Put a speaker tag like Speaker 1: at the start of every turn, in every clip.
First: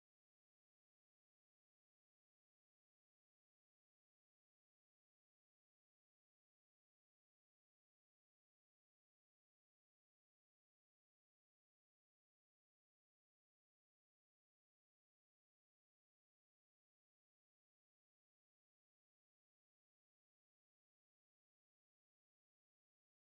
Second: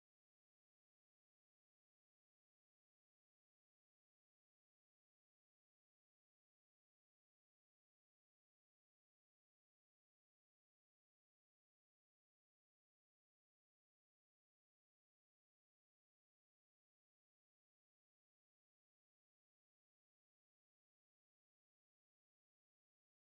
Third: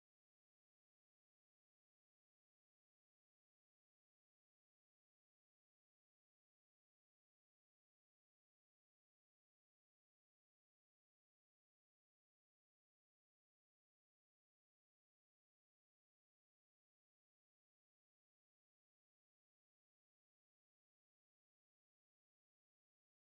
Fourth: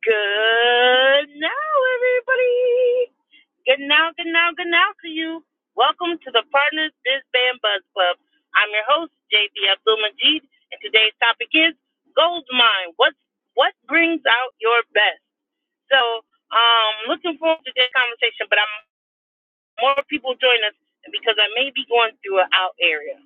Speaker 1: Good now, everybody. Good now, good now, good now to you. Welcome to the Partners Biz Band Buzz Club. I'm your host, JB Abdul Majid, and today's topic is gold mine. What what brings out your best? So, um, looking forward to this conversation, but I'm more people join us because I may be going through an out area.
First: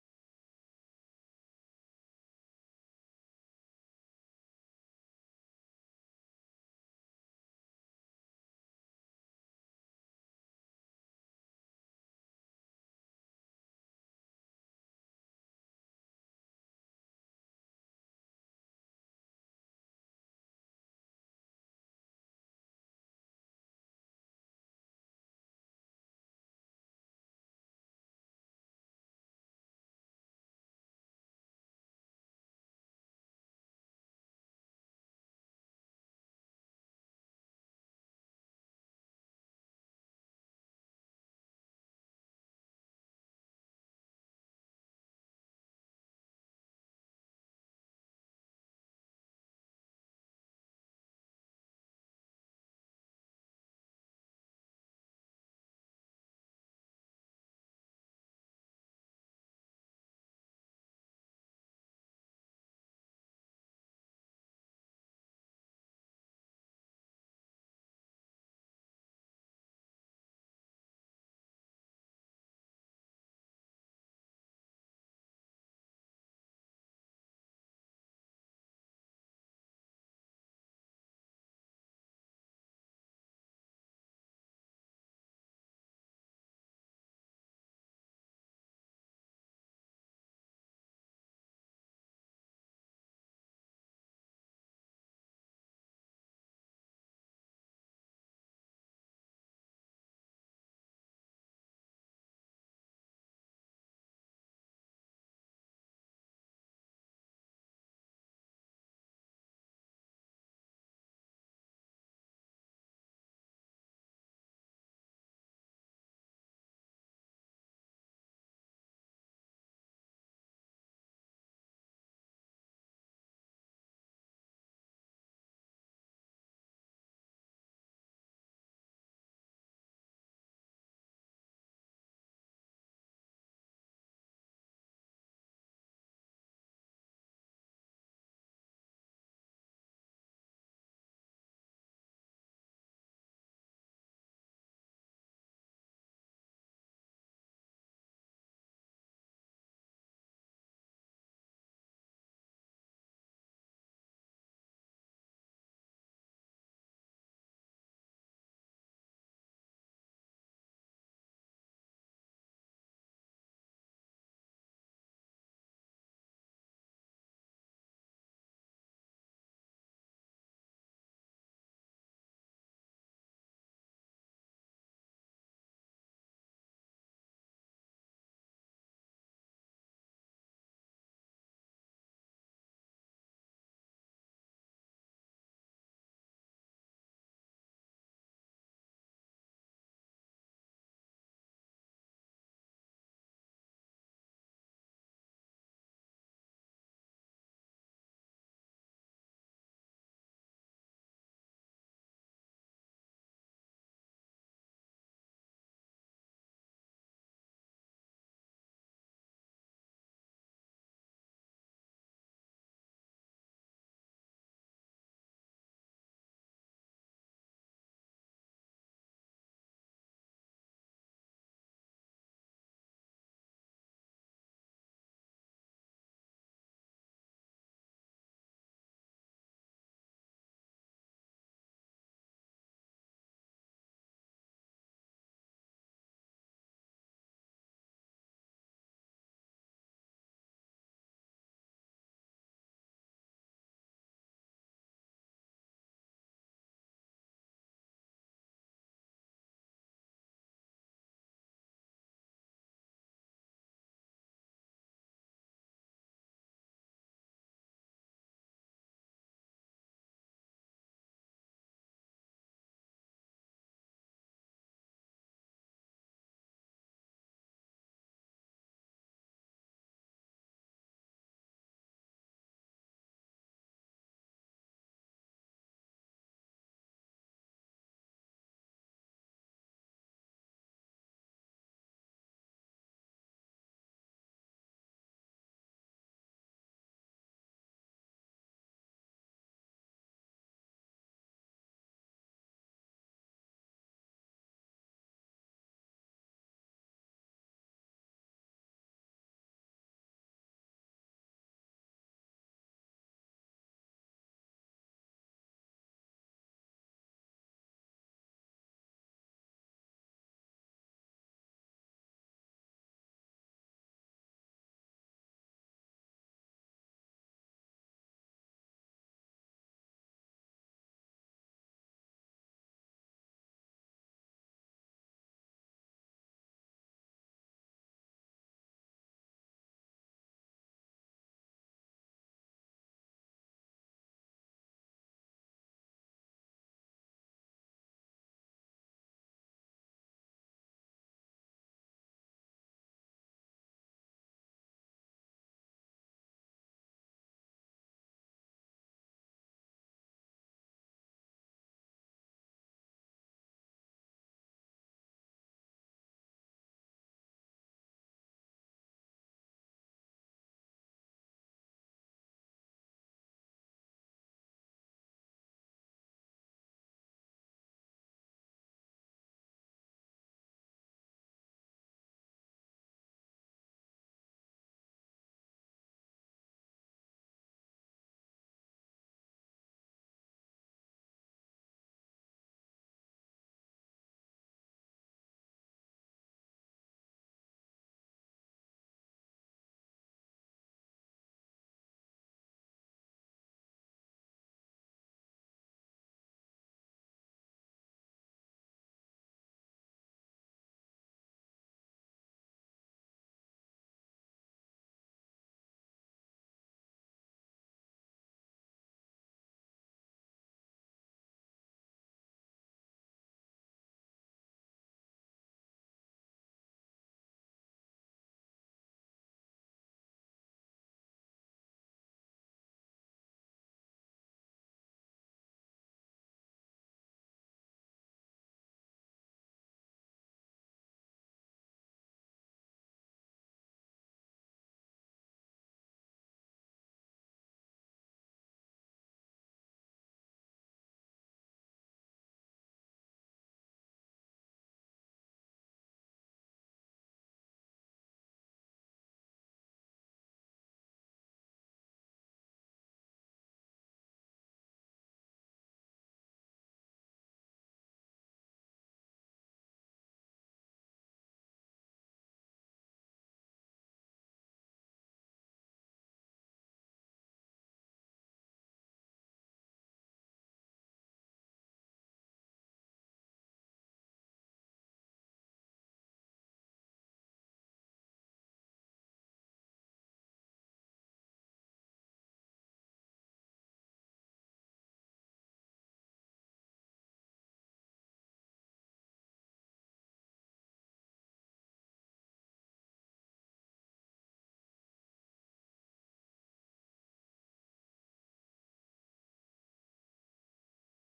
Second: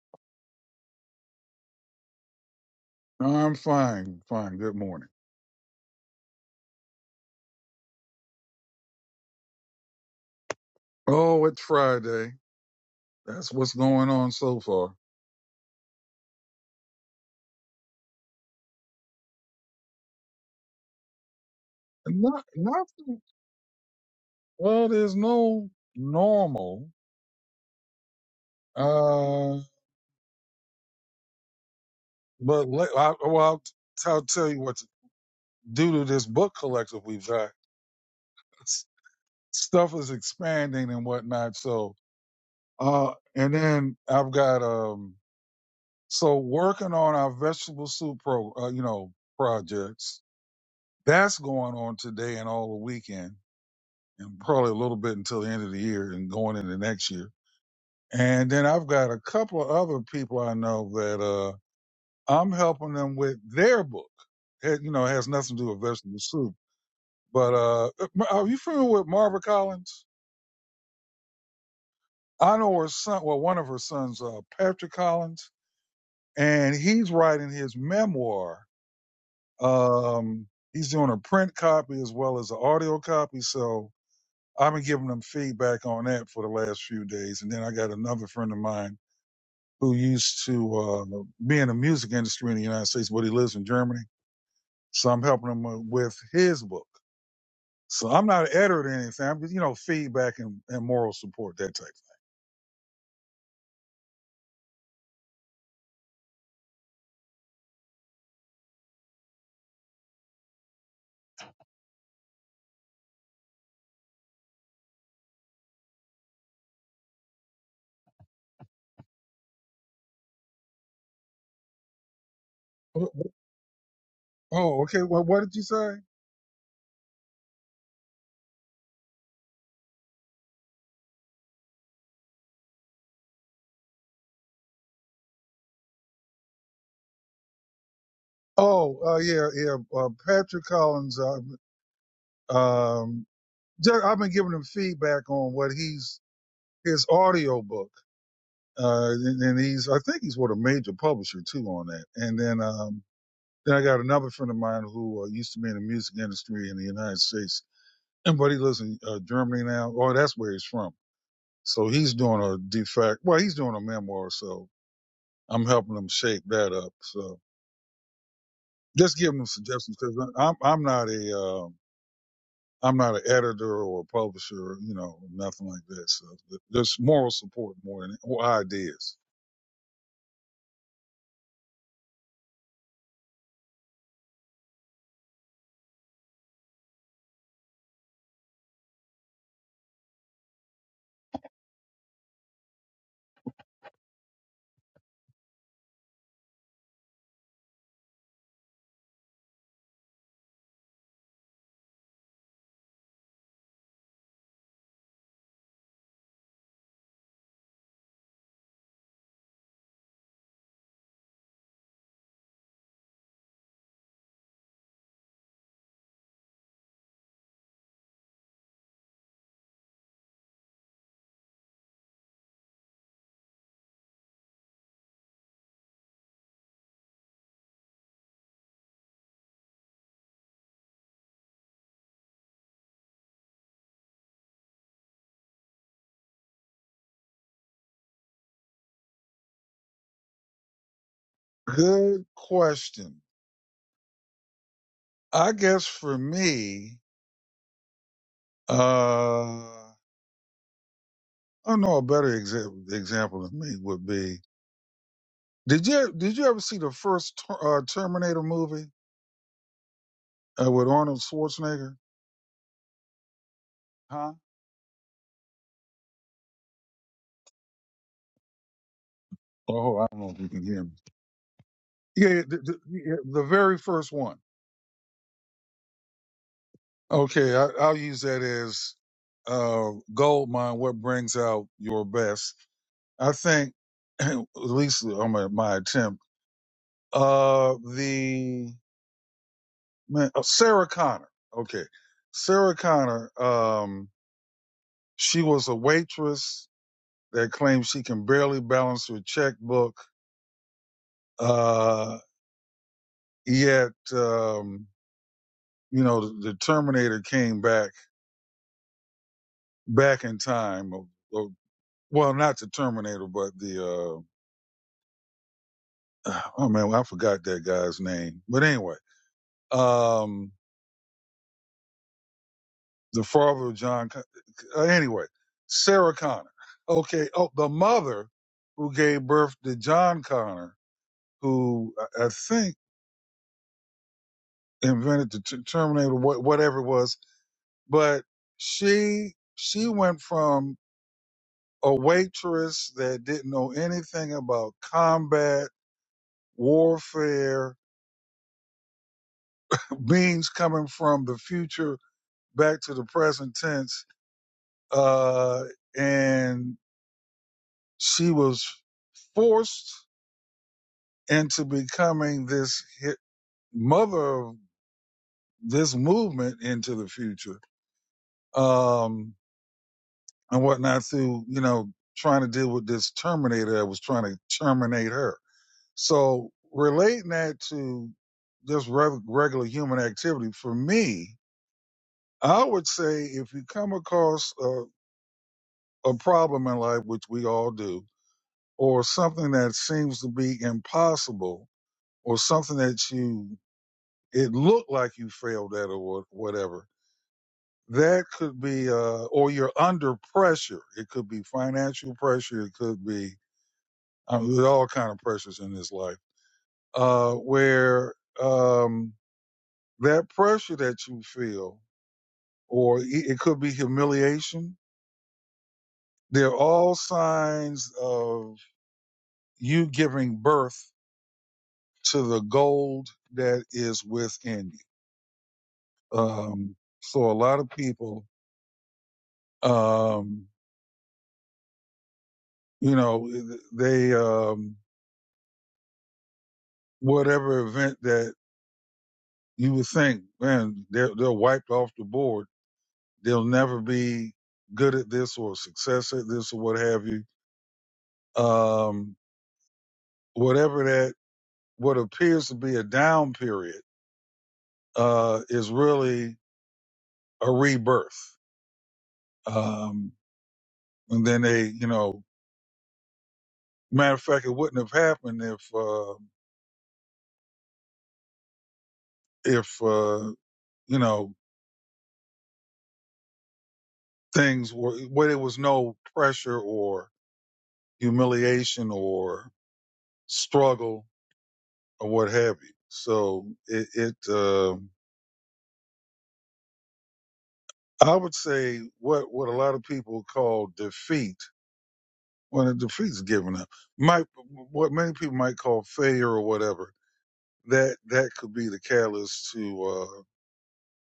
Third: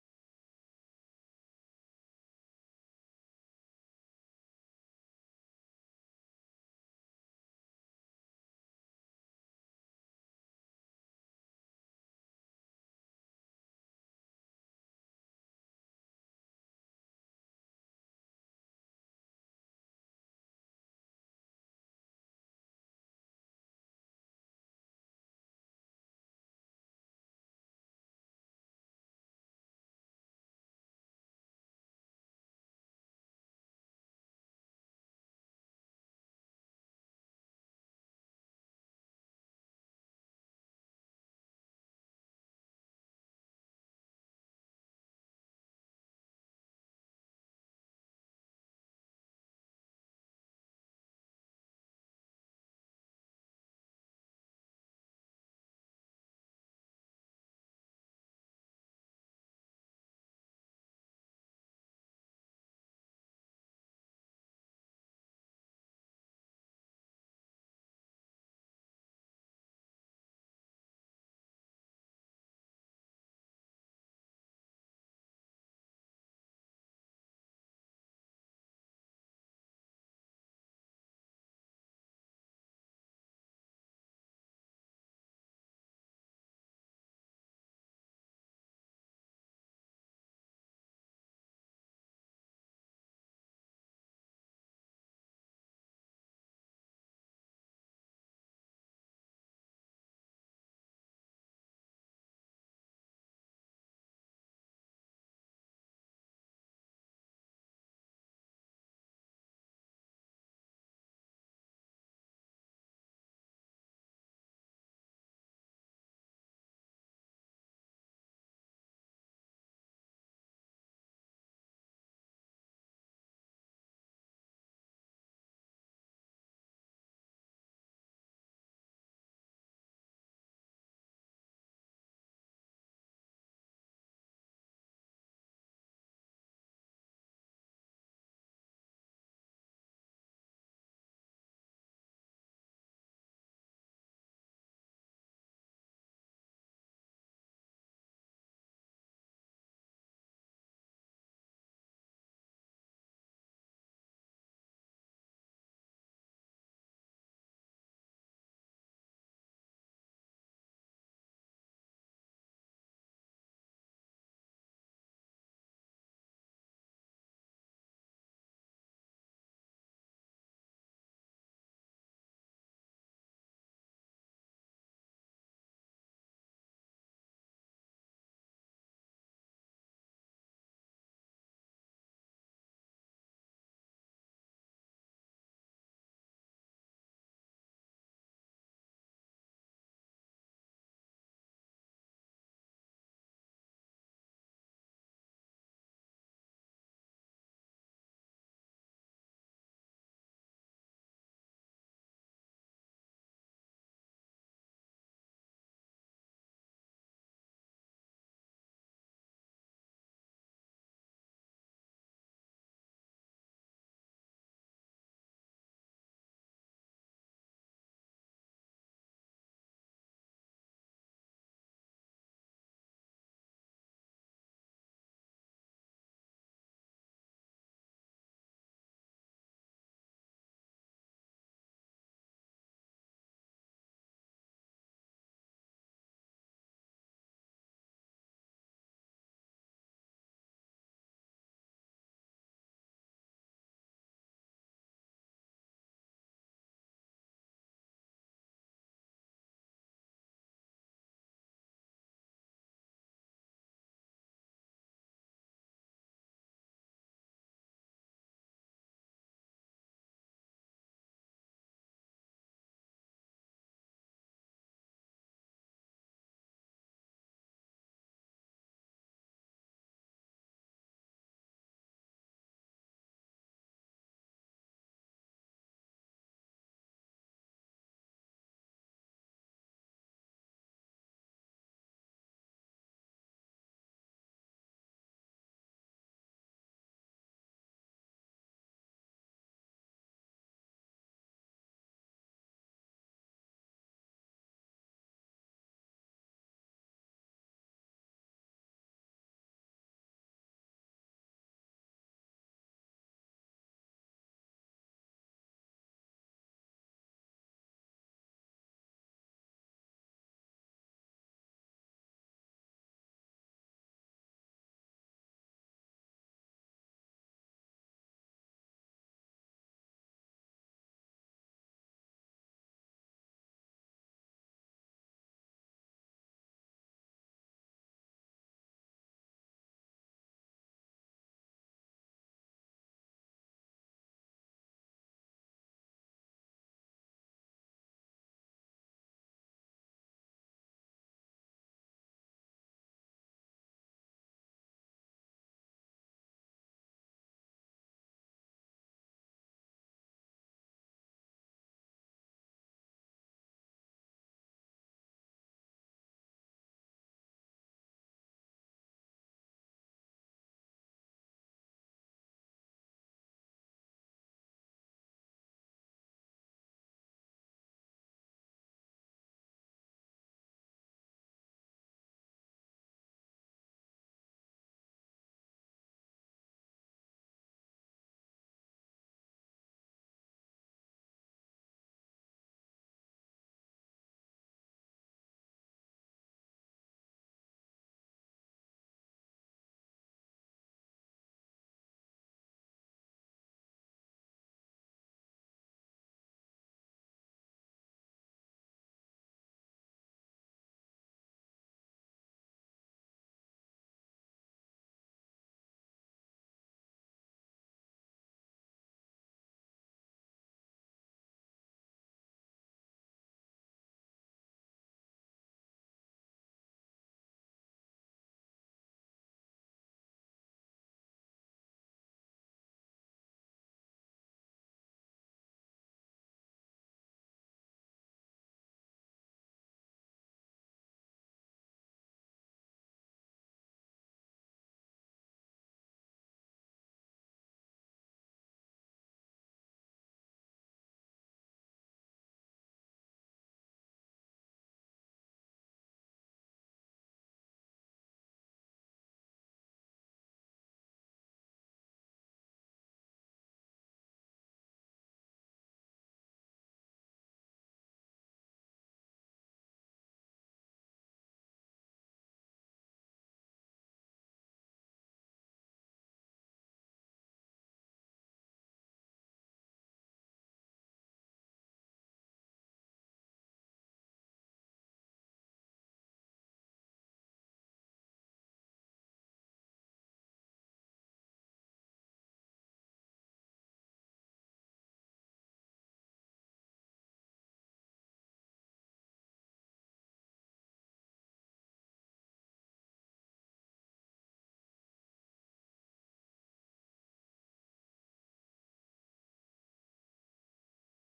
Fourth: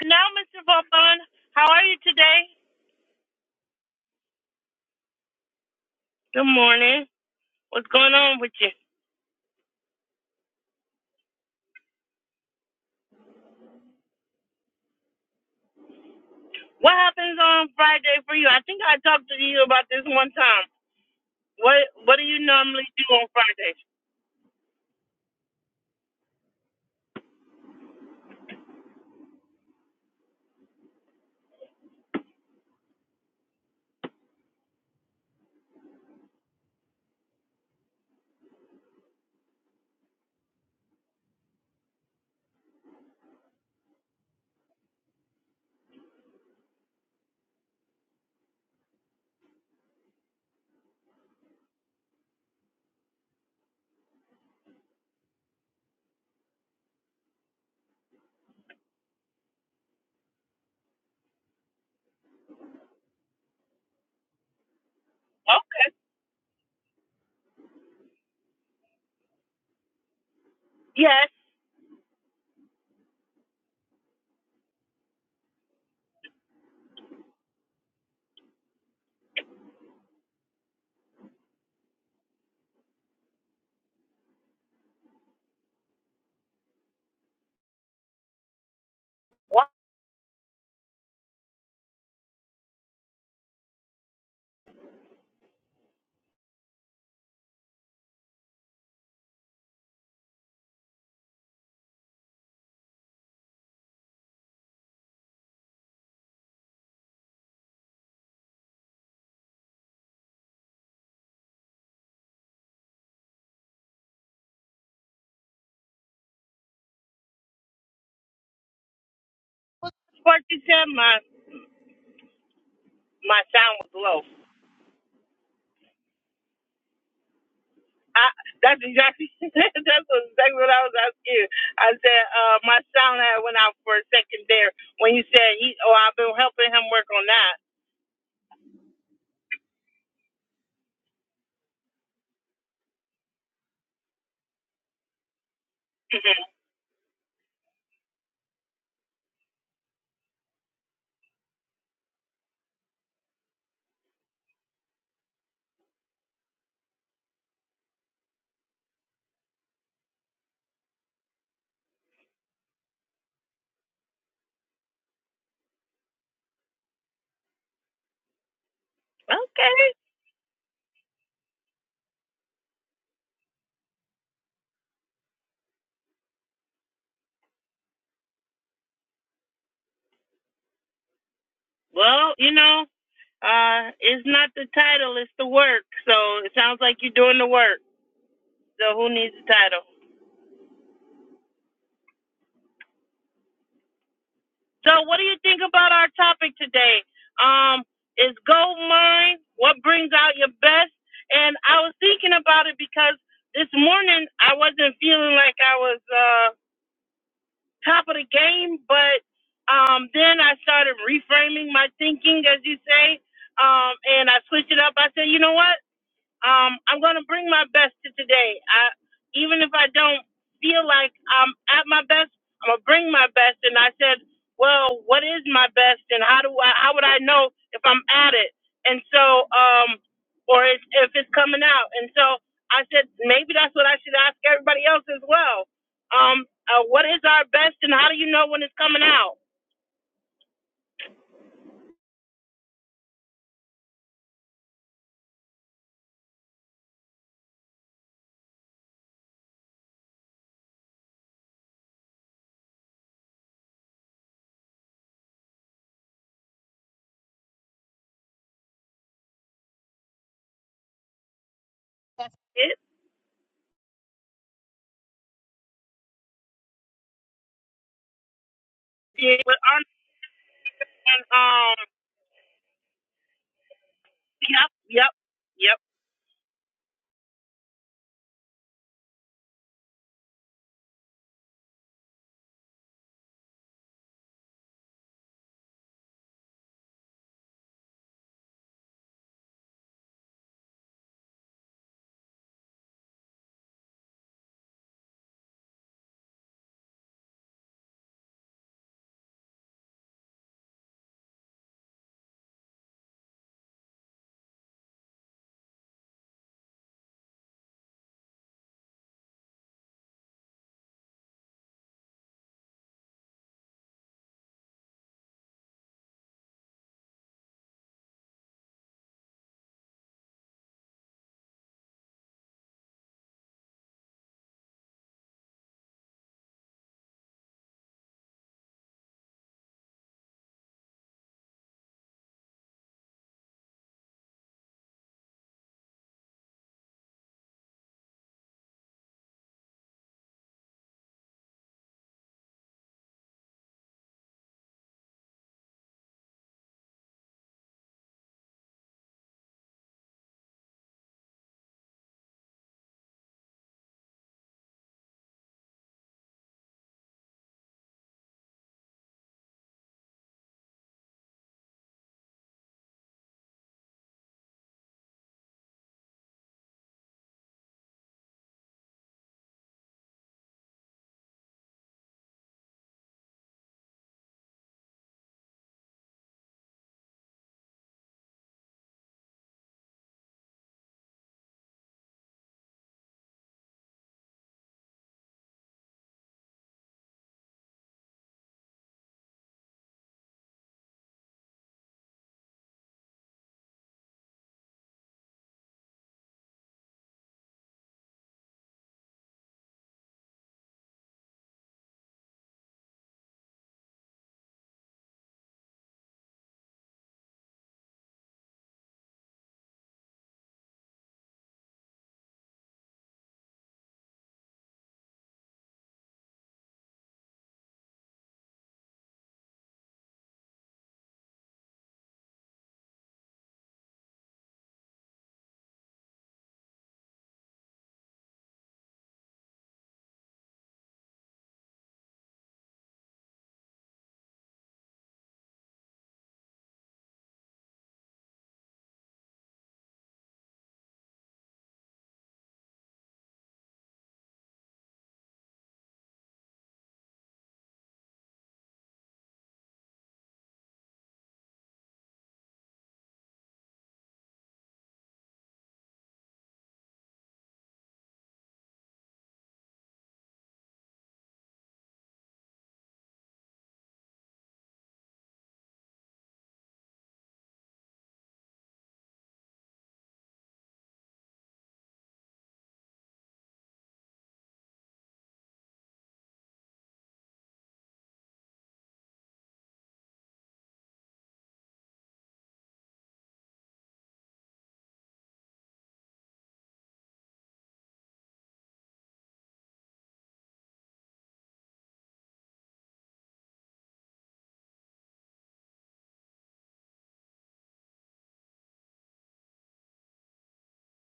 Speaker 1: Now, Mr. Vaughn, how are you today?
Speaker 2: I'm fine, fine. Good morning.
Speaker 1: Good morning. What's going on with you?
Speaker 2: Oh, it's Friday. That's what's going on so far.
Speaker 1: What happens on Friday for you? I think I talked to you about this one time. What What
Speaker 2: And
Speaker 1: do you
Speaker 2: Not, not.
Speaker 1: normally do on Fridays?
Speaker 2: Well, there's no normal. Uh, but let, I, well, I'll, t- I'll tell you what. Due to this book collective we've got, s- stuff is expanding and whatnot. So, uh, and then I've got um, so working on our vegetable soup pro, uh, you know, projects. That's going on today and all the weekend. and probably a little bit until the end of the year and going into next year. And then I've got a couple of other people I know that uh, I'm helping them with their book. It, you know, it has nothing to do with
Speaker 1: Okay.
Speaker 2: vegetable soup. But uh, are you familiar with Marva Collins?
Speaker 1: Yes.
Speaker 2: I know her son, well, one of her sons, uh, Patrick Collins, and he's writing his memoir. Um, he's doing a print copy as well as an audio copy. So I've been giving them feedback on that for the last few days. And then I got another friend of mine
Speaker 1: What
Speaker 2: who used to uh, be in the music industry in the United States, but he lives in Germany. So I'm helping him uh, with his book. So I'm not an editor or anything. I'm just, you know, feedback and, and moral support, that type.
Speaker 1: was the part you said? My
Speaker 2: of thing.
Speaker 1: My sound was low.
Speaker 2: Oh, okay. Well, what did you say?
Speaker 1: I, that's exactly that's exactly what I was asking. you. I said uh, my sound had went out for a second there when you said he. Oh, I've been helping him work on that.
Speaker 2: Oh, uh, yeah, yeah. Uh, Patrick Collins. Uh, um, ju- I've been giving him feedback on what he's his audio book, uh, and, and he's I think he's with a major publisher too on that. And then um, Then I got another friend of mine who uh, used to be in the music industry in the United States, and but he lives in uh, Germany now. Oh, that's where he's from. So he's doing a de facto. Well, he's doing a memoir, so I'm helping him shape that up. So just giving him
Speaker 1: Okay.
Speaker 2: suggestions because I'm I'm not a uh, I'm not an editor or a publisher, you know, nothing like that. So th- there's moral support more than or ideas.
Speaker 1: Well, you know, uh, it's not the title, it's the work. So it sounds like you're doing the work. So who needs the title? So, what do you think about our topic today? Um, is gold mine? What brings out your best? And I was thinking about it because this morning I wasn't feeling like I was uh, top of the game, but um, then I started reframing my thinking, as you say, um, and I switched it up. I said, you know what? Um, I'm gonna bring my best to today. I, even if I don't feel like I'm at my best, I'm gonna bring my best. And I said, well, what is my best, and how do I, how would I know if I'm at it? And so, um, or if, if it's coming out. And so I said, maybe that's what I should ask everybody else as well. Um, uh, what is our best, and how do you know when it's coming out?
Speaker 2: Good question. I guess for me, uh, I know a better exa- example than me would be. Did you did you ever see the first Ter- uh, Terminator movie uh, with Arnold Schwarzenegger?
Speaker 1: It,
Speaker 2: Huh?
Speaker 1: it, with Armstrong,
Speaker 2: Oh, I don't know if you can hear me.
Speaker 1: um,
Speaker 2: Yeah, yeah, the, the, yeah, the very first one.
Speaker 1: yep, yep, yep.
Speaker 2: Okay, I, I'll use that as uh, gold mine. What brings out your best? I think, at least on my, my attempt, uh, the man, uh, Sarah Connor. Okay, Sarah Connor. Um, she was a waitress that claims she can barely balance her checkbook. Uh, yet, um, you know, the, the Terminator came back, back in time. Of, of- well, not the Terminator, but the, uh, oh man, I forgot that guy's name. But anyway, um, the father of John, uh, anyway, Sarah Connor. Okay. Oh, the mother who gave birth to John Connor, who I I think invented the t- Terminator, wha- whatever it was But she she went from a waitress that didn't know anything about combat, warfare, beings coming from the future back to the present tense, uh, and she was forced into becoming this hit mother of this movement into the future um, and whatnot through you know trying to deal with this terminator that was trying to terminate her So relating that to just reg- regular human activity, for me, I would say if you come across a, a problem in life, which we all do, or something that seems to be impossible, or something that you it looked like you failed at, or what- whatever, that could be, uh, or you're under pressure. It could be financial pressure. It could be I mean, there's all kind of pressures in this life uh, where. Um, that pressure that you feel, or i- it could be humiliation. They're all signs of you giving birth to the gold that is within you. Um, so a lot of people, um, you know, they, um, whatever event that you would think, man, they're, they're wiped off the board. They'll never be good at this or success at this or what have you. Um, whatever that what appears to be a down period uh, is really a rebirth. Um, and then they, you know, matter of fact, it wouldn't have happened if uh, if uh, you know things were where there was no pressure or humiliation or struggle or what have you. So it, it uh, I would say what what a lot of people call defeat. when Well, defeat's given up. Might what many people might call failure or whatever that that could be the catalyst to uh,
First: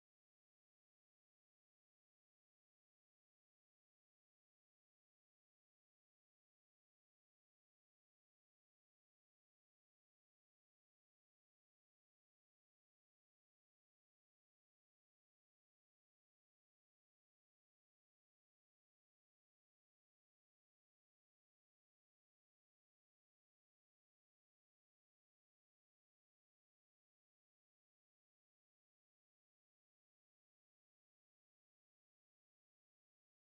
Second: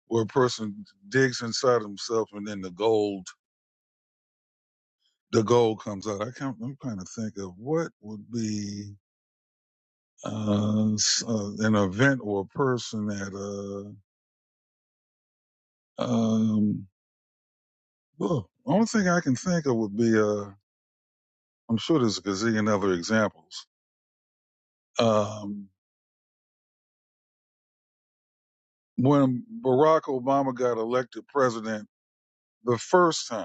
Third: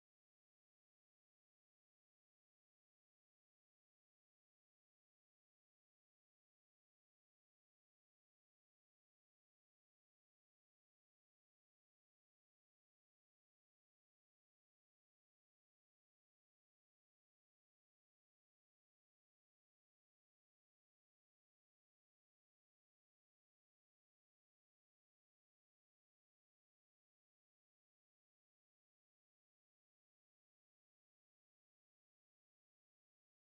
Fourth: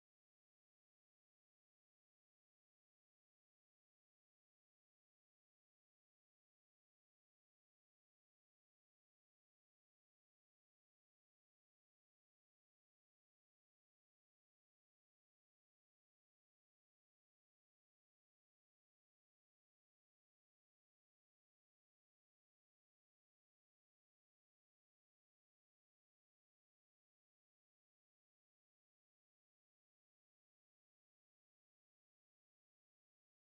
Speaker 2: where a person digs inside himself and then the gold the gold comes out. I can't. I'm trying to think of what would be uh, uh, an event or a person that. Uh, um, well, only thing I can think of would be. Uh, I'm sure there's a gazillion other examples. Um, when Barack Obama got elected president the first time.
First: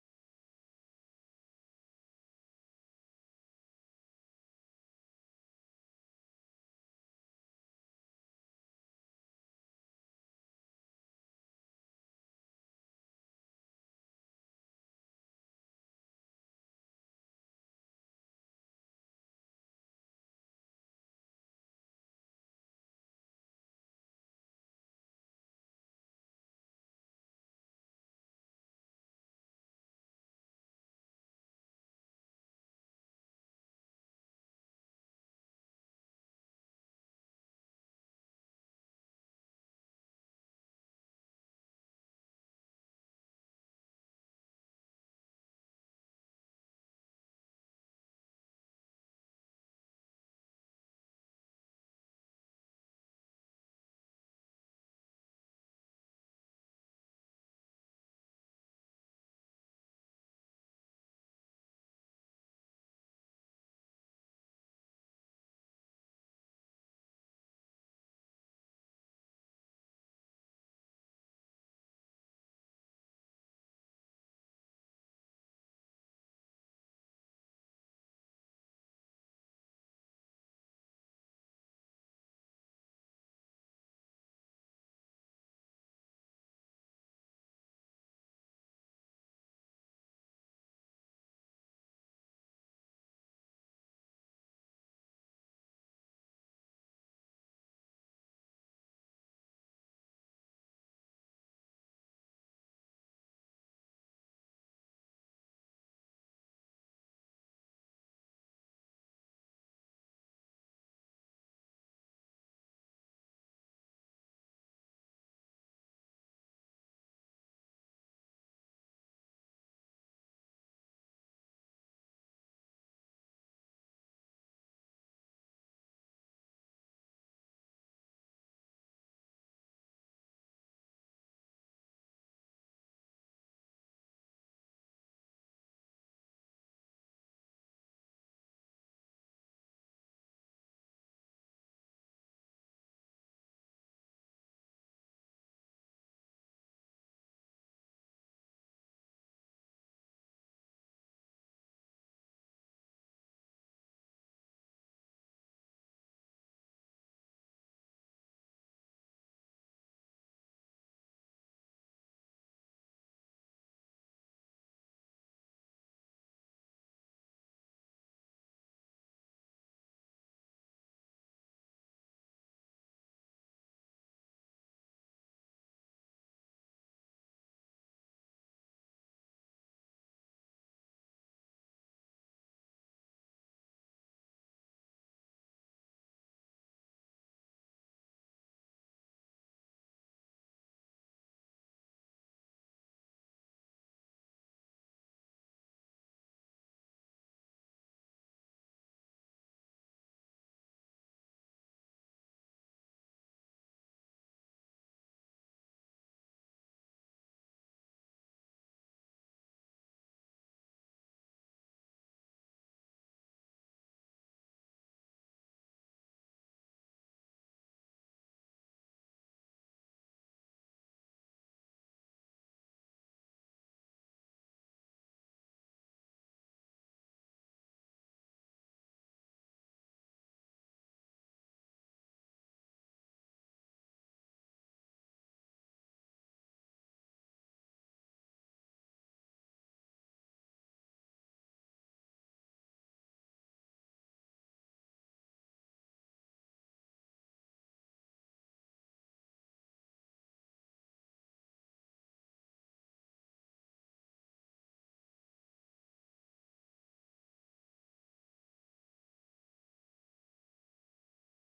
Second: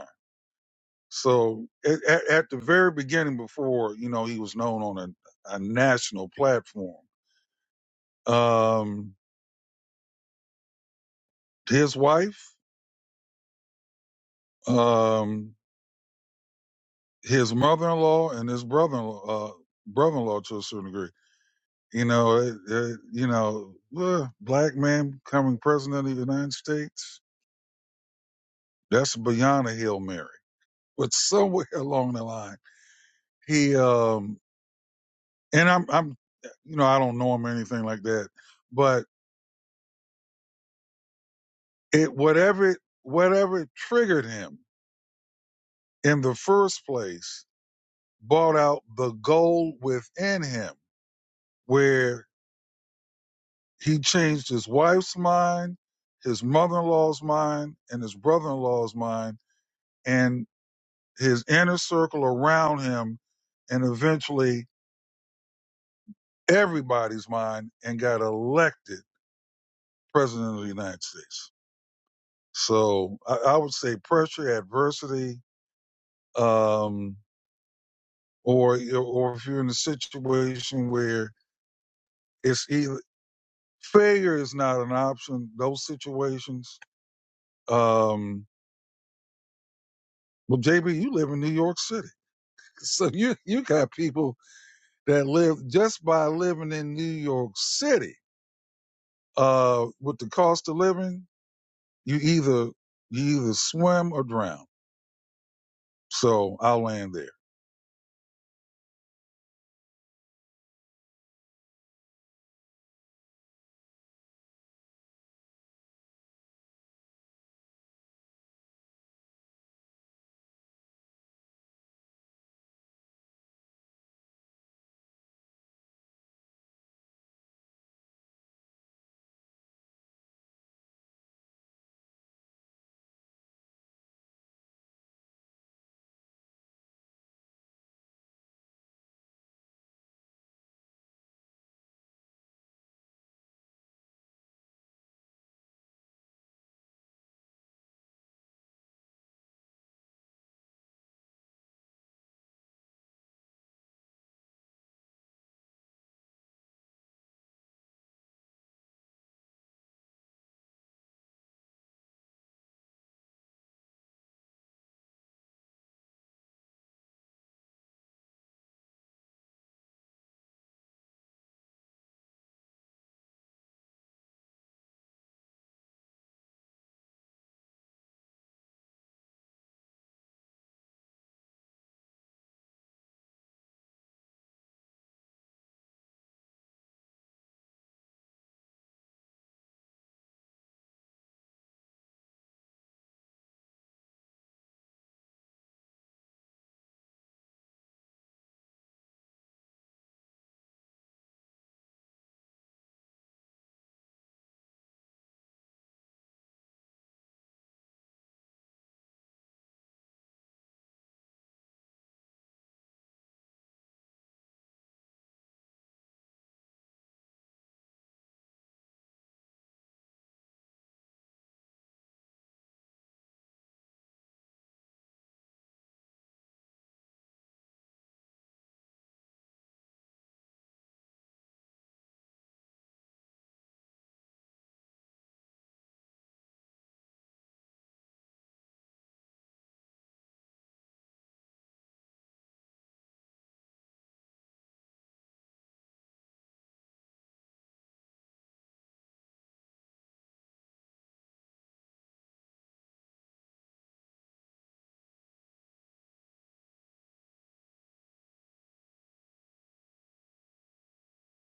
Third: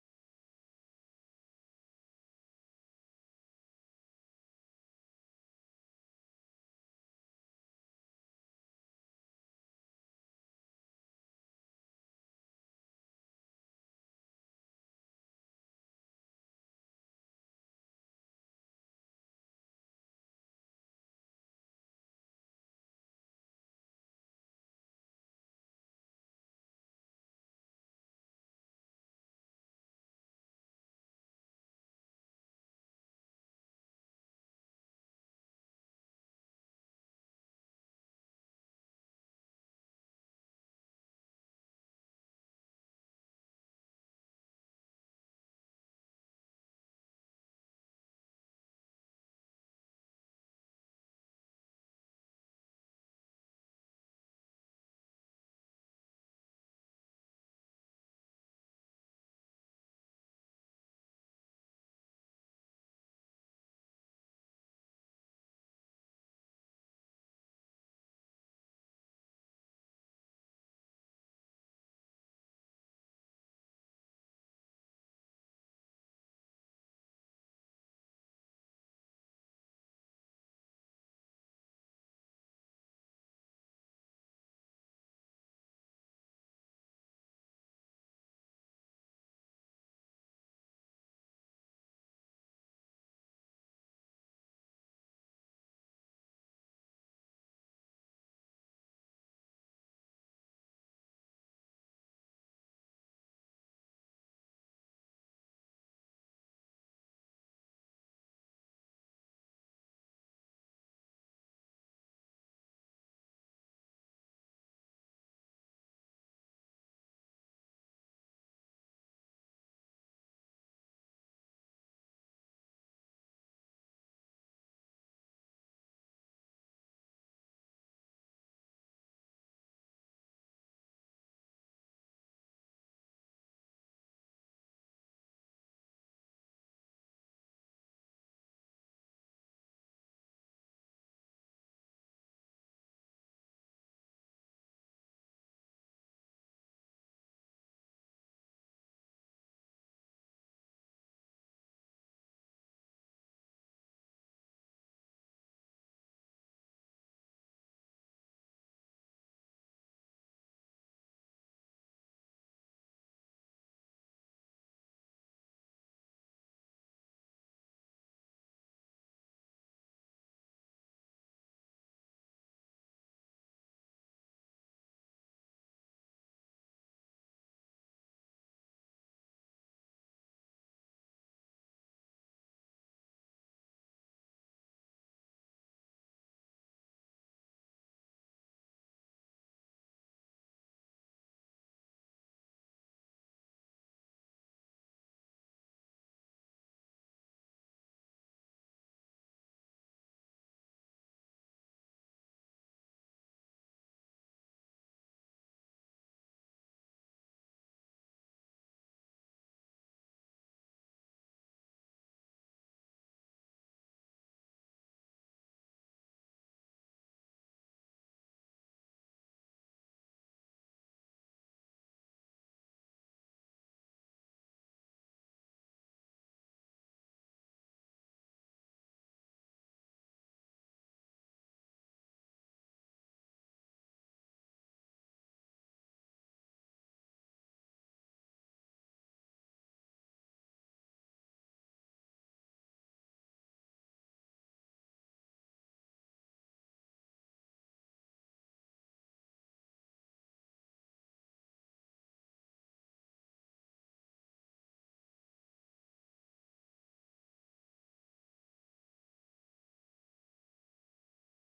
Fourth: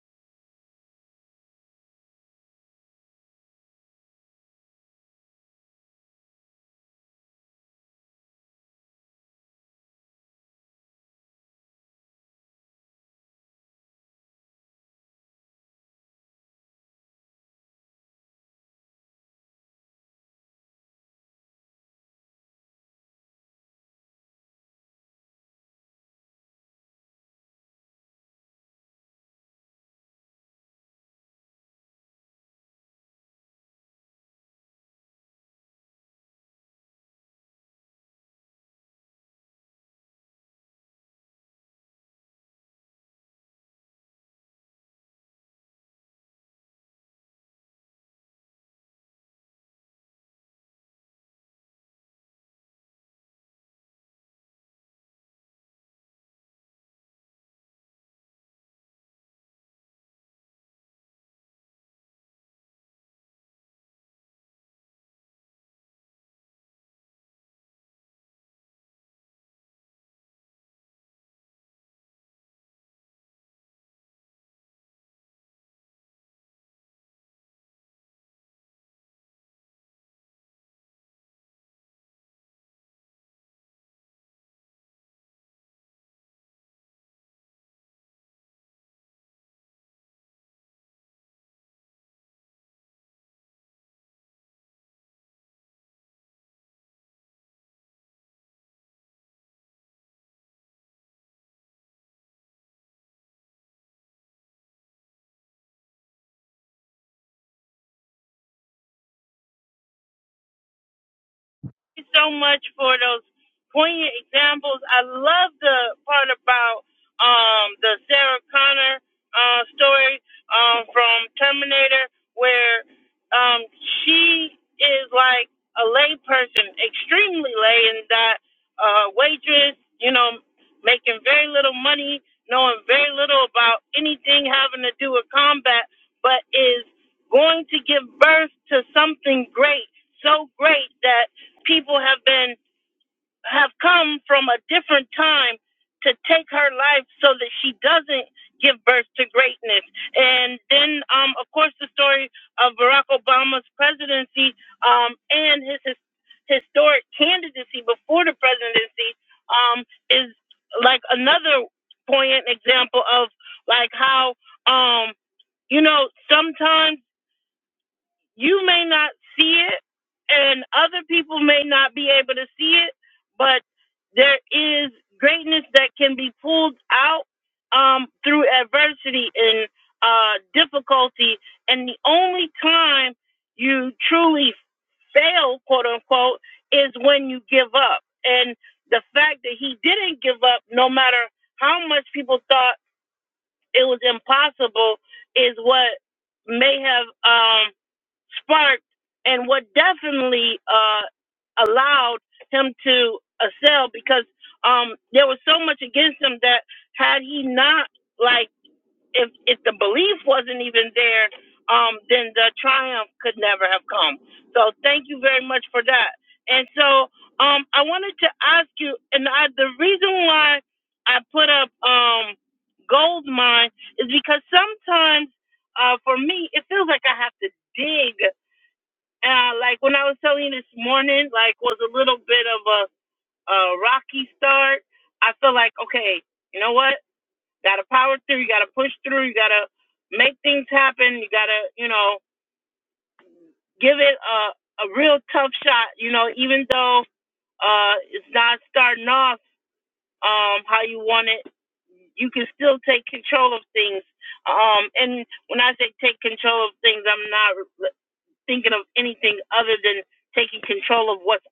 Speaker 2: So at, at, at the very beginning, before you know he was known on a, a national platform, um, his wife, um, his mother-in-law, and his brother-in-law, uh, brother-in-law to a certain degree, you know, it, it, you know, uh, black man becoming president of the United States, that's beyond a hail mary. But somewhere along the line, he um, and I'm, I'm, you know, I don't know him or anything like that, but. It whatever whatever triggered him in the first place brought out the gold within him, where he changed his wife's mind, his mother-in-law's mind, and his brother-in-law's mind, and his inner circle around him, and eventually everybody's mind, and got elected president of the United States. So I, I would say pressure, adversity, um, or or if you're in a situation where it's either failure is not an option, those situations. Um, well, JB, you live in New York City, so you you got people that live just by living in New York City. Uh, with the cost of living, you either you either swim or drown. So I'll land there.
Speaker 1: you so much for those poignant examples. I love the part about um, the Sarah Connor uh, story um, from Terminator, where um, she is like a lay person, extremely lay, in that uh, waitress, you know, making very little money, knowing very little about anything having to do with combat, but is going to give birth to something great, so great that people have been have come from a different time to take her life so that she doesn't give birth to greatness. And then, um, of course, the story of Barack Obama's presidency um, and his, his historic candidacy before the presidency um, is like another poignant example of like how um, you know sometimes you may not see it and other people may not be able to see it but there is greatness that can be pulled out um, through adversity and uh, difficulty and the only time you truly fail quote unquote is when you give up and the fact that he didn't give up no matter how much people thought it was impossible is what may have um, sparked and what definitely uh, allowed him to excel because um, there was so much against him that had he not like if if the belief wasn't even there, um, then the triumph could never have come. So thank you very much for that. And so um, I wanted to ask you, and I, the reason why I put up um, gold mine is because sometimes uh, for me it feels like I have to dig uh, like when I was telling you this morning, like was a little bit of a, a rocky start. I feel like, okay, you know what? Got to power through. You got to push through. You got to make things happen. You got to, you know, give it a, a real tough shot. You know, even though uh, it's not starting off um, how you want it, you can still take control of things. Um, and when I say take control of things, I'm not thinking of anything other than taking control of what's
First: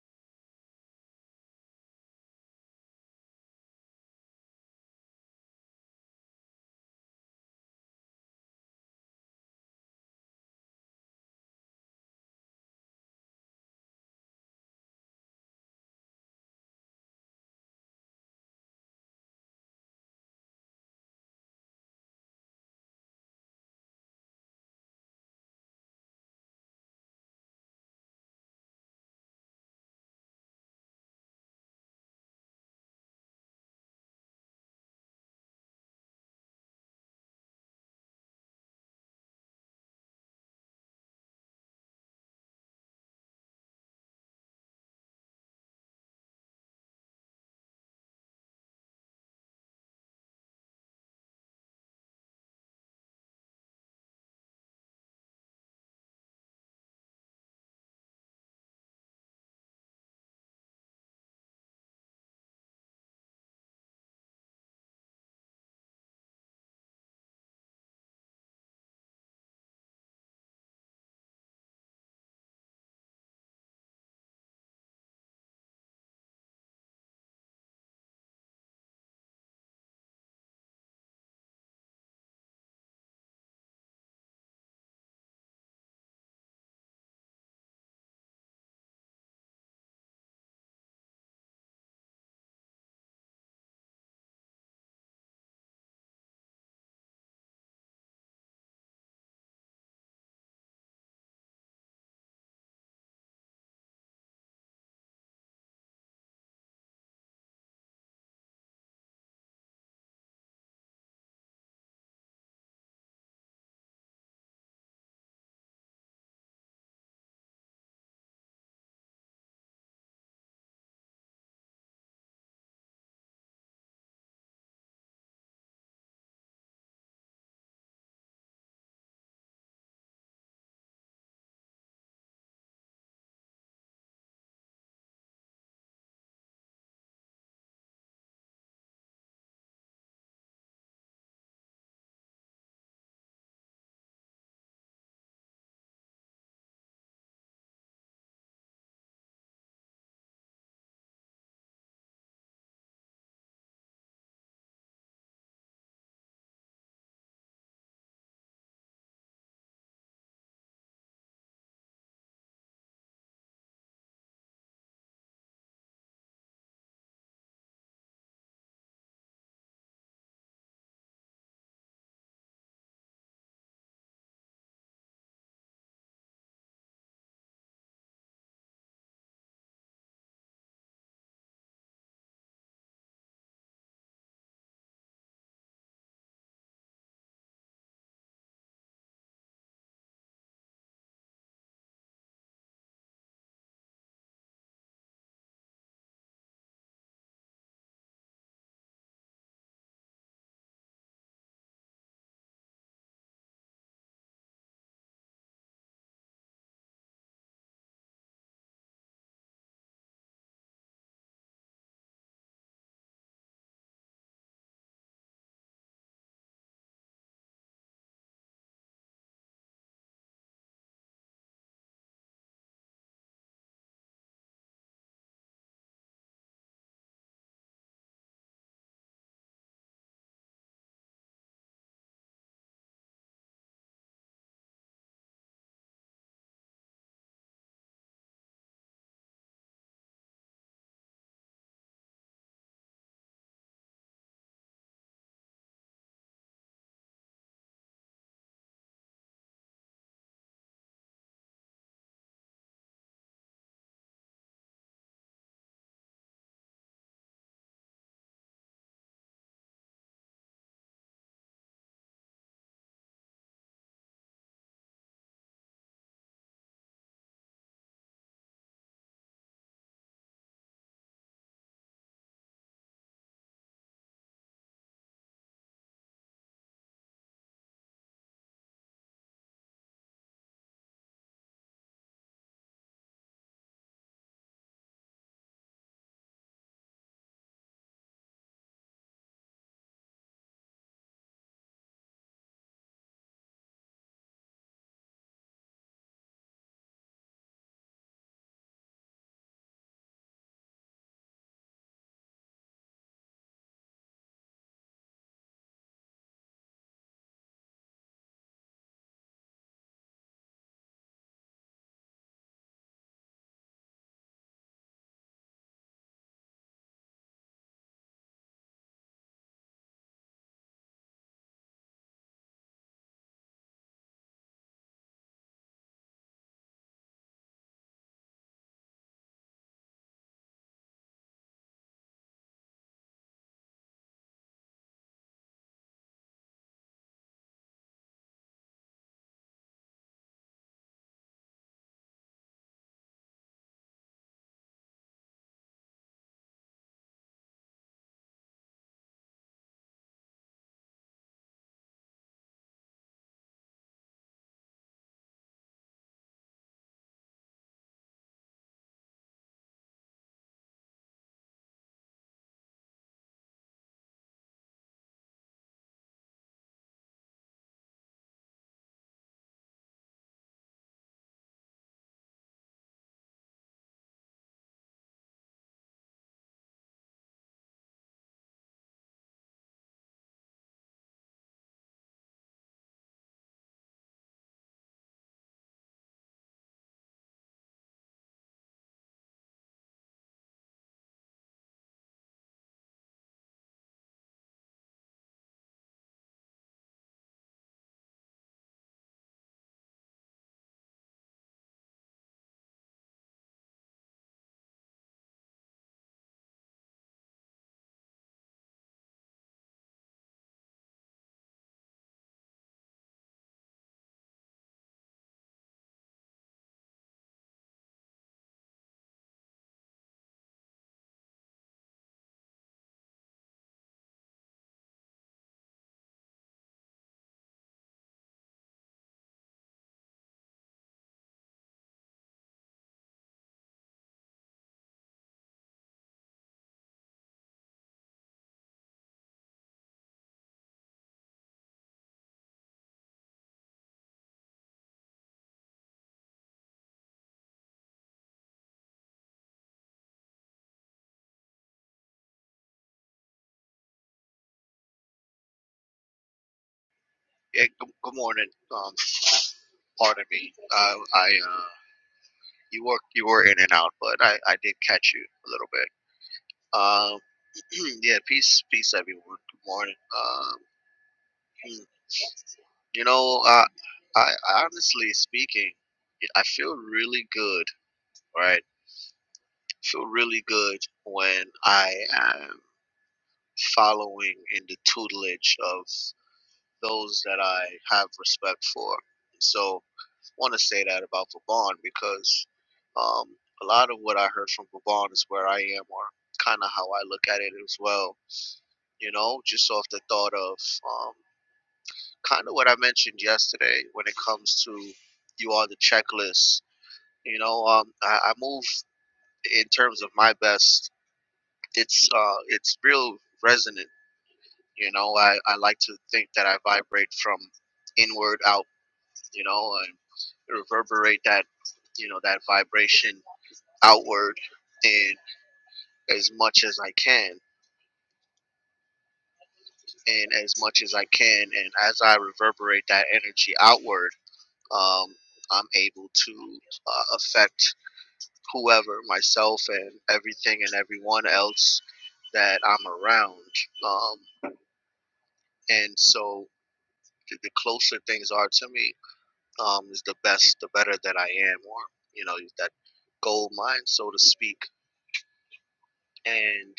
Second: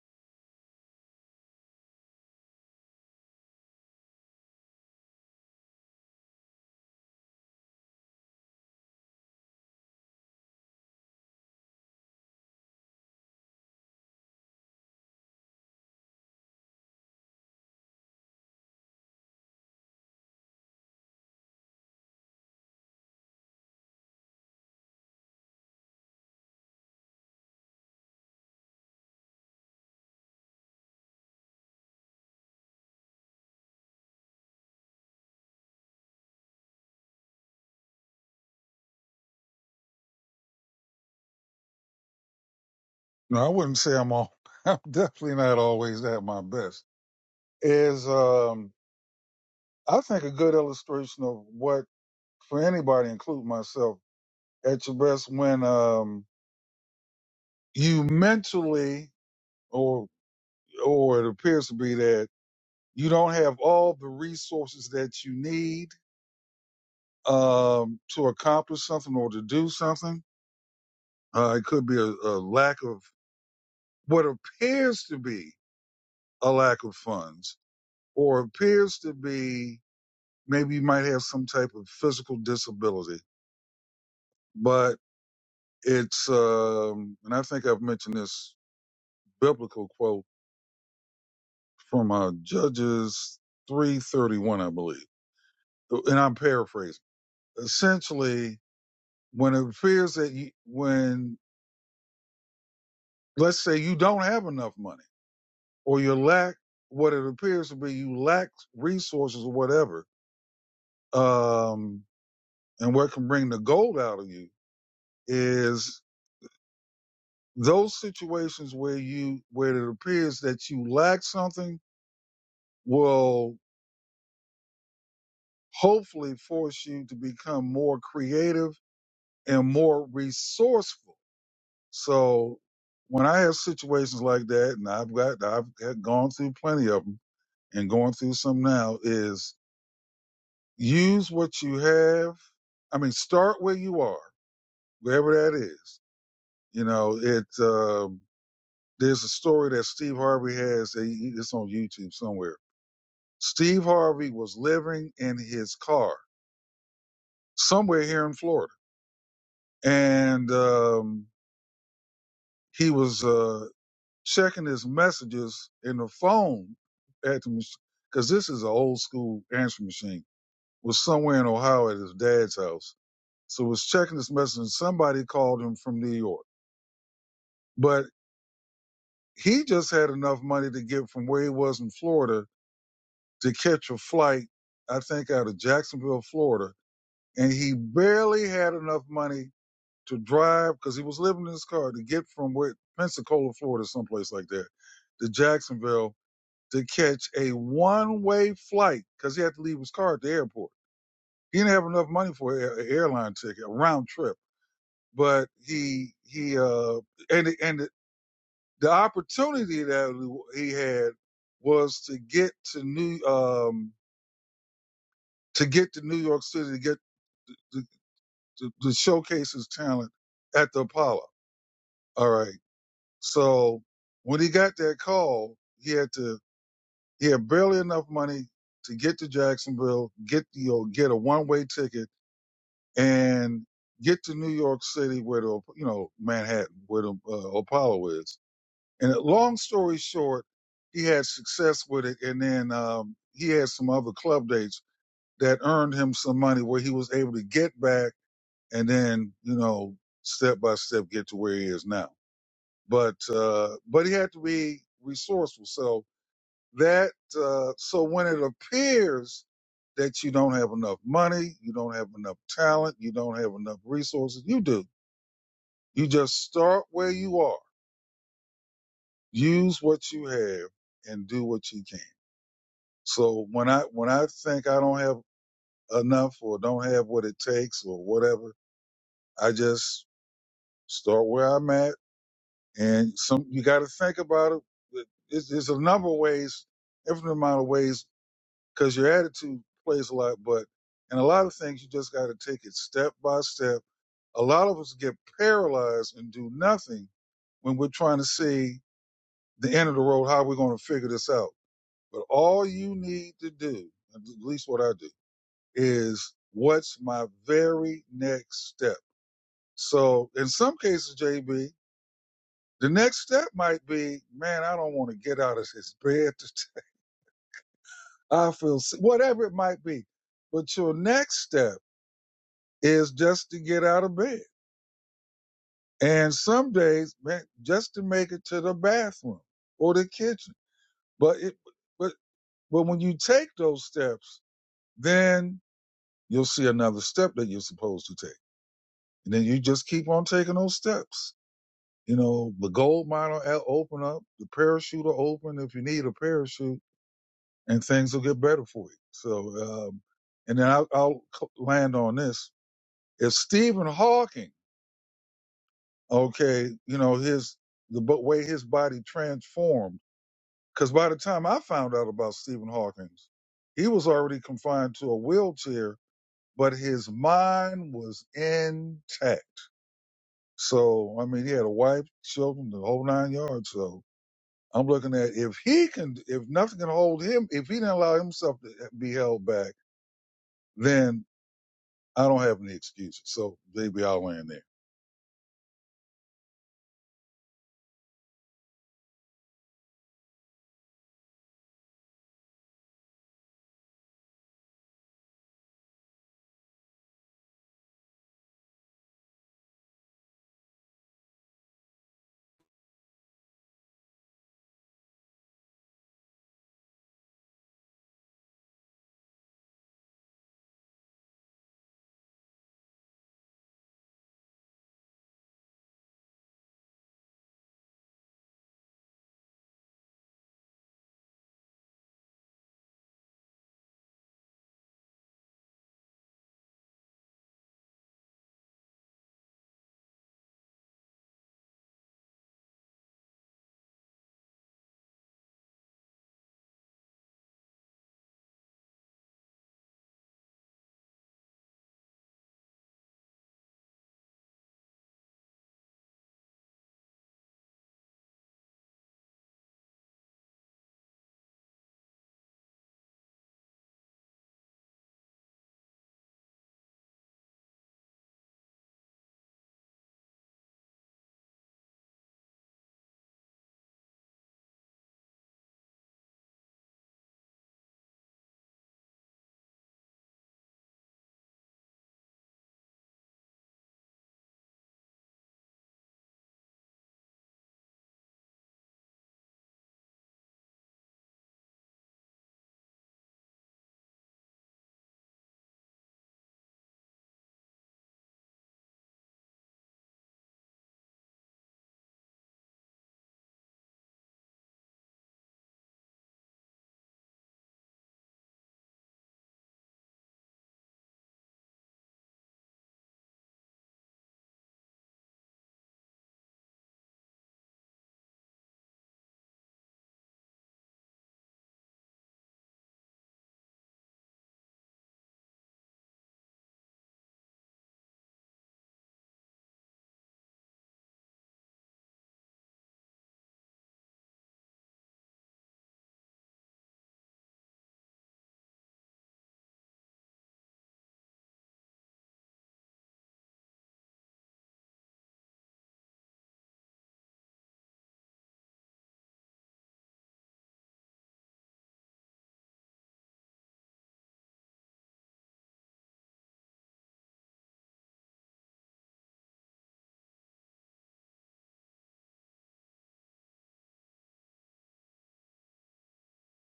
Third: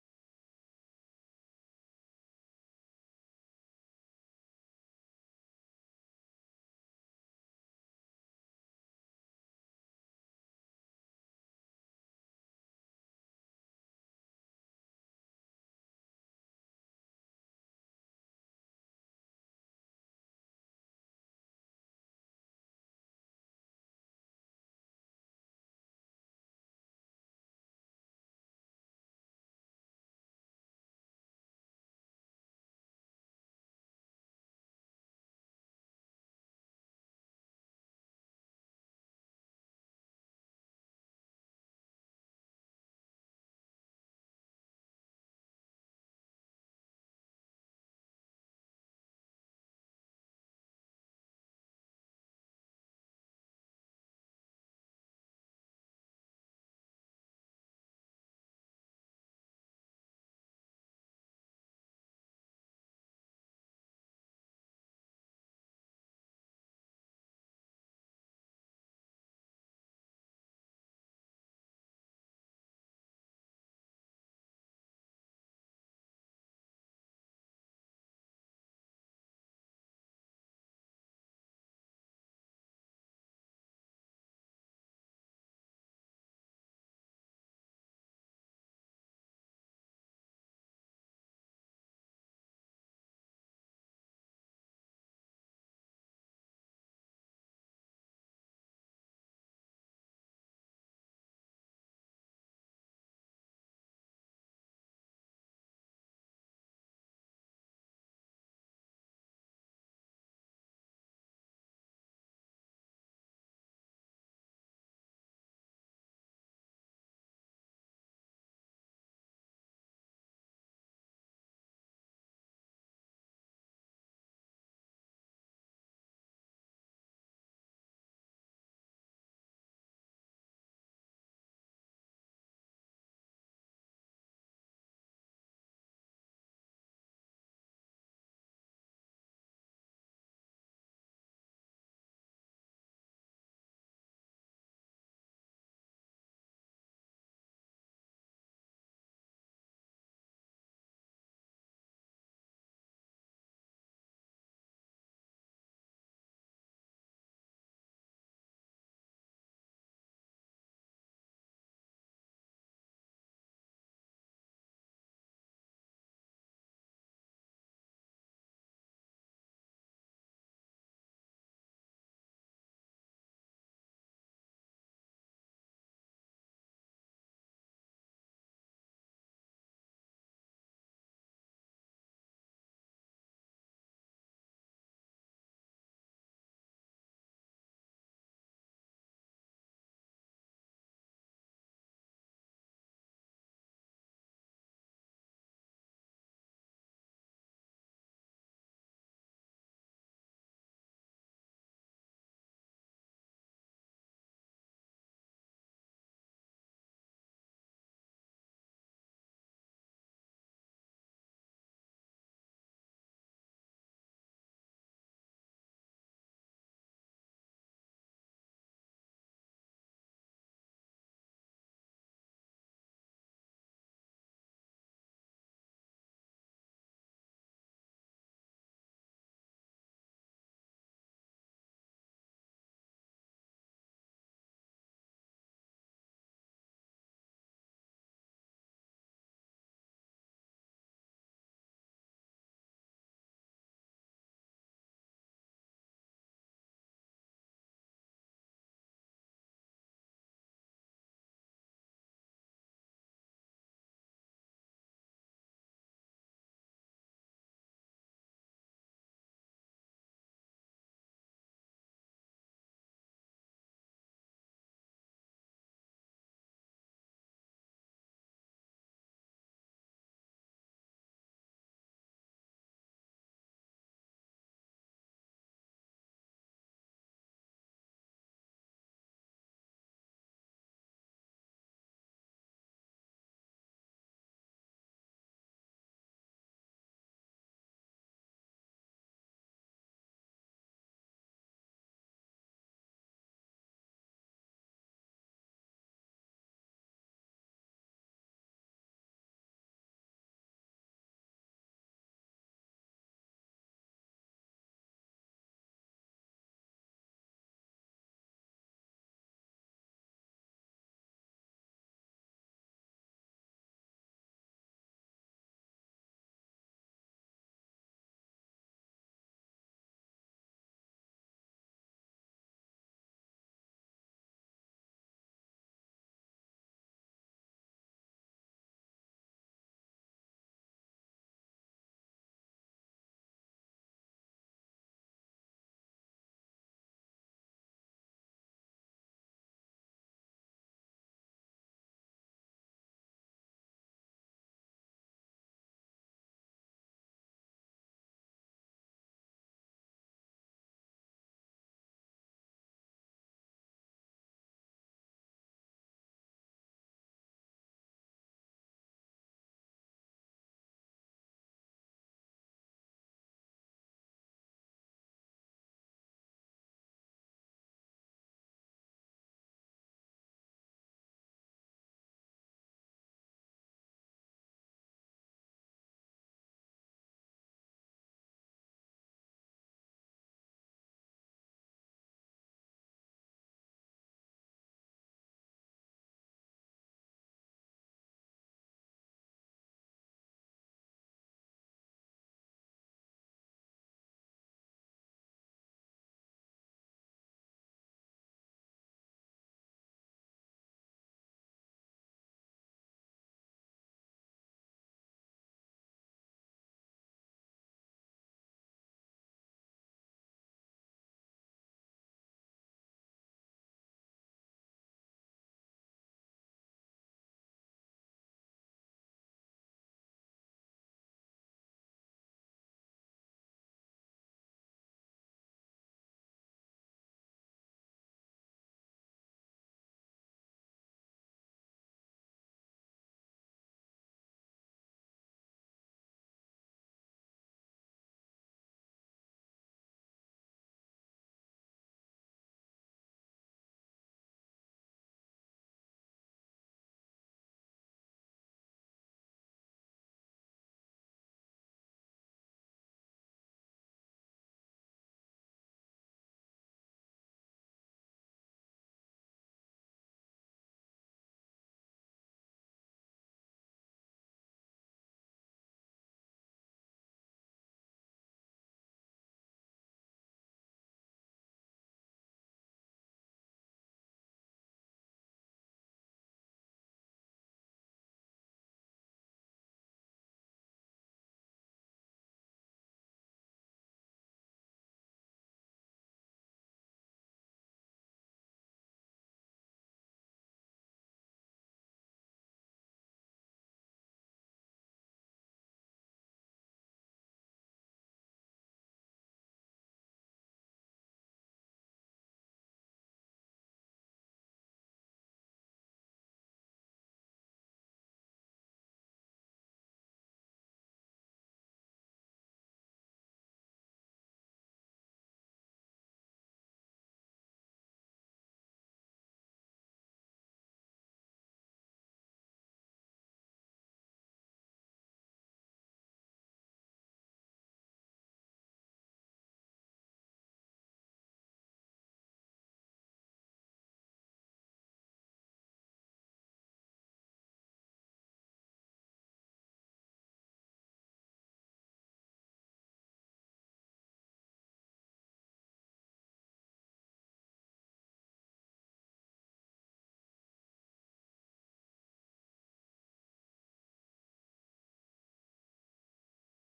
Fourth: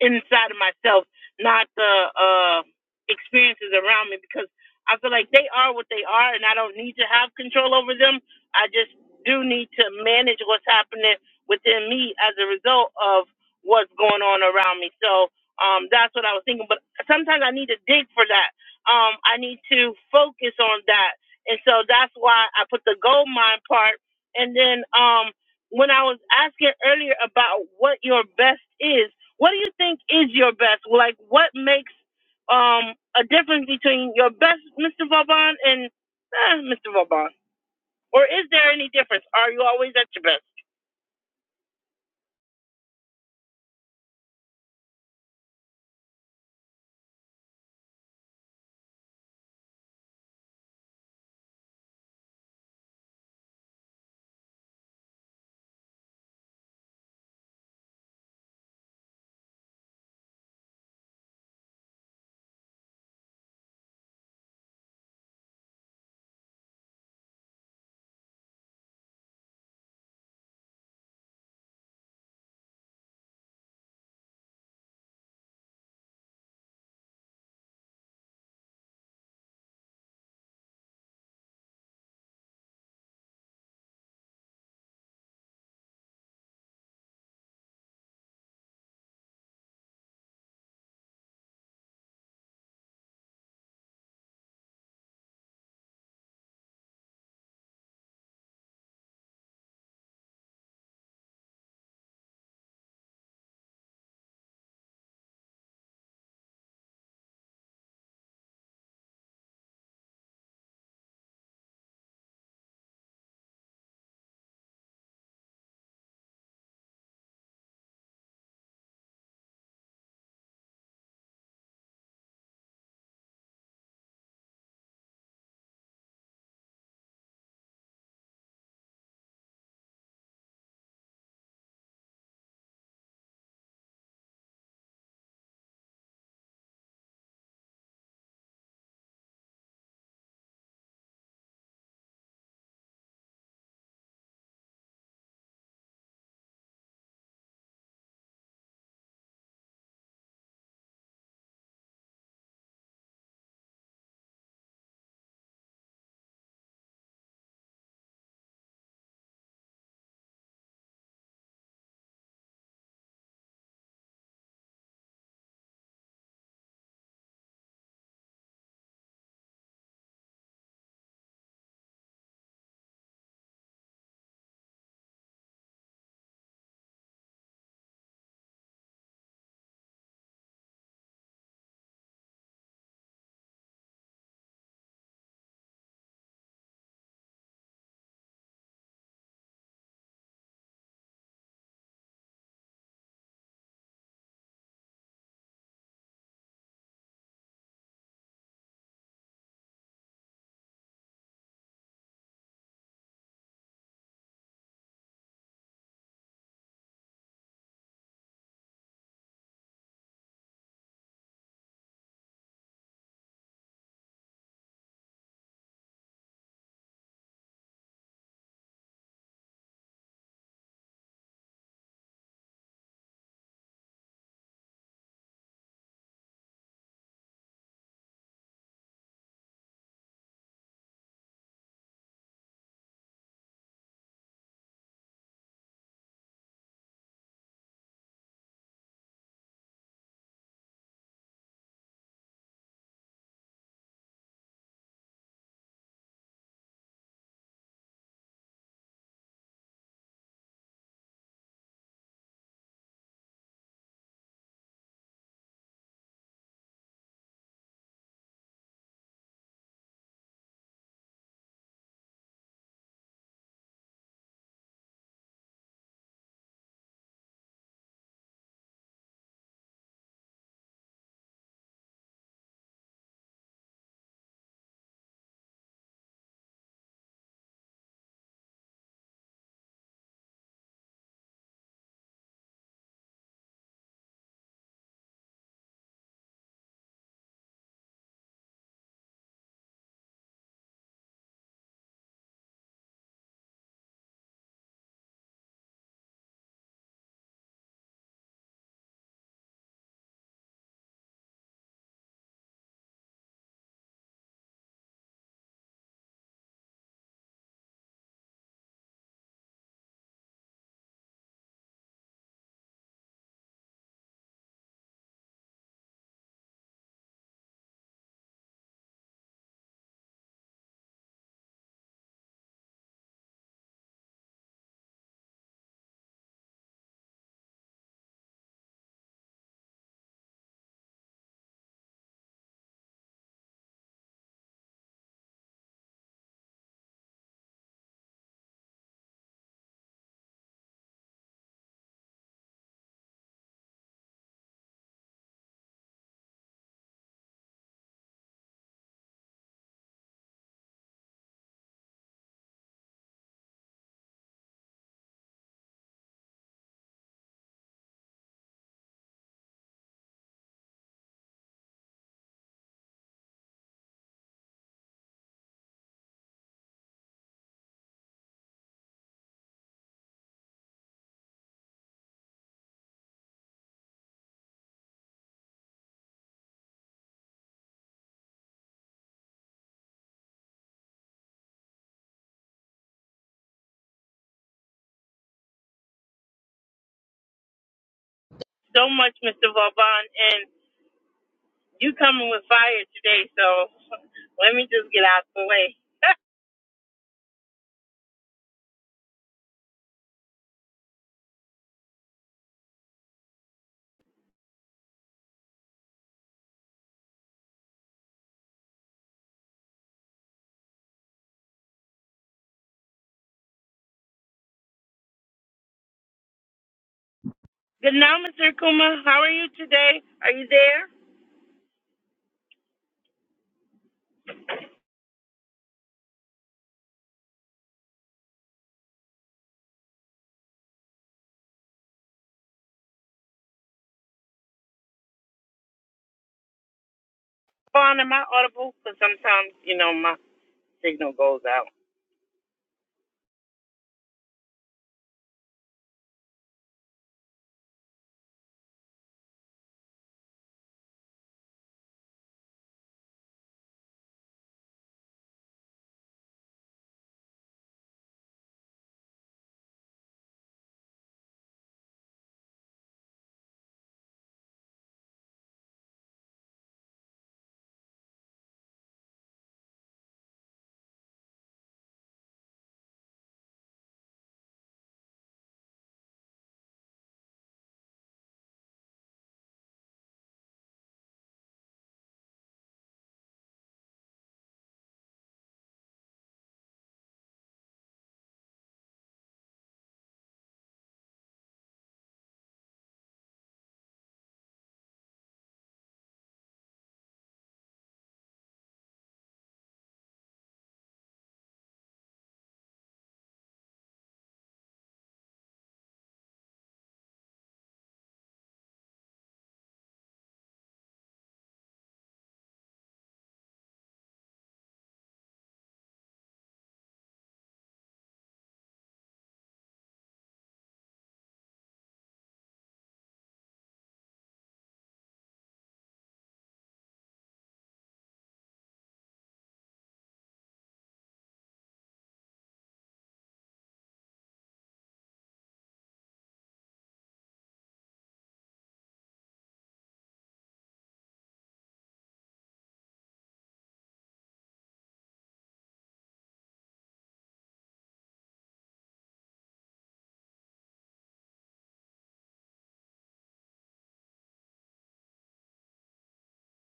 Speaker 1: inside of myself, not the uh, experiences around me, because I feel like they are what they are, and I don't need to have control over them. I just do need to manage what's happening within me as a result of what's going on around me. So um, that's what I was thinking. But sometimes I need to dig for that. Um, I need to focus on that, and so that's why I put the gold mine part, and then. Um, when I was asking earlier about what your best is, what do you think is your best? Like, what makes um, a difference between your best, Mr. Vauban, and eh, Mr. Vauban? Or is there any difference? Are you always at your best?
Speaker 2: No, I wouldn't say I'm all. I'm definitely not always at my best. Is um, I think a good illustration of what for anybody, include myself, at your best when um, you mentally, or or it appears to be that you don't have all the resources that you need um, to accomplish something or to do something. Uh, it could be a, a lack of what appears to be a lack of funds, or appears to be maybe you might have some type of physical disability, but it's um, and I think I've mentioned this biblical quote from uh, Judges 331, I believe. And I'm paraphrasing. Essentially, when it appears that you, when, let's say you don't have enough money or you lack what it appears to be, you lack resources or whatever, um, and what can bring the gold out of you is those situations where you, where it appears that you lack something will hopefully force you to become more creative and more resourceful So when I have situations like that, and I've got I've had gone through plenty of them, and going through some now, is use what you have. I mean, start where you are, wherever that is. You know, it. Um, there's a story that Steve Harvey has. he- It's on YouTube somewhere. Steve Harvey was living in his car somewhere here in Florida, and um, he was. uh, checking his messages in the phone at the machine because this is an old school answering machine was somewhere in ohio at his dad's house so was checking his message and somebody called him from new york but he just had enough money to get from where he was in florida to catch a flight i think out of jacksonville florida and he barely had enough money to drive because he was living in his car to get from where pensacola florida someplace like that to jacksonville to catch a one way flight because he had to leave his car at the airport. He didn't have enough money for an airline ticket, a round trip. But he he uh and and the the opportunity that he had was to get to New um to get to New York City to get to, to, to showcase his talent at the Apollo. All right, so when he got that call, he had to He had barely enough money to get to Jacksonville, get you know, get a one way ticket, and get to New York City, where the you know Manhattan, where the uh, Apollo is. And uh, long story short, he had success with it, and then um, he had some other club dates that earned him some money, where he was able to get back, and then you know step by step get to where he is now. But uh, but he had to be resourceful, so that uh, so when it appears that you don't have enough money, you don't have enough talent, you don't have enough resources, you do. You just start where you are. Use what you have and do what you can. So when I when I think I don't have enough or don't have what it takes or whatever, I just start where I'm at and some you got to think about it. There's, there's a number of ways, infinite amount of ways because your attitude plays a lot. But in a lot of things, you just got to take it step by step. A lot of us get paralyzed and do nothing when we're trying to see the end of the road, how we're going to figure this out. But all you need to do, at least what I do, is what's my very next step? So in some cases, JB, the next step might be, man, I don't want to get out of this bed. I feel sick, whatever it might be. But your next step is just to get out of bed. And some days, man, just to make it to the bathroom or the kitchen. But it, but, but when you take those steps, then you'll see another step that you're supposed to take. And then you just keep on taking those steps. You know, the gold mine will open up, the parachute will open if you need a parachute and things will get better for you. So, um, and then I'll, I'll land on this. If Stephen Hawking okay, you know, his the bo- way his body transformed. Because by the time I found out about Stephen Hawking's, he was already confined to a wheelchair, but his mind was intact. So I mean, he had a wife, children, the whole nine yards. So I'm looking at if he can, if nothing can hold him, if he didn't allow himself to eh, be held back, then I don't have any excuses. So maybe I'll land there.
Speaker 1: So much, Mr. Vauban, and you coming with fire today, so let me just get out the way. Good now, Mr. Kuma. How are you today? Are you there? Vaughn, am I audible? Because sometimes, you know, my signal goes out.
Speaker 3: Yeah, good, good morning. Um, pardon me. Uh, I uh, you were you were in and out, but I, I did catch you a little bit. Um, yeah, peace, peace, everyone. Good morning. Um, hmm, you know, I, I honestly speaking, I feel really good. Right, I feel really good when I am following in the tutelage of those that I have respect for. So want to say that about Vaughn because um, a lot of what I heard from Vaughn is where I am, or kind of how I look at it as well. You know, just off the thought of um, kind of what I mentioned yesterday when it comes to you are the checklist. You know, um, I, I move in terms of my best. It's uh, it's real resonant. You know, I, I like to think that I vibrate from inward out. You know, and reverberate that you know that vibration outward and as much as I can and as much as I can and as I reverberate that energy outward um, I'm able to uh, affect whoever myself and everything and everyone else that I'm around um, and so the the closer things are to me um, is the best the better that I am or you know that gold mine so to speak and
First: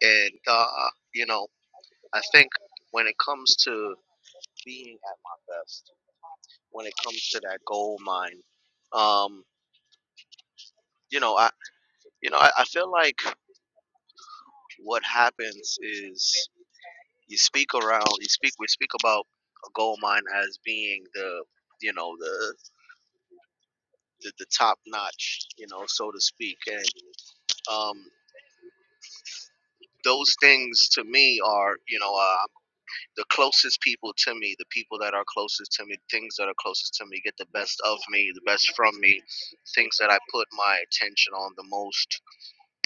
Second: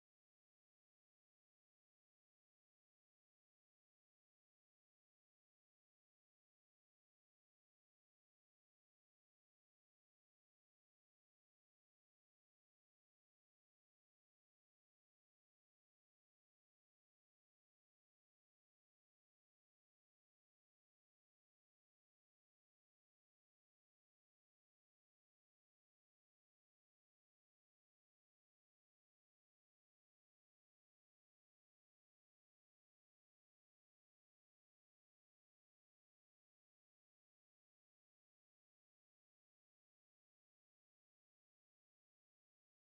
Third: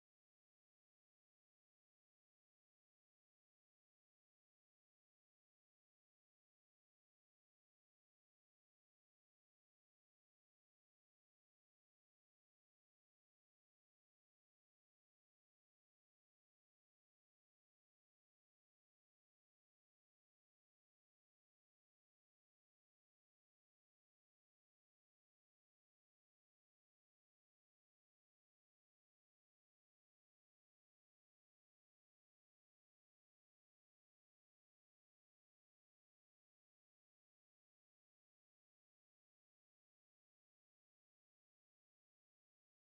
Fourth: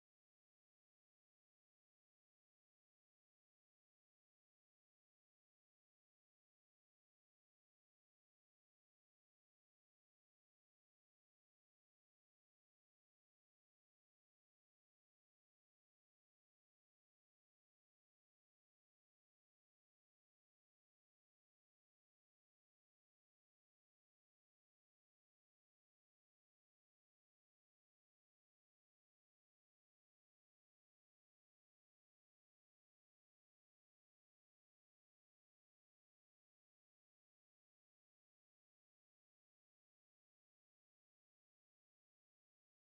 Speaker 3: and uh, you know I think when it comes to being at my best when it comes to that gold mine. Um, you know, I you know, I, I feel like what happens is you speak around you speak we speak about a gold mine as being the you know, the the, the top notch, you know, so to speak. And um those things to me are, you know, uh, the closest people to me, the people that are closest to me, things that are closest to me, get the best of me, the best from me, things that I put my attention on the most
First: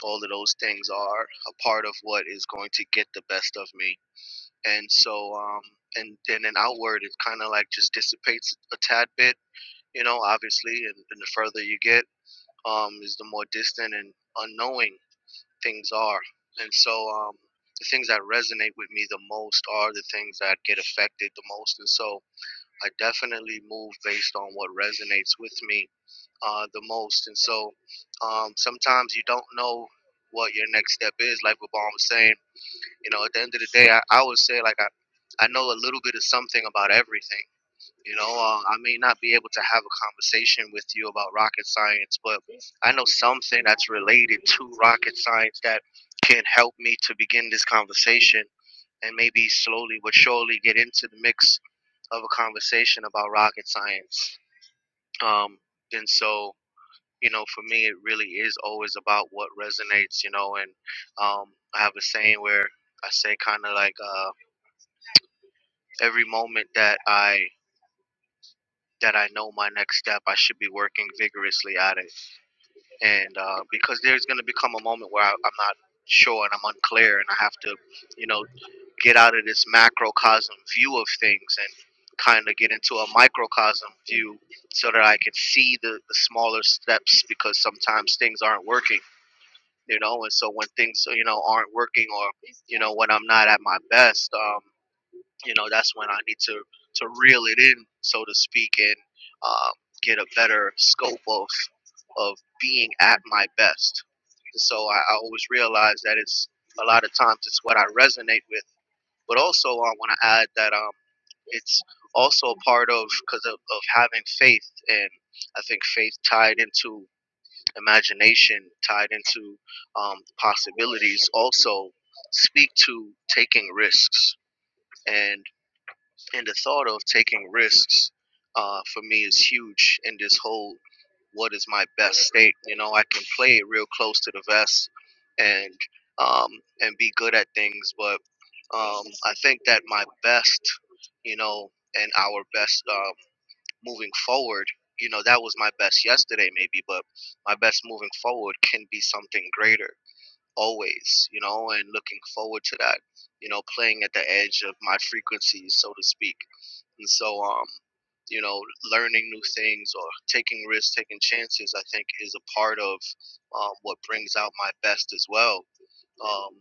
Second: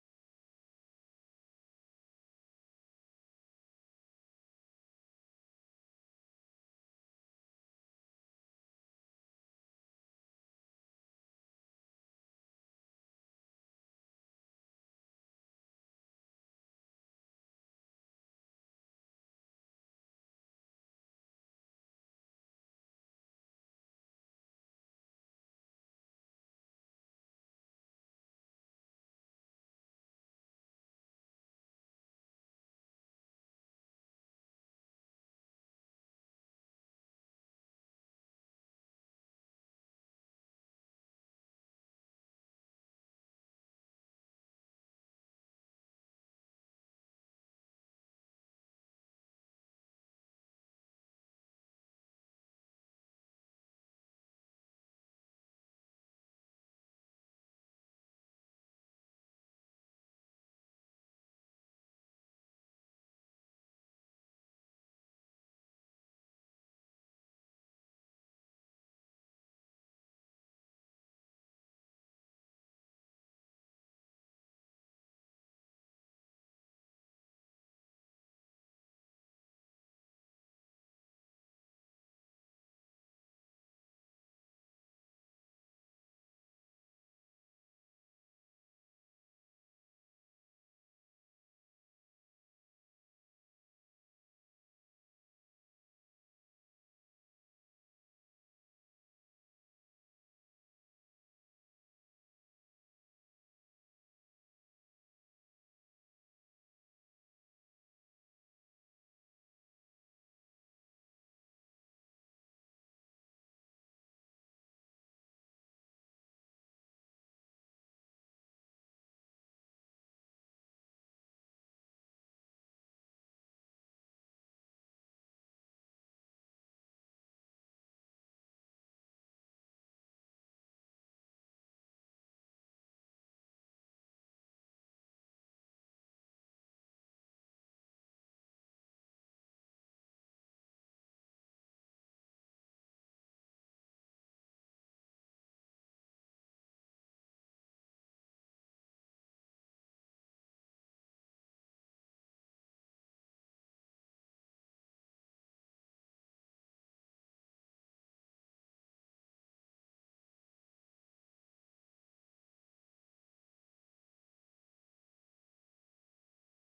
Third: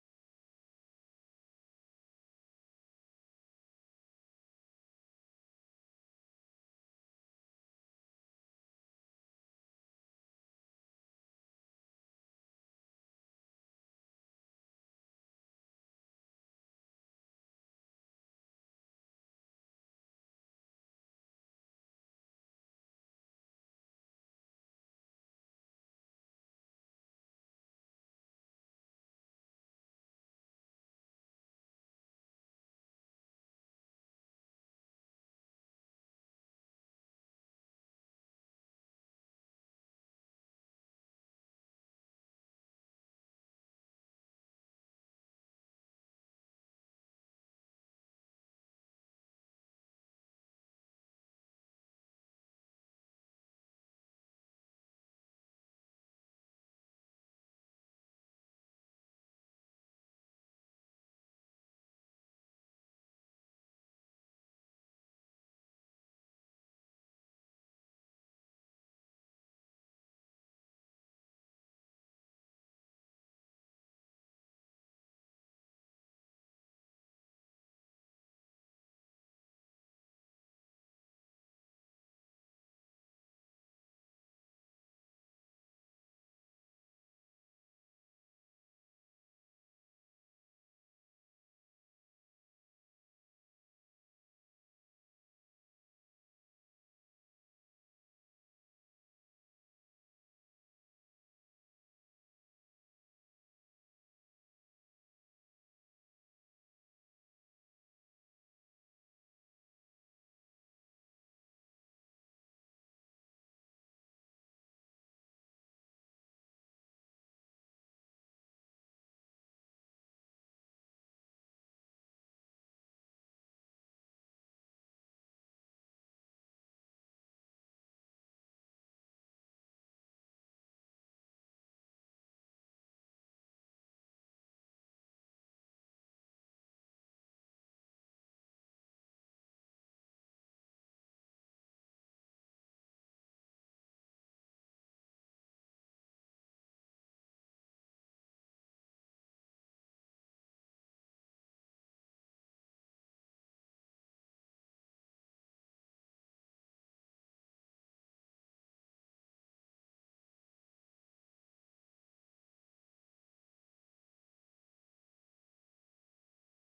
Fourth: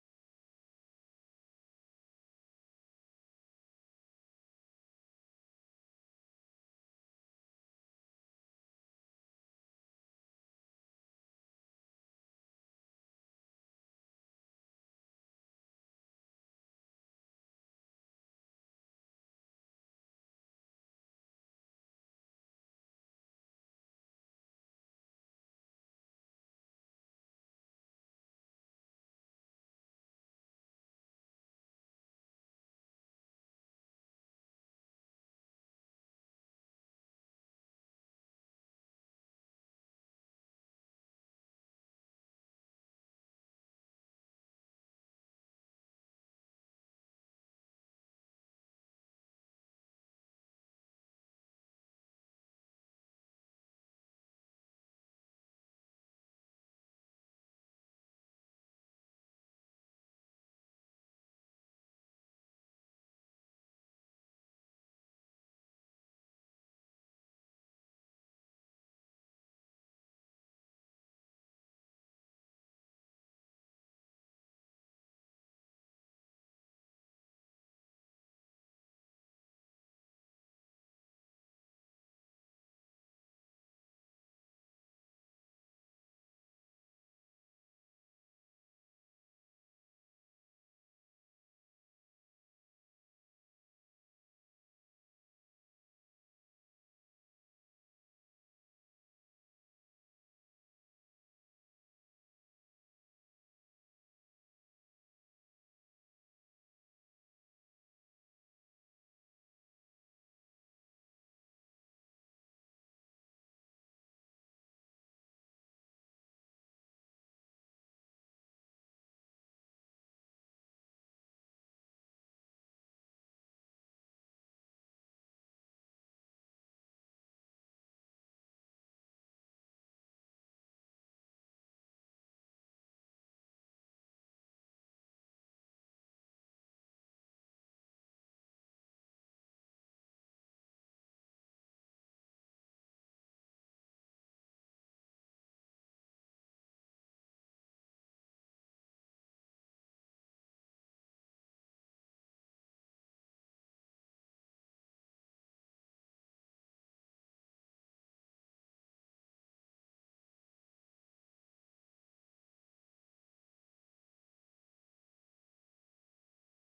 Speaker 3: all of those things are a part of what is going to get the best of me and so um and then an outward it kind of like just dissipates a tad bit you know obviously and, and the further you get um is the more distant and unknowing things are and so um the things that resonate with me the most are the things that get affected the most and so i definitely move based on what resonates with me uh, the most. And so um, sometimes you don't know what your next step is. Like what Baum was saying, you know, at the end of the day, I, I would say like I, I know a little bit of something about everything. You know, uh, I may not be able to have a conversation with you about rocket science, but I know something that's related to rocket science that can help me to begin this conversation and maybe slowly but surely get into the mix of a conversation about rocket science. Um, and so you know, for me, it really is always about what resonates, you know. And um, I have a saying where I say, kind of like, uh, every moment that I that I know my next step, I should be working vigorously at it. And uh, because there's going to become a moment where I, I'm not sure and I'm unclear, and I have to, you know, get out of this macrocosm view of things and kind of get into a microcosm view so that I can see the, the smaller steps because sometimes things aren't working you know. And so when things you know aren't working, or you know when I'm not at my best, um, you know that's when I need to to reel it in, so to speak, and um, get a better scope of of being at my best. And so I, I always realize that it's a lot of times it's what I resonate with, but also I want to add that um, it's also a part of because of, of having faith, and I think faith tied into imagination tied into um, possibilities also speak to taking risks and and the thought of taking risks uh, for me is huge in this whole what is my best state you know i can play it real close to the vest and um, and be good at things but um, i think that my best you know and our best uh, moving forward you know that was my best yesterday maybe but my best moving forward can be something greater always you know and looking forward to that you know playing at the edge of my frequencies so to speak and so um you know learning new things or taking risks taking chances i think is a part of um, what brings out my best as well um,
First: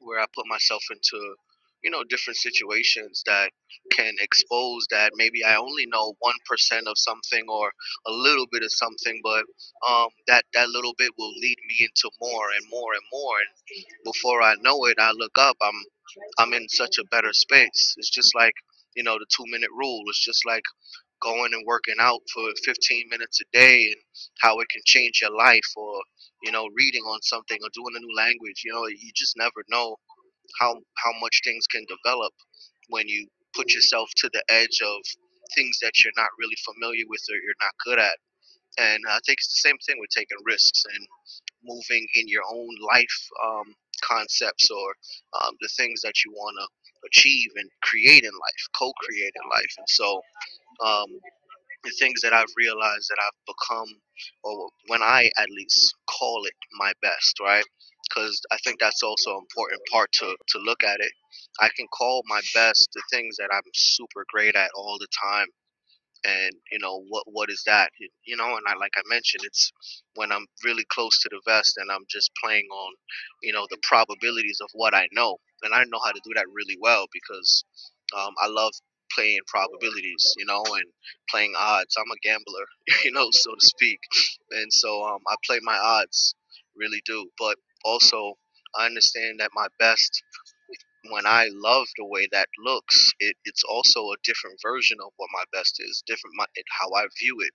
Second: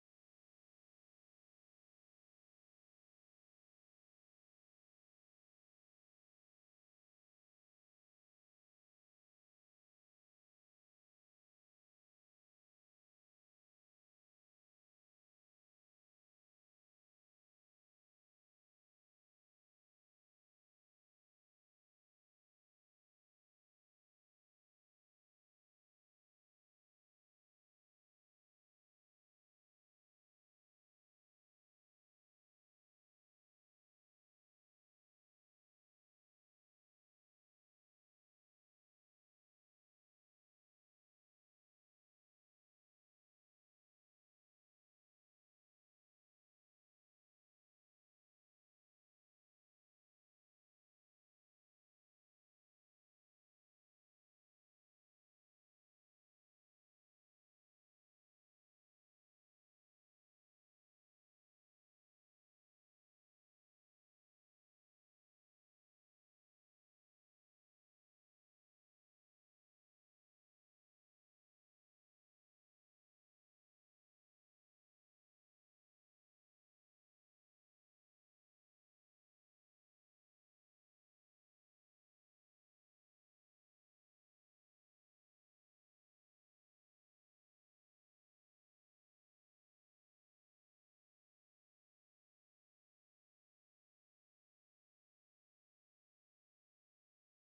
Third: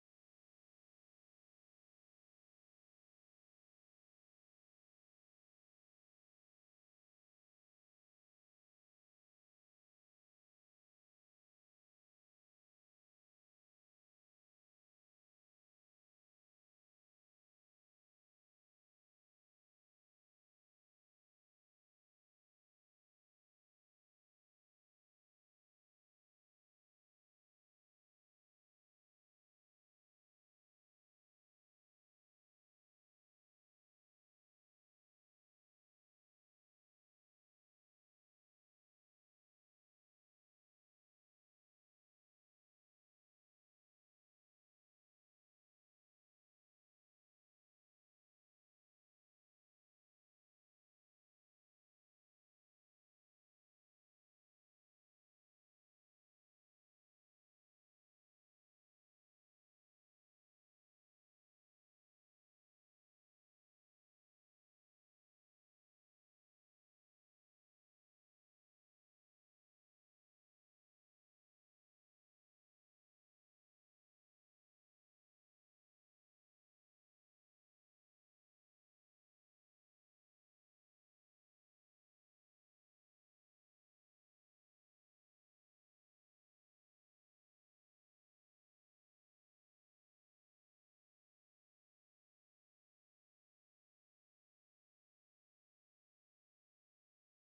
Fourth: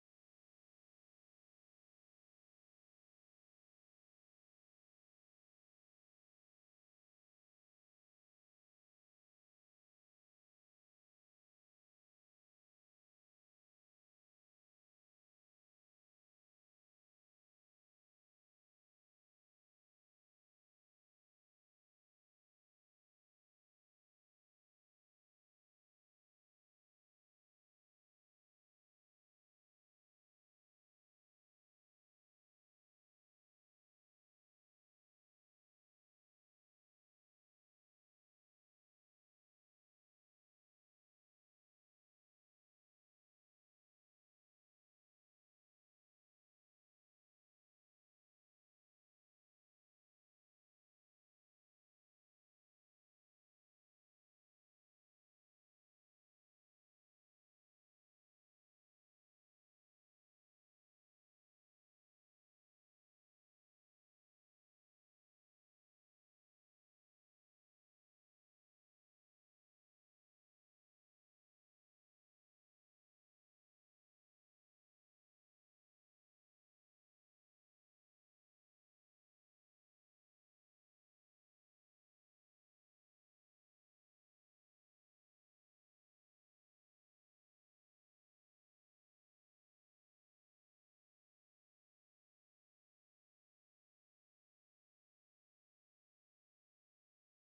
Speaker 3: where I put myself into, you know, different situations that can expose that maybe I only know one percent of something or a little bit of something, but um, that that little bit will lead me into more and more and more, and before I know it, I look up, I'm I'm in such a better space. It's just like you know the two minute rule. It's just like going and working out for 15 minutes a day and how it can change your life or you know reading on something or doing a new language you know you just never know how how much things can develop when you put yourself to the edge of things that you're not really familiar with or you're not good at. And I think it's the same thing with taking risks and moving in your own life um, concepts or um, the things that you want to achieve and create in life, co-create in life. And so, um, the things that I've realized that I've become, or when I at least call it my best, right? Because I think that's also an important part to, to look at it. I can call my best the things that I'm super great at all the time and you know what what is that you know and i like i mentioned it's when i'm really close to the vest and i'm just playing on you know the probabilities of what i know and i know how to do that really well because um, i love playing probabilities you know and playing odds i'm a gambler you know so to speak and so um, i play my odds really do but also i understand that my best when I love the way that looks, it, it's also a different version of what my best is, different my, how I view it.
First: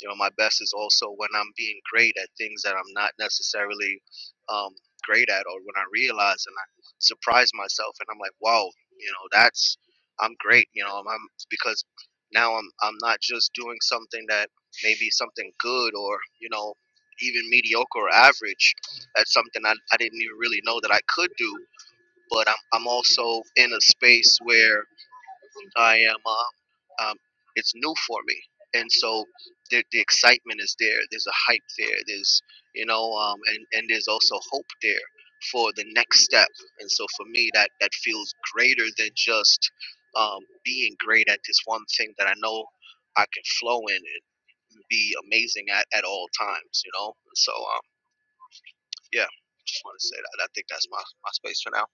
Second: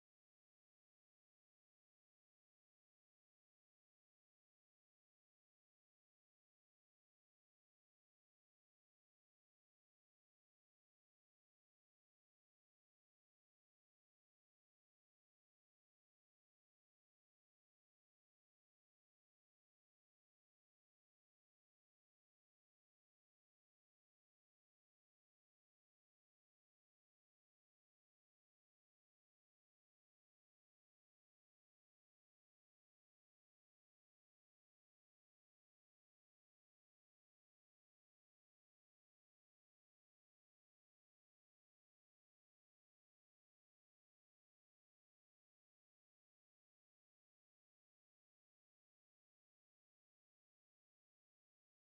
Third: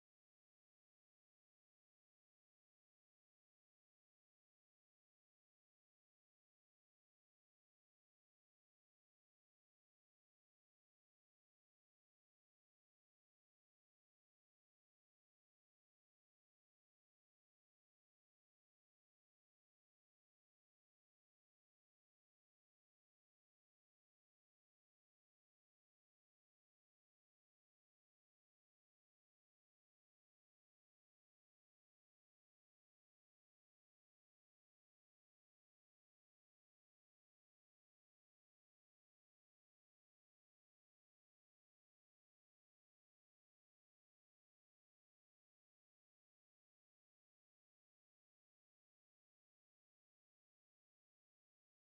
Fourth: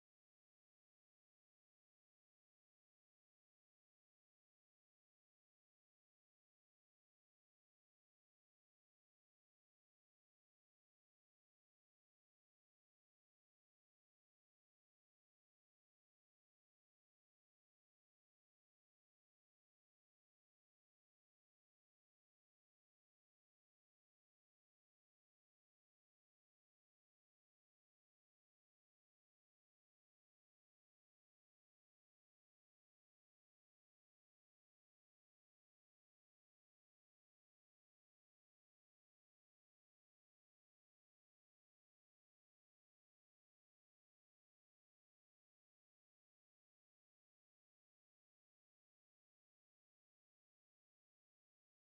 Speaker 3: You know, my best is also when I'm being great at things that I'm not necessarily um, great at, or when I realize and I surprise myself, and I'm like, wow, you know, that's I'm great. You know, I'm, I'm because now I'm I'm not just doing something that maybe something good or you know even mediocre or average. That's something I, I didn't even really know that I could do but I'm I'm also in a space where I am uh, um, it's new for me, and so the the excitement is there. There's a hype there. There's you know um, and and there's also hope there for the next step. And so for me, that that feels greater than just um, being great at this one thing that I know I can flow in and be amazing at at all times. You know, so um, yeah. Just want to say that. I think that's my, my space for now.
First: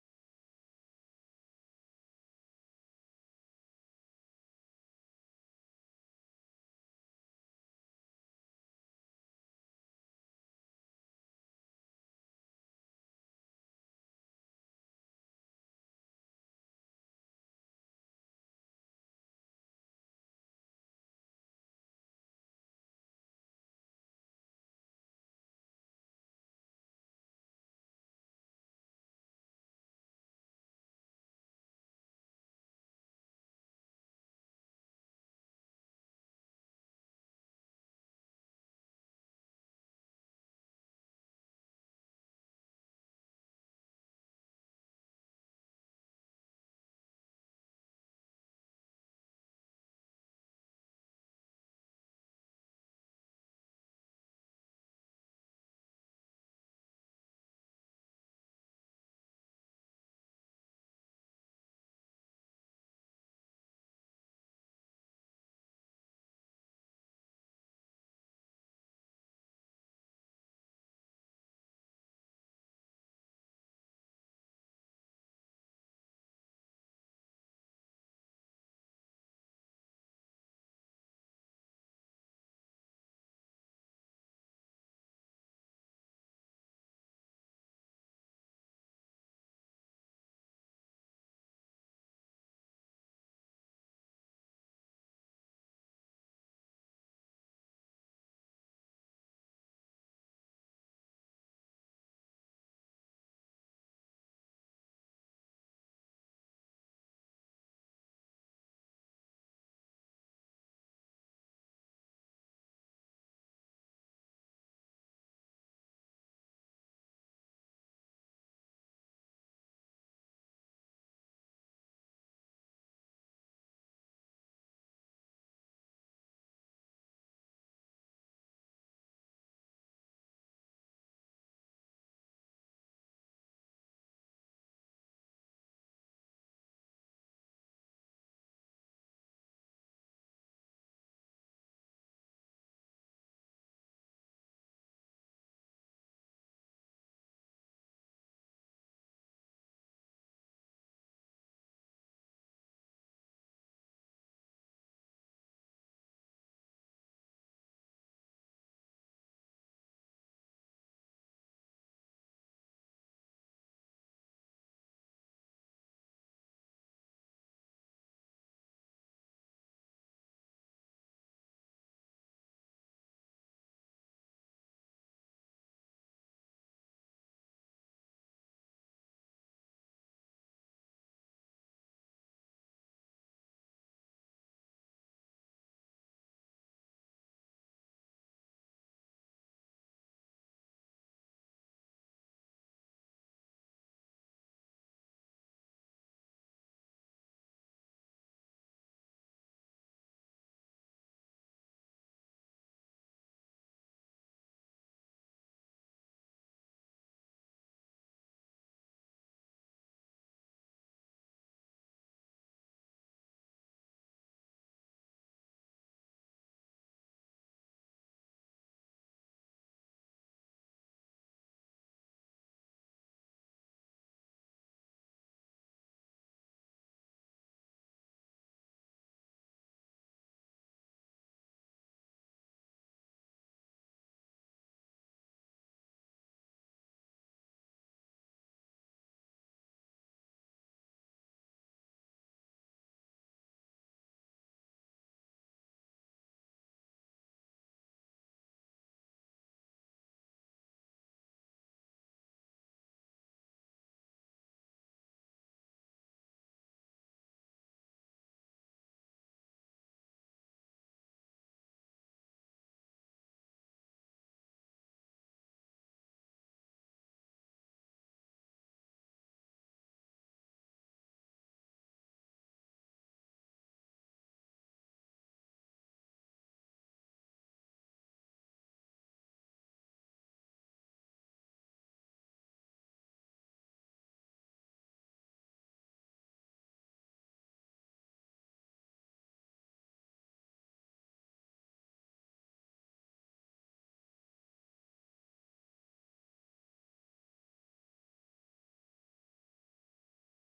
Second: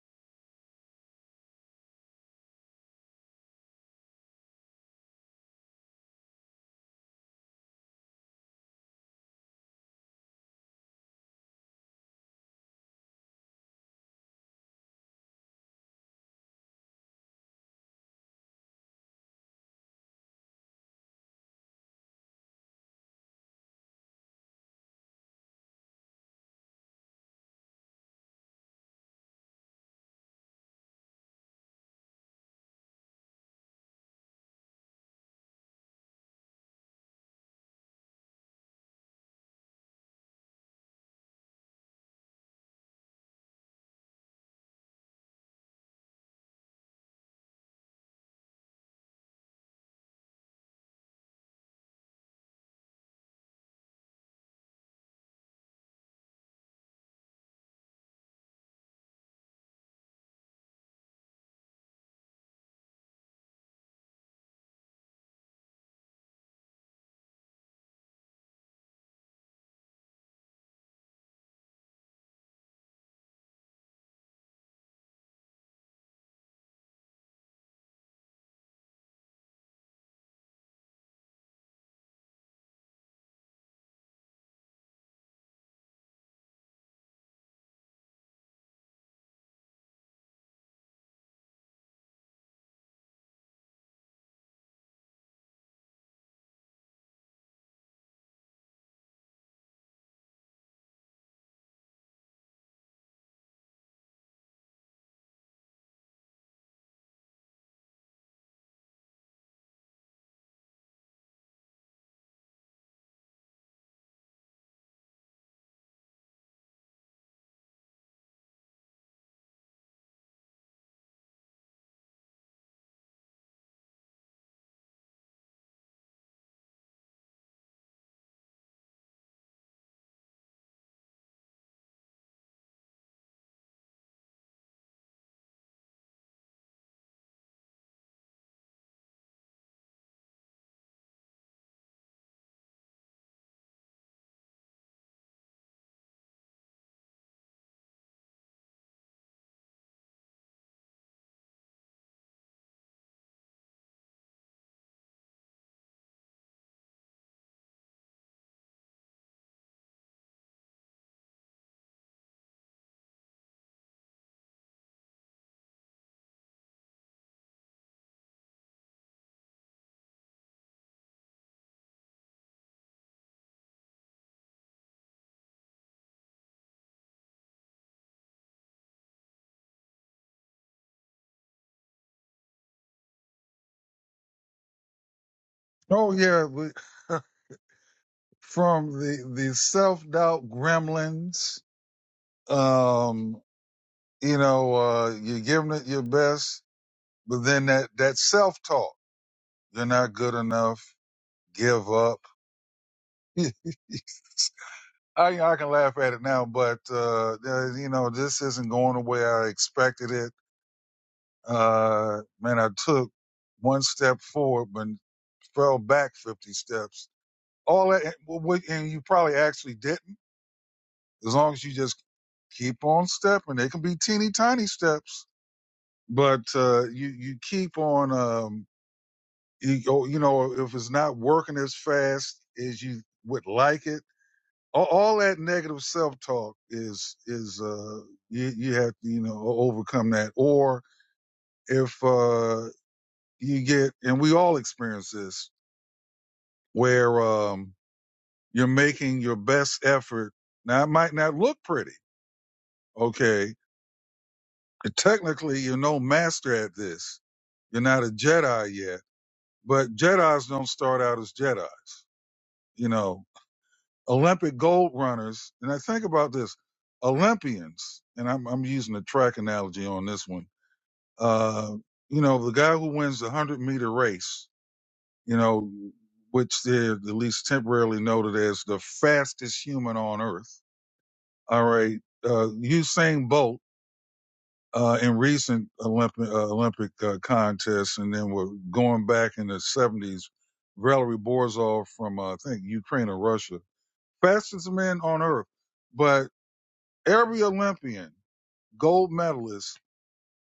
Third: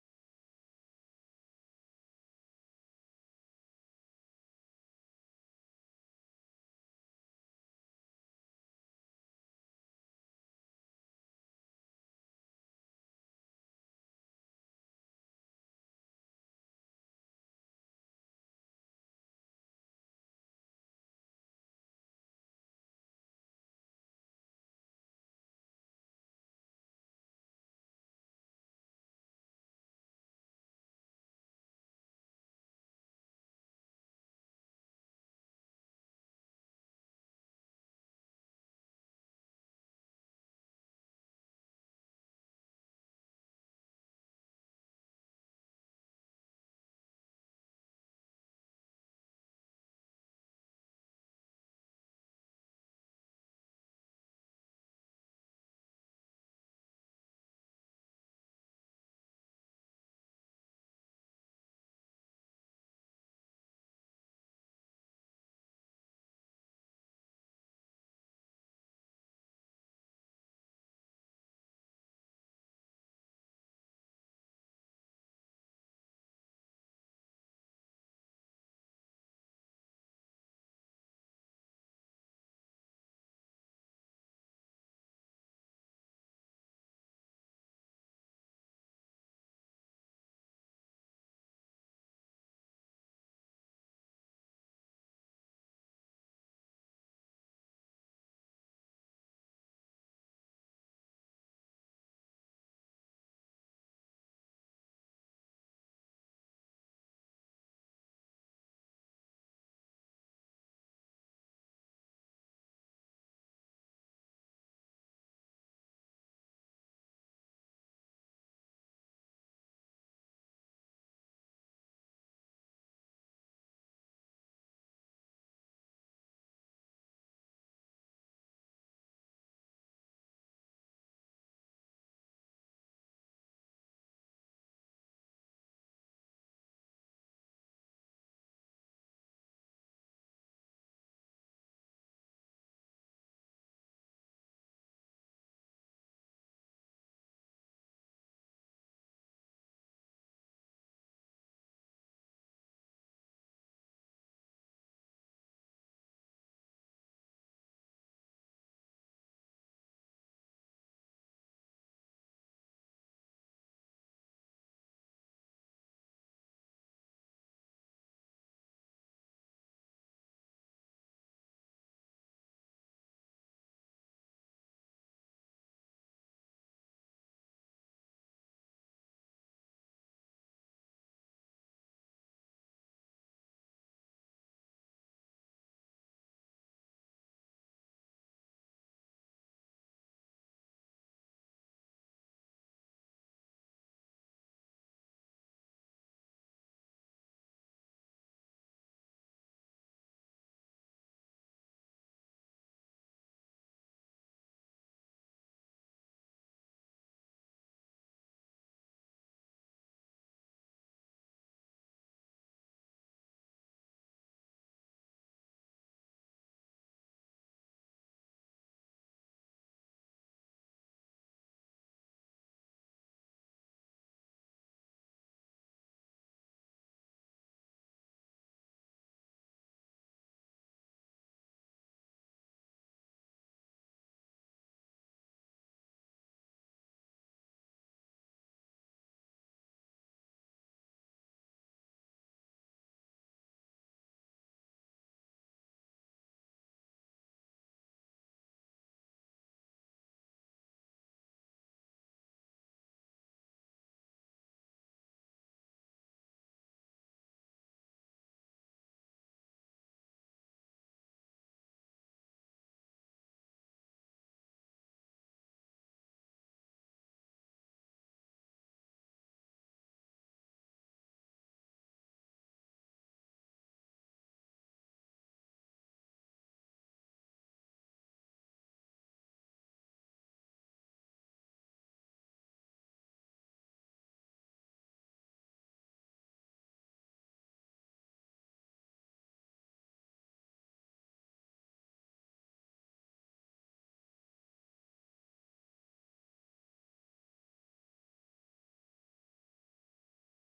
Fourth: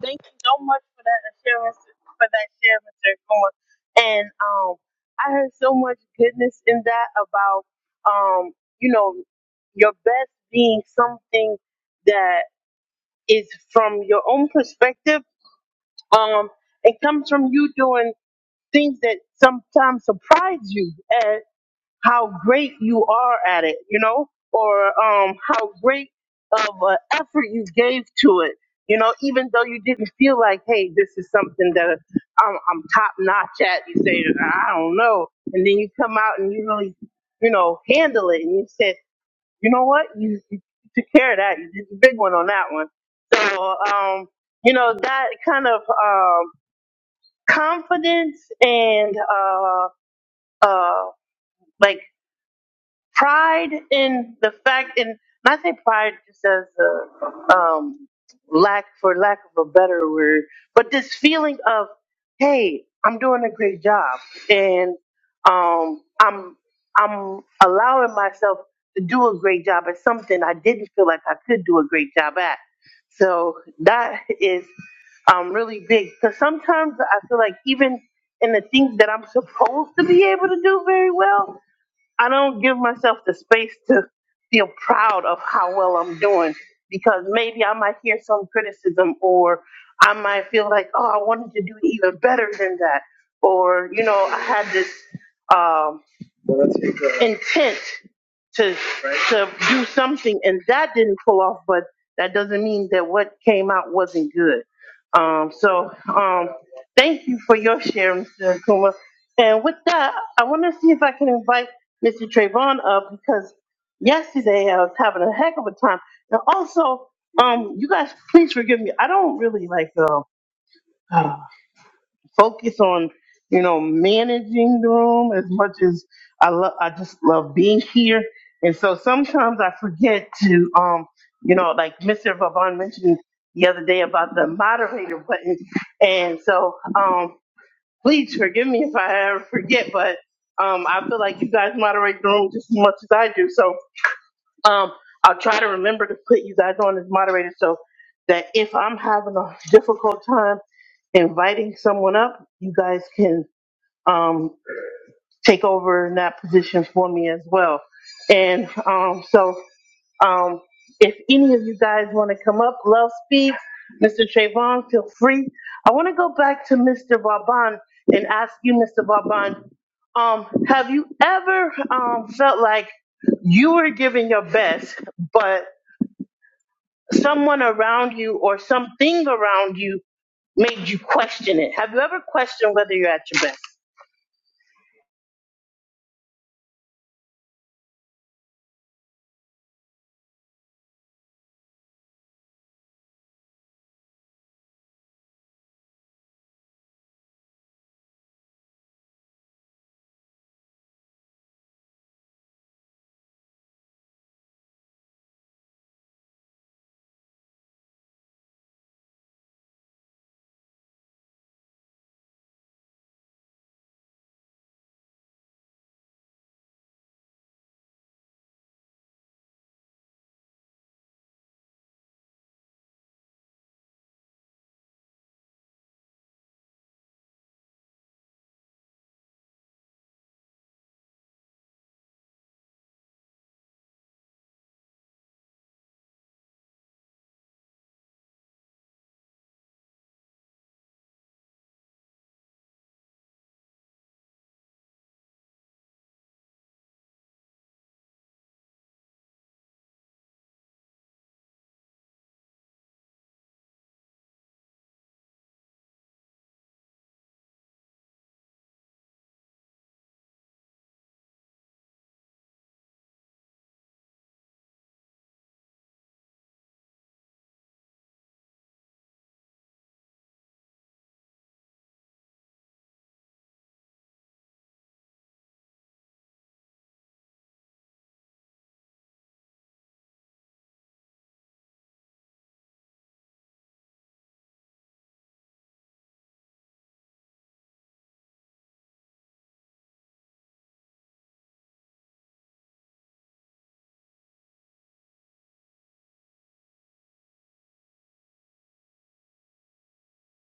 Speaker 1: Thank you so much for that assurance, for that share, Mr. Cohen. And um, I heard so much goodness in that about, um, you know, your best being something that is from your own perspective um, it comes from you doing things that sometimes surprise you how great you are at it, you know, or um, how great of an effort you gave to it, you know, even though you didn't feel like, hey, this is something that I'm, I'm top notch at. You say, I don't know, and then you come out and you really, you know, handle it, and you said, you know what, you, you took care of that. You did the big one on that one. So, um, you know, that kind of um, confidence and uh, uh, like pride in the fact, and and I say pride just as a um, lack, for lack of a better word, but this feeling of, hey, I'm doing a great job, and um, I'm I'm allowing myself to do a great job at something I didn't feel like I could do a great job at. So that is um, really big because sometimes I feel like even in the things that I'm supposed to be able to do very well, I don't give myself the space to feel proud of how well I'm doing because maybe I might hear some criticism or I might feel like, oh, I wanted to do even better than that. Or, you know, I had this um, intent to right. to do something and that didn't pull off but that doesn't mean that what came out wasn't good um so um thank you for your share mr Akuma. and with that i want to see if i can invite mr trayvon up because yesterday i was having a heck of a time and also um you guys please forgive me i don't really like uh, focus on you know managing the room as much as I love. I just love being here, and so sometimes I forget to um you know like Mr. Vavon mentioned the other day about the moderator button, and so um please forgive me if I ever forget, but um I feel like you guys moderate the room just as much as I do, so um I'll try to remember to put you guys on as moderators so that if I'm having a difficult time inviting someone up, you guys can um, take over in that position for me as well. And um, so, um, if any of you guys want to come up, Love Speaks, Mr. Trayvon, feel free. I want to go back to Mr. Vaban and ask you, Mr. Vaban, um, have you ever um, felt like you were giving your best, but someone around you or something around you made you question it? Have you ever questioned whether you're at your
Speaker 2: Oh yeah, we, from the the self doubt gremlins. Um, you know, uh, you're giving it your best, but then that that self talk, you're not good enough, give up. I I can laugh at it now, but uh, uh, you know, this isn't going the way I expected it. Uh, man, I took one step forward, but fell back fifty steps. All that, and well, what- and you probably actually didn't. As long as you just keep on stepping, they can be teeny tiny steps, but uh, you you keep on. Um, you, you know, if it's not working as fast as you would like it, all, all that negative self talk is is uh, you you have to you know overcome that. Or if uh, you get, and we all experience this, where um, you're making your best effort. Now it might not look pretty, okay, Technically, you're no master at this. You're not a Jedi yet, but Jedi's don't start out as Jedi's. You know, Olympic gold runners, and I think about this, Olympians, and I'm, I'm using a track analogy on this one. Uh, you know, the guy who wins the 100 meter race, you know, which they're at least temporarily noted as the fastest human on earth. All right. Uh, Usain Bolt uh, in recent Olympic uh, Olympic uh, contests, and then we're going back in the '70s. Valery Borzov from uh, I think Ukraine or Russia, fastest man on earth. But every Olympian, gold medalist,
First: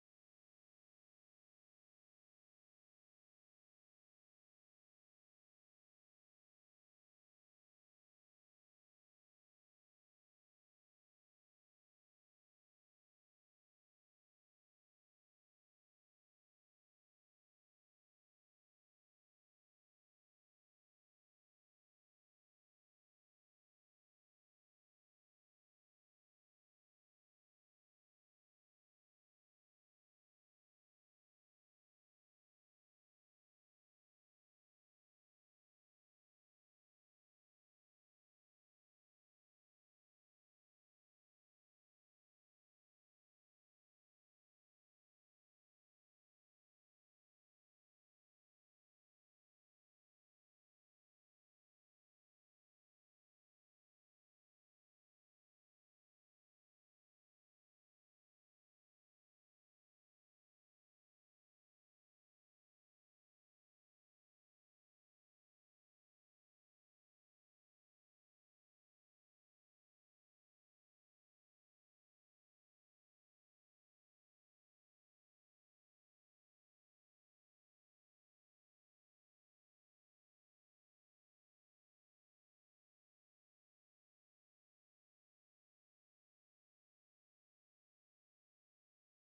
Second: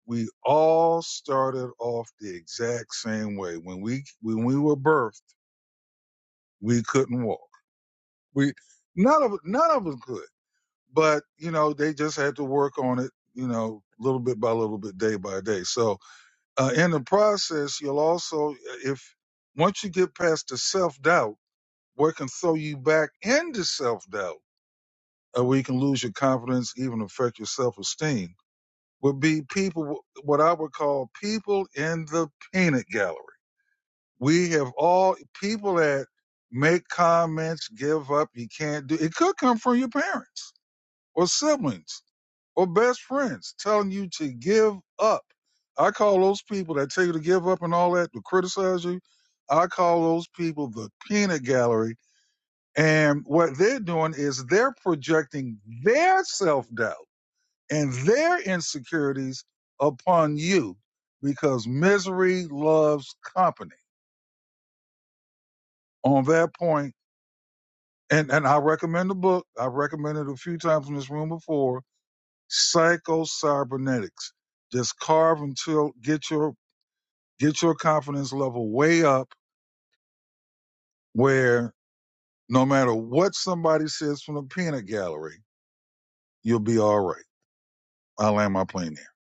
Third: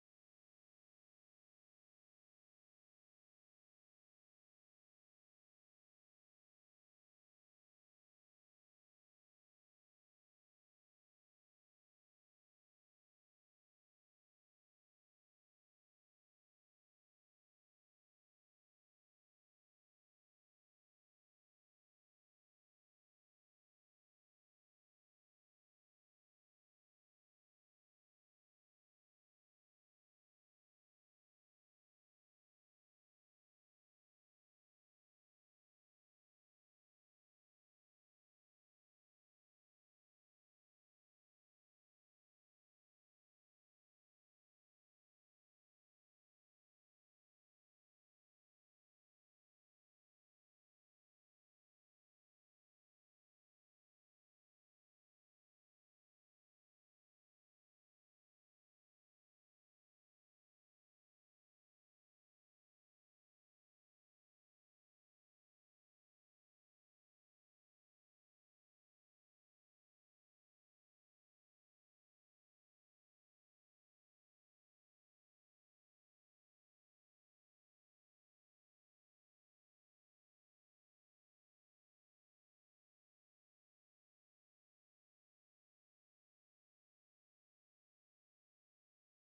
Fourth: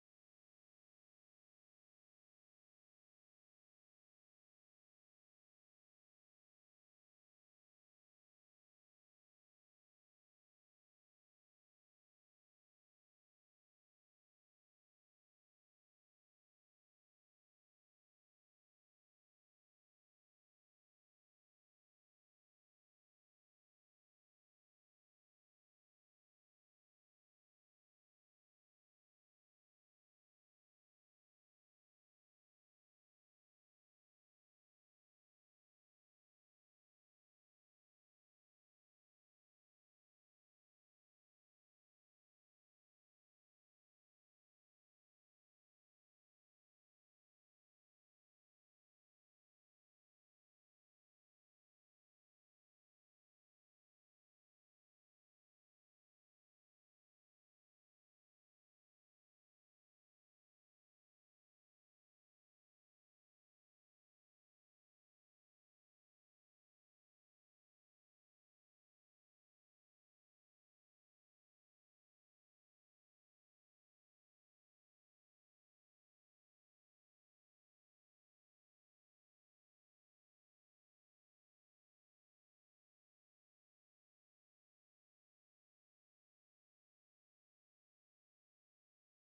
Speaker 2: we all started off the exact same way. When we when we were birthed, we couldn't walk. We none of none of us could. But you know, they just had to work on it. You know, little bit by little bit, day by day. So Uh, in the process, you'll also, uh, if once you get past the self doubt, what can throw you back into self doubt, uh, where you can lose your confidence, even affect your self esteem, would be people, what I would call people in the peanut gallery. We have all people that make comments, give up, you can't do it. Could come from your parents or siblings or best friends telling you to give up. I call those people that tell you to give up and all that to criticize you. I call those people the peanut gallery. And what they're doing is they're projecting their self doubt and their insecurities upon you because misery loves company. On that point, and, and I recommend the book. I've recommended it a few times in this room before, Psycho Cybernetics just carve until get your Get your confidence level way up where no matter what somebody says from the peanut gallery, you'll be all right. I land my plane there.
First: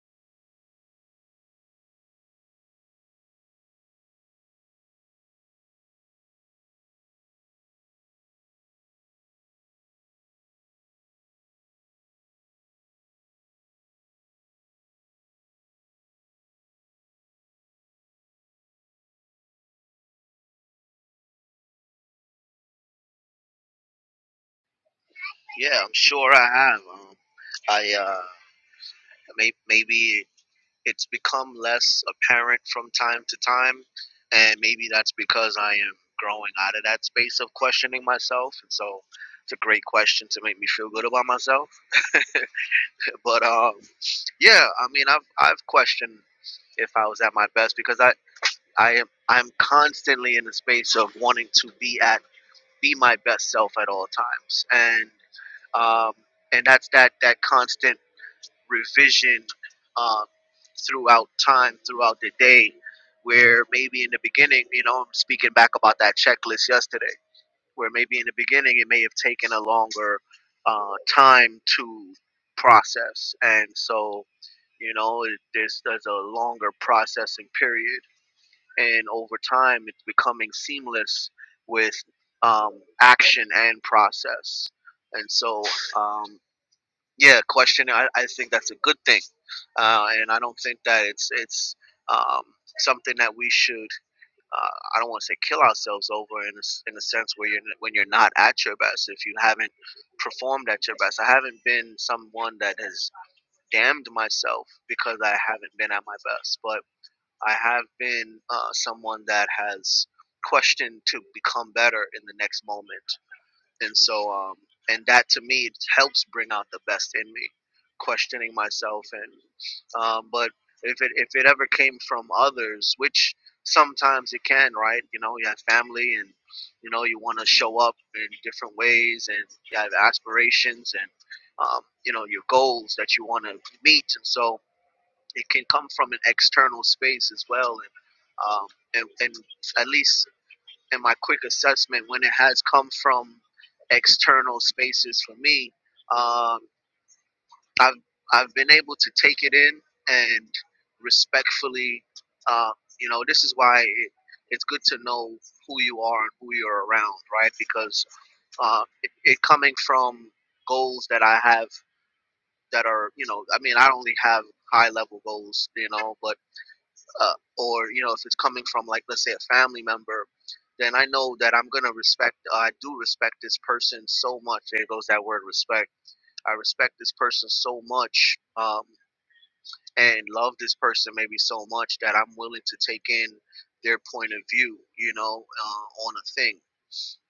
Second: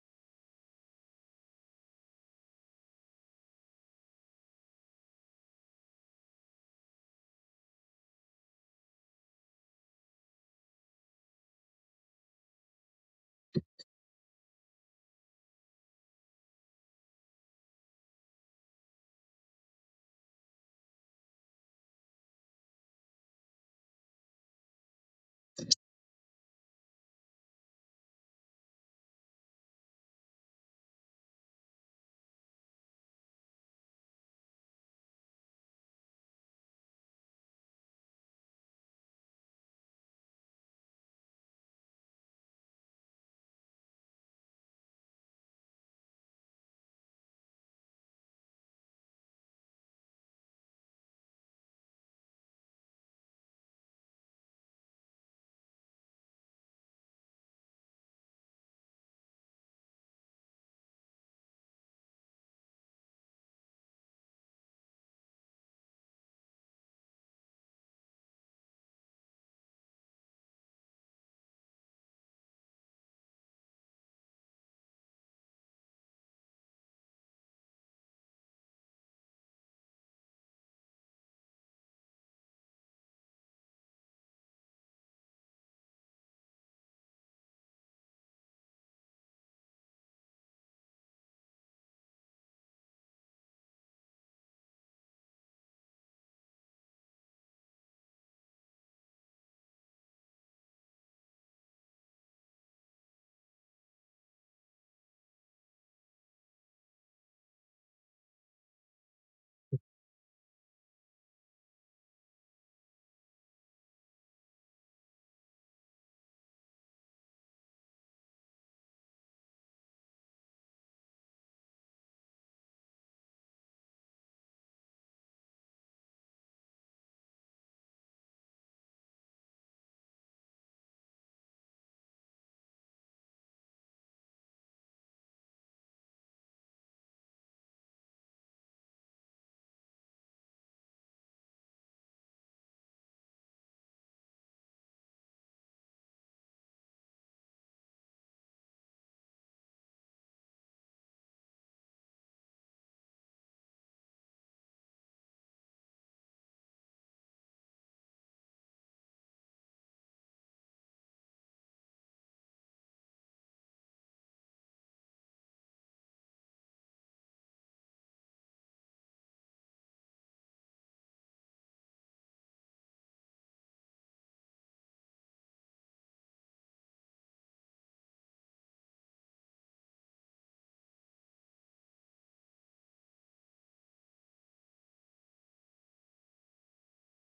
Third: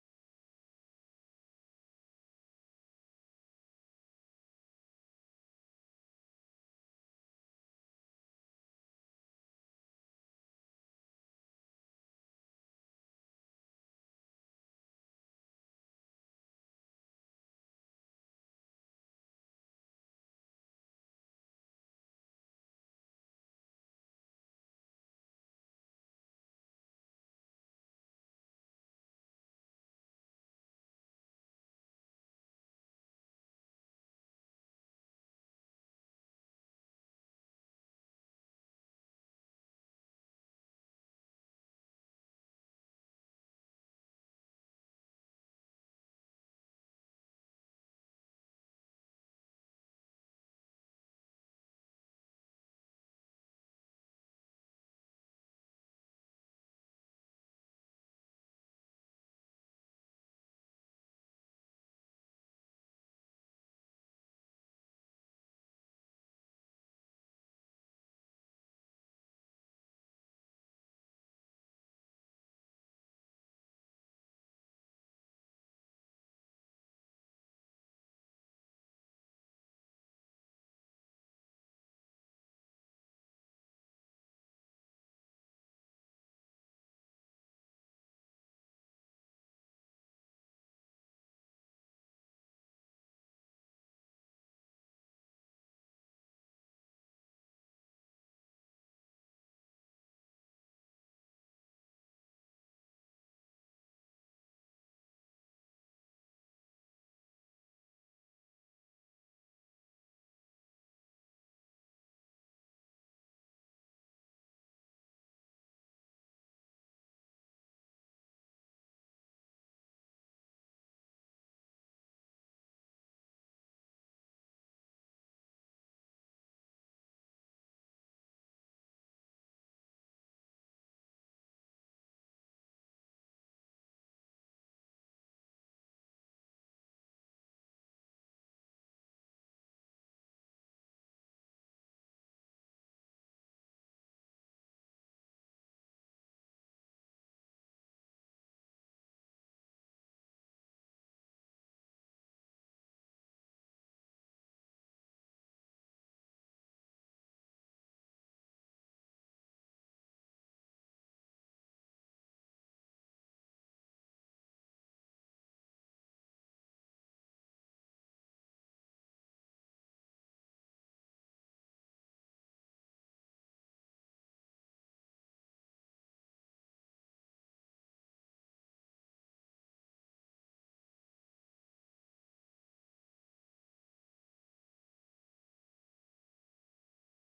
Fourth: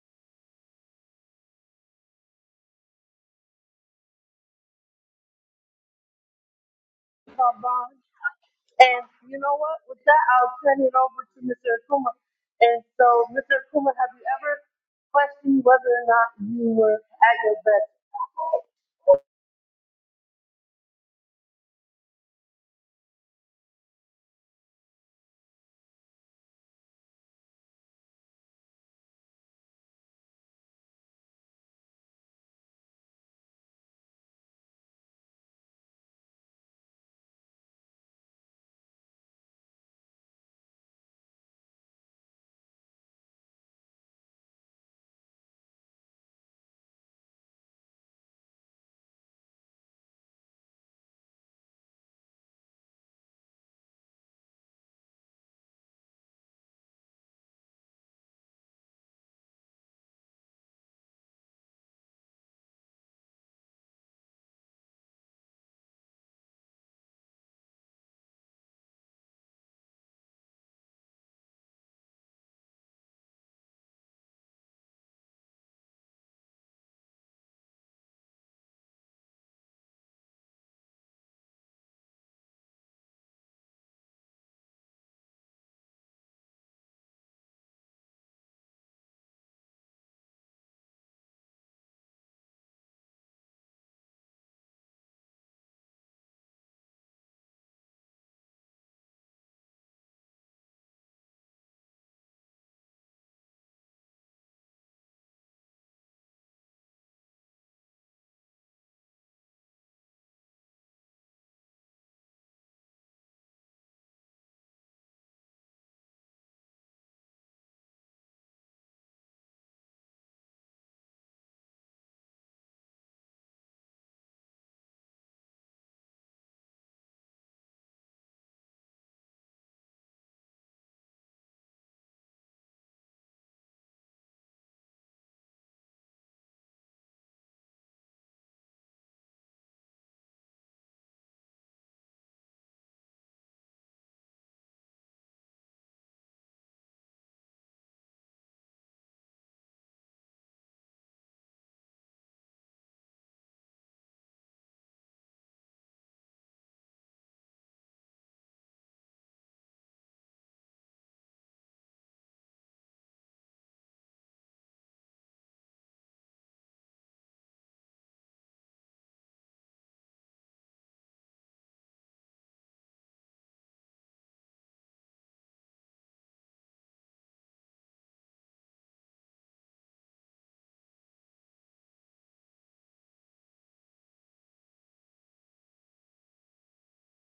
Speaker 1: best? And you know what? With that, I'll turn it over to Mr. Akuma. And so, Mr. Akuma, have a question whether or not you were at your best.
Speaker 3: Yeah, I'm sure I have. Um, I uh, may, maybe it's become less apparent from time to time, and maybe that's because I am growing out of that space of questioning myself, and so it's a great question to make me feel good about myself. But um, yeah, I mean, I've I've questioned if I was at my best because I I am I'm constantly in the space of wanting to be at be my best self at all times, and um, and that's that that constant revision um, throughout time, throughout the day, where maybe in the beginning, you know, I'm speaking back about that checklist yesterday, where maybe in the beginning it may have taken a longer uh, time to process. And so, you know, it, there's, there's a longer processing period. And over time, it's becoming seamless with um, action and process. And so, um, yeah, question. I, I think that's a good thing, uh, and I don't think that it's it's um, something that we should. Uh, I don't want to say kill ourselves over in a, s- in a sense where you're n- when you're not at your best if you haven't performed at your best. I haven't been someone that has damned myself because I haven't been at my best, but I have been uh, someone that has questioned to become better in the next moment and so um and that to me helps bring out the best in me questioning myself and um but if it if it ever came from others which sometimes it can right you know you have family and you know you want to show up in different ways and you have aspirations and um, you know your goals that you want to meet and so it can come from an external space as well and um, and, and at least and my quick assessment when it has come from external spaces for me, um, I've I've been able to take it in and respectfully, uh, you know, this is why it, it's good to know who you are and who you're around, right? Because uh, it, it coming from goals that I have that are, you know, I mean, I only have high level goals, you know, but uh, or you know if it's coming from like let's say a family member then i know that i'm gonna respect uh, i do respect this person so much there goes that word respect i respect this person so much um, and love this person maybe so much that i'm willing to take in their point of view you know uh, on a thing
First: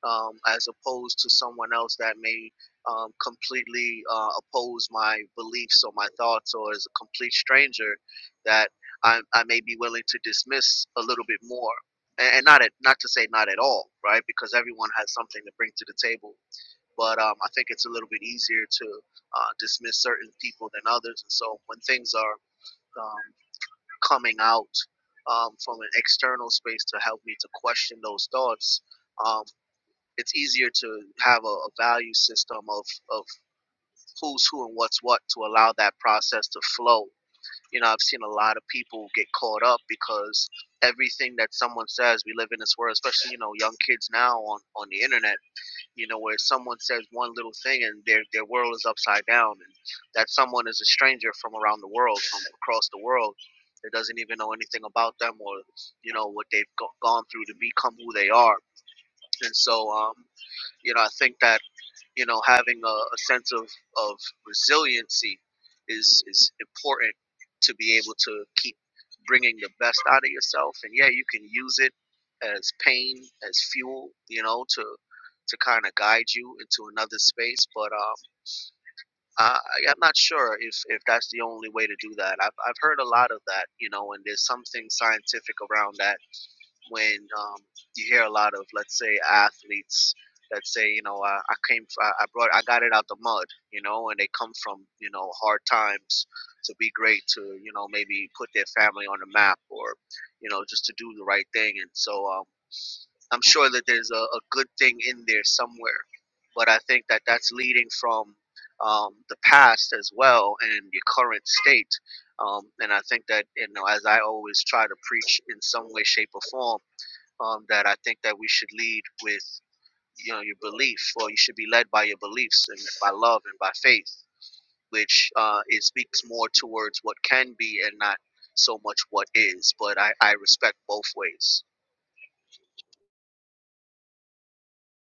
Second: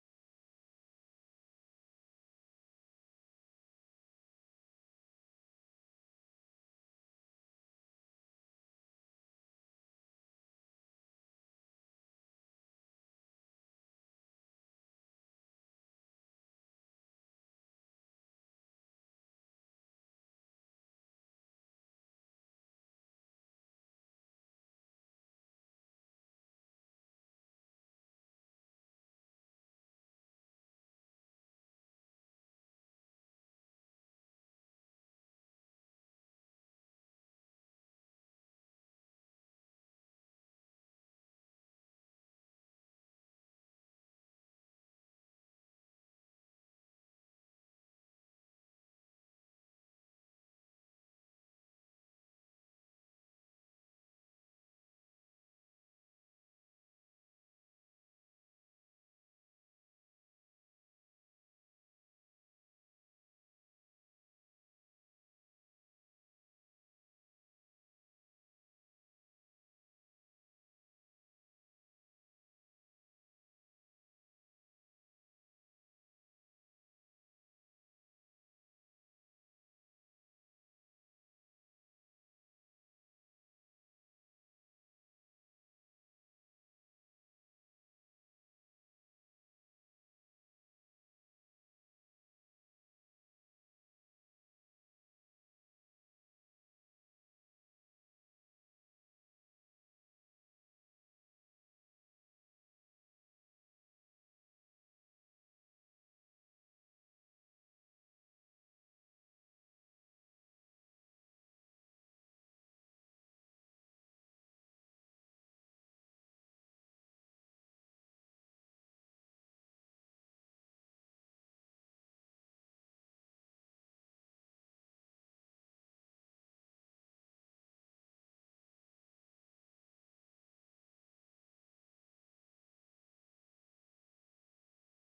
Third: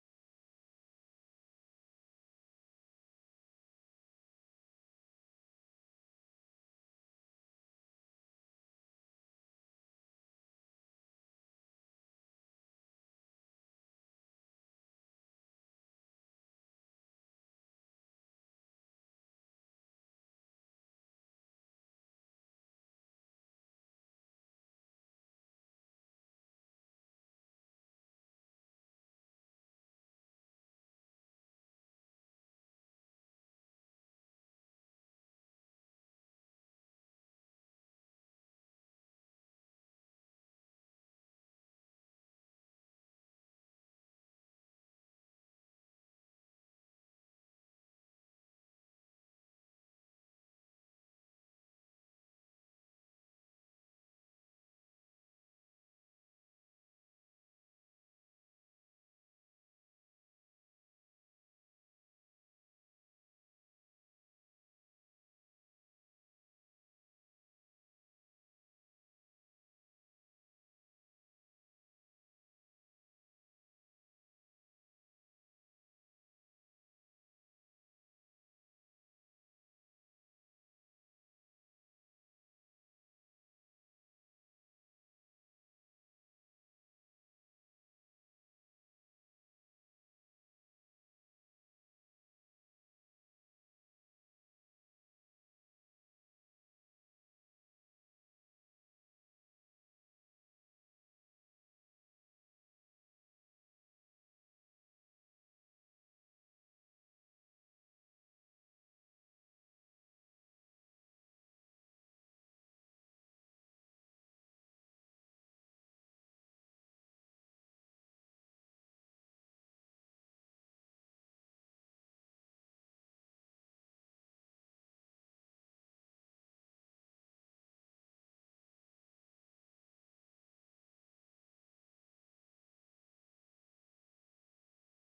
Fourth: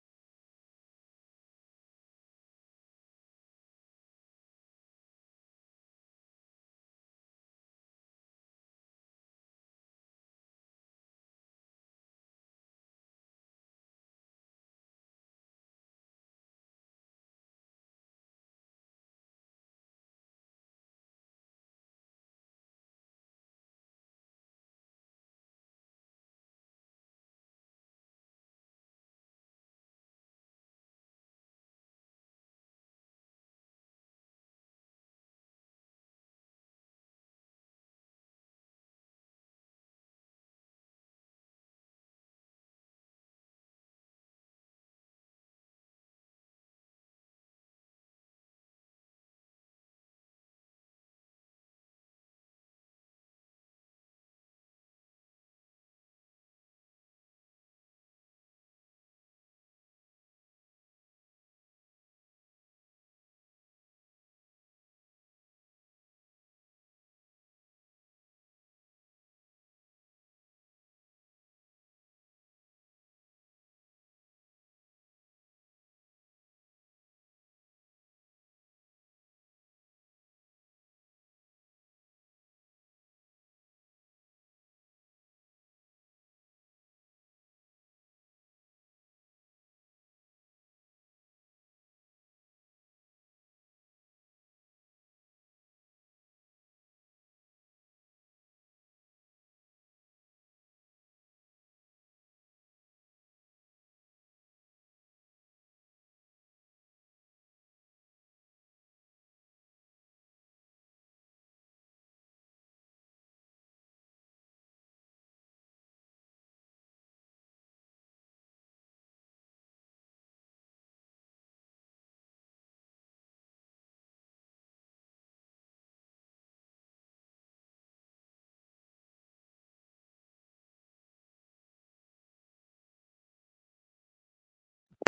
Speaker 3: um, as opposed to someone else that may um, completely uh, oppose my beliefs or my thoughts, or is a complete stranger that I, I may be willing to dismiss a little bit more. And, and not at, not to say not at all, right? Because everyone has something to bring to the table. But um, I think it's a little bit easier to uh, dismiss certain people than others. And so when things are um, coming out um, from an external space to help me to question those thoughts, um, it's easier to have a, a value system of, of who's who and what's what to allow that process to flow. You know, I've seen a lot of people get caught up because everything that someone says, we live in this world, especially, you know, young kids now on, on the internet, you know, where someone says one little thing and their, their world is upside down and that someone is a stranger from around the world, from across the world that doesn't even know anything about them or, you know, what they've go- gone through to become who they are. And so, um, you know, I think that you know, having a, a sense of, of resiliency is, is important to be able to keep bringing the best out of yourself. And yeah, you can use it as pain, as fuel, you know, to to kind of guide you into another space. But um, I, I'm not sure if, if that's the only way to do that. I've, I've heard a lot of that, you know, and there's something scientific around that when um, you hear a lot of let's say athletes that say you know I, I came f- I I brought I got it out the mud you know and they come from you know hard times to be great to you know maybe put their family on the map or you know just to do the right thing and so um, I'm sure that there's a, a good thing in there somewhere but I think that that's leading from um, the past as well and your current state um, and I think that you know as I always try to preach in some way shape or form um, that I think that we should lead with you know your belief, or you should be led by your beliefs and by love and by faith, which uh, it speaks more towards what can be and not so much what is. But I, I respect both ways.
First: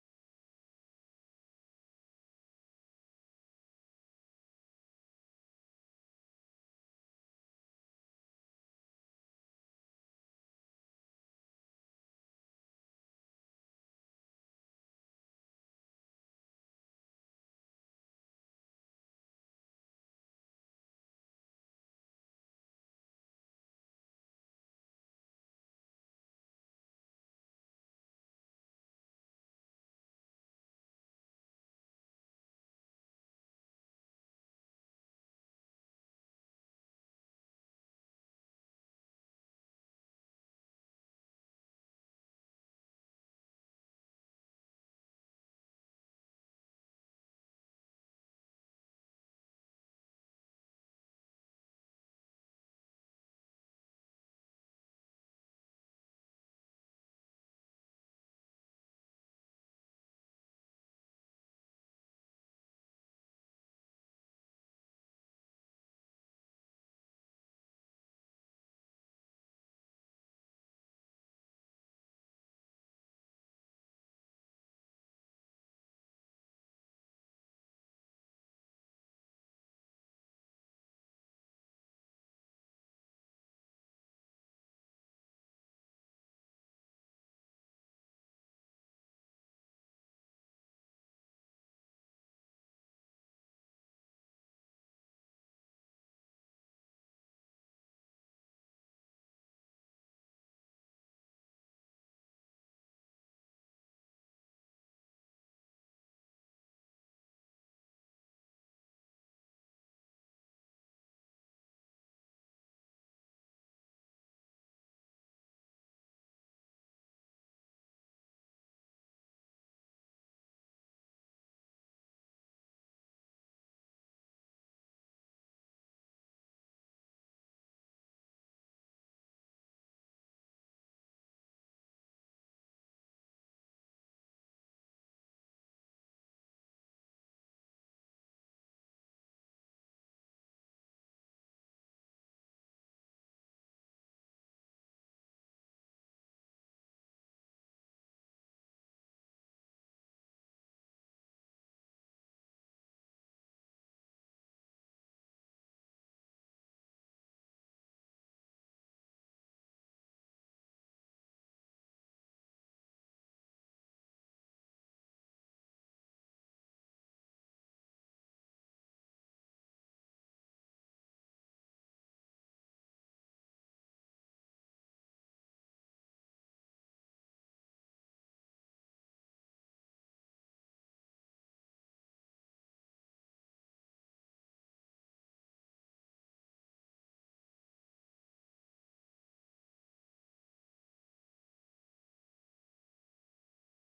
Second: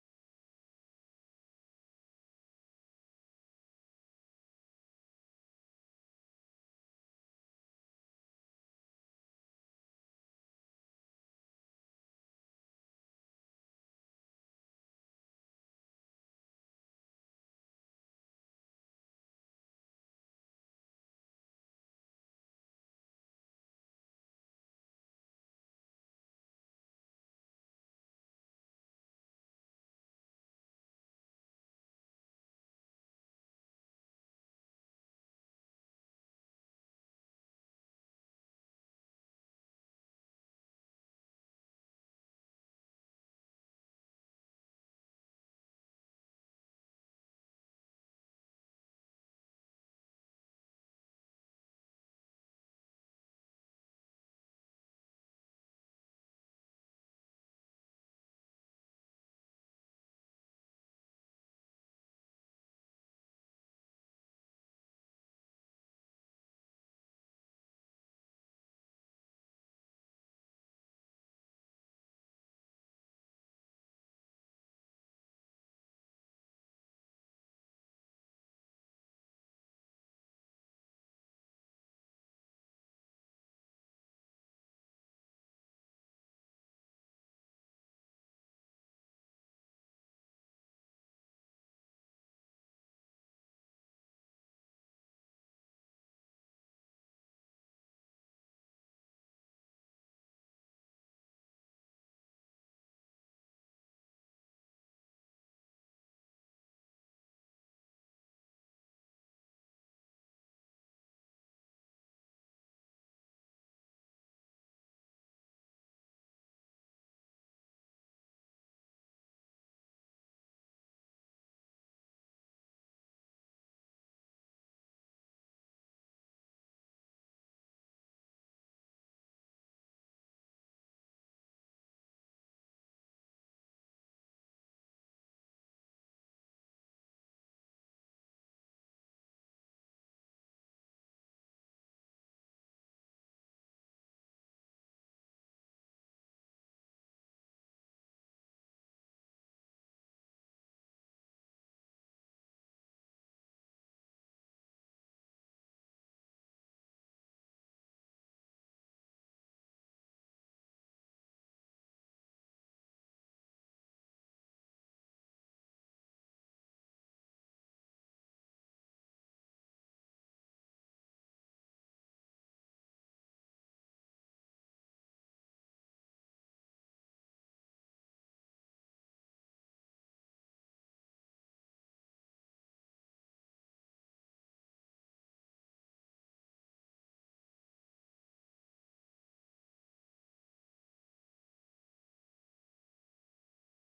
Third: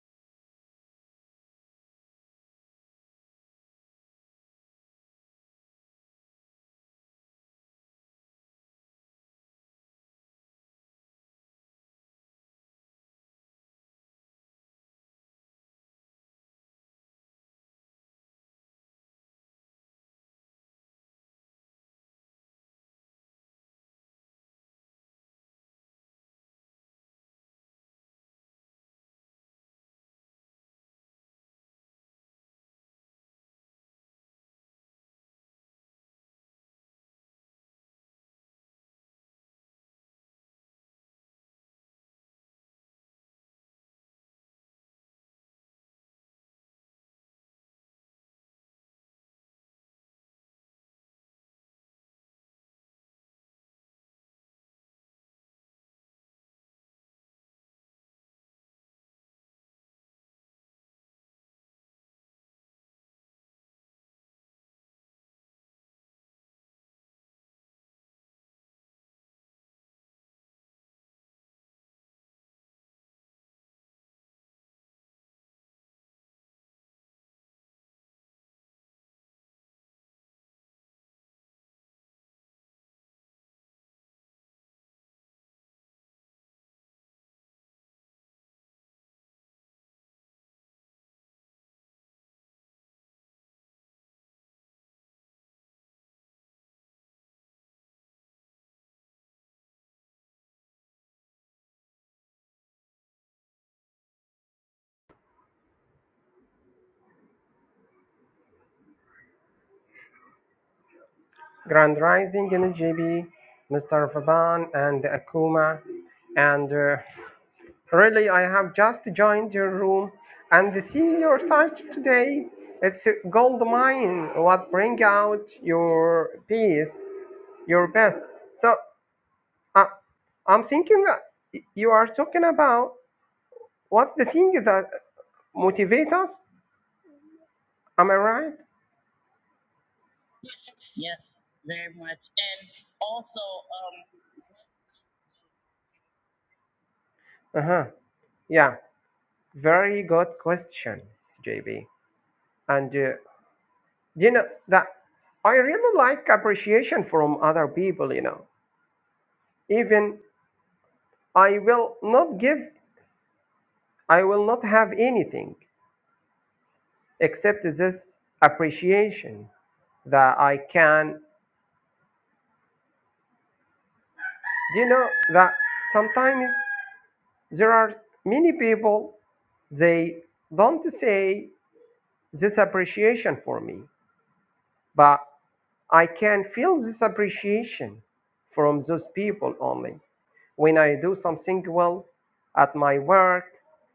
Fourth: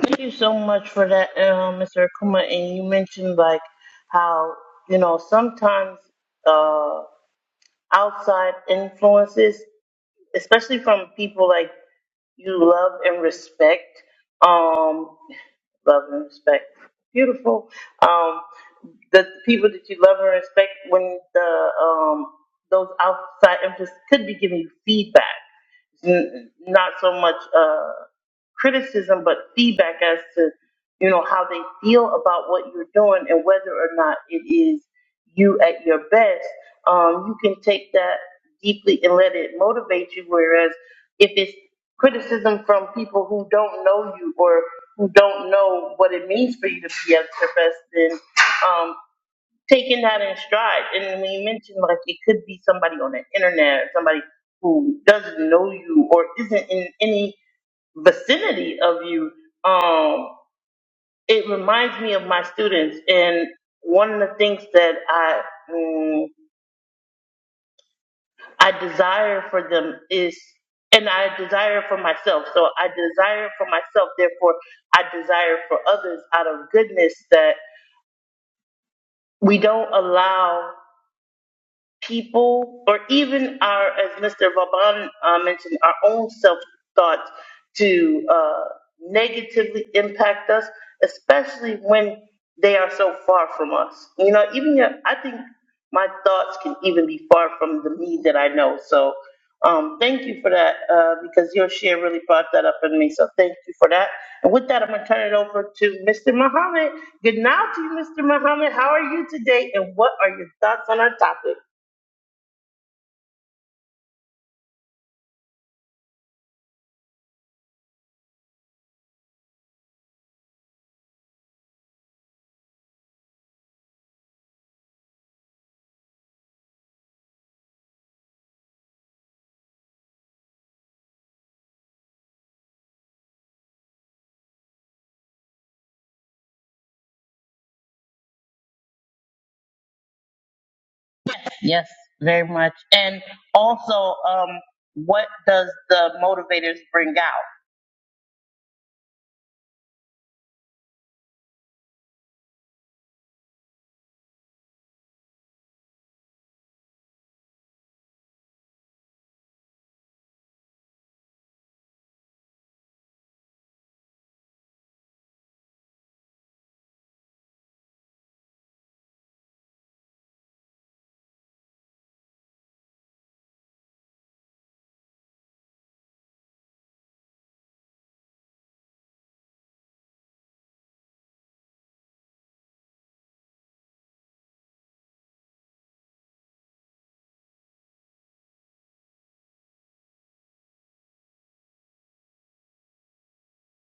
Speaker 1: Thank you so much for that, uh, Mr. Akuma. And you mentioned like how you know sometimes uh, outside influences, especially from people like you love and respect, um, love and respect, beautiful. Um, the people that you love and respect when the um those outside influences could be giving you feedback, N- not so much uh criticism, but feedback as to you know how they feel about what you're doing and whether or not it is you at your best. Um, you can take that deeply and let it motivate you. Whereas if it's criticism from people who don't know you or who don't know what it means for you to be at your best, then um, taking that in stride. And when you mentioned like it could be somebody on the internet, or somebody who doesn't know you or isn't in any vicinity of you, um, it reminds me of my students. And one of the things that I mm, I desire for them is, and I desire for myself. So I desire for myself. Therefore, I desire for others out of goodness that we don't allow. people, or even our, as Mr. Vaban uh, mentioned, our own self thoughts to uh, negatively impact us, especially when they are so far from us. You know, even your, I think my thoughts can even be far from the me that I know. So um, thank you for that uh, because your share really brought that up in me. So thank you for that. And with that, I'm going to turn it over to Mr. Muhammad. Good night to you, Mr. Muhammad. How are you today? And what are your thoughts on our topic?
Speaker 4: Grand Rising JB, Mr. Vaban, and Akuma. And uh, really, I have just joined your room and see your title today. It's a gold mine. What bring out your best, your best. So uh, I'm thinking that you are talking about what the thing that motivate us. Am I right?
Speaker 1: Yes, very much. And also, um, what does the motivators bring out?
Speaker 4: Uh huh. Yeah. Very good question, JB. And uh, you know that i really like appreciation from other people you know even i will not give i will not have anything except this appreciation that i can you know that sometimes there are many people they don't say this appreciation for me but i can feel this appreciation from those people only when I do something well at my work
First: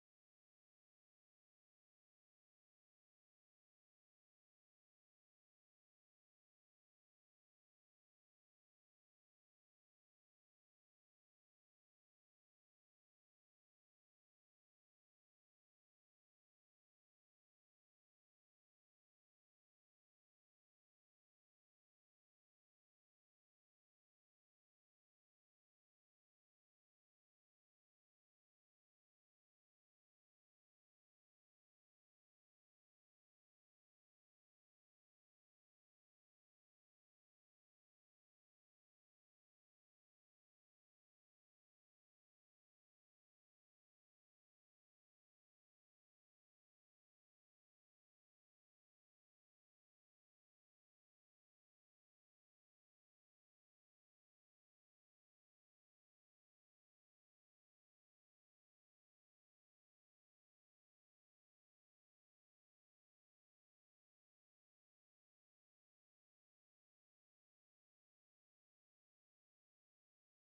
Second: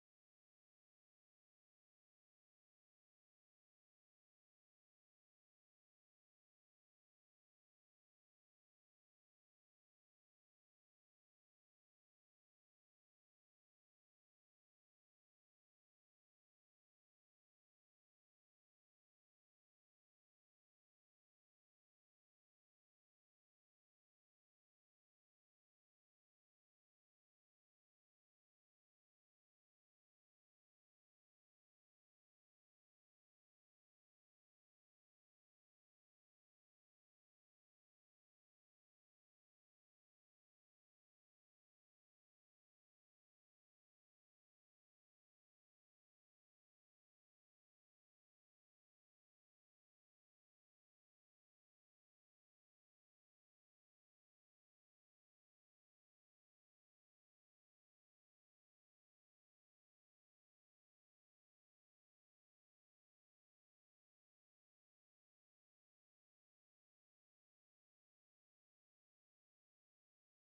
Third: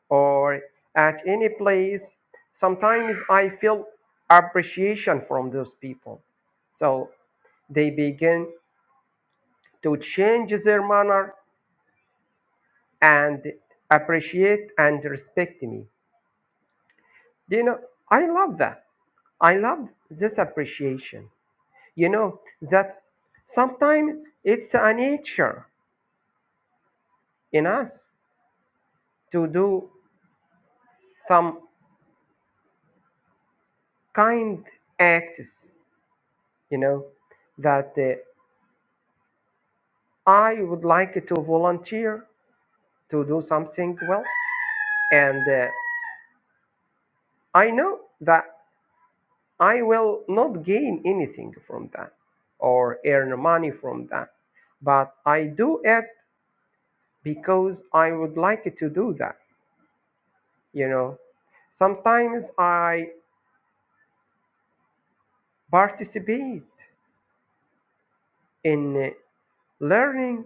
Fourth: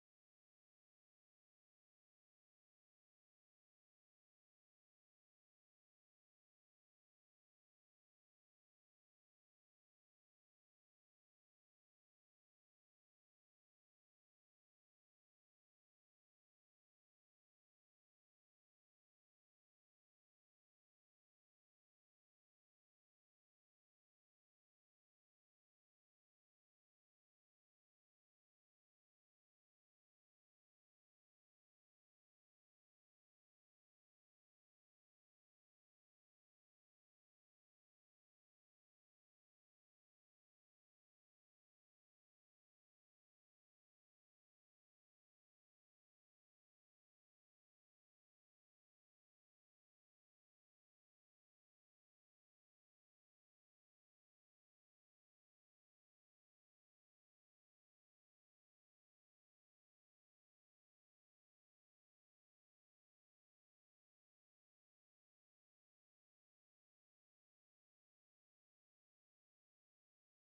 Speaker 4: or at any place, sometimes I feel appreciation from those people. So they begin to change their manner and appreciate and respect me. You know, I love that. I love this appreciation. You know, that sometimes it's a nature in us to do some kind acts you know, that uh, I would like to volunteer to do something well, and uh, I know that I will not gain anything from that or earn money from that, but I do it because I would like to do that, you know. Sometimes I participate in uh, learning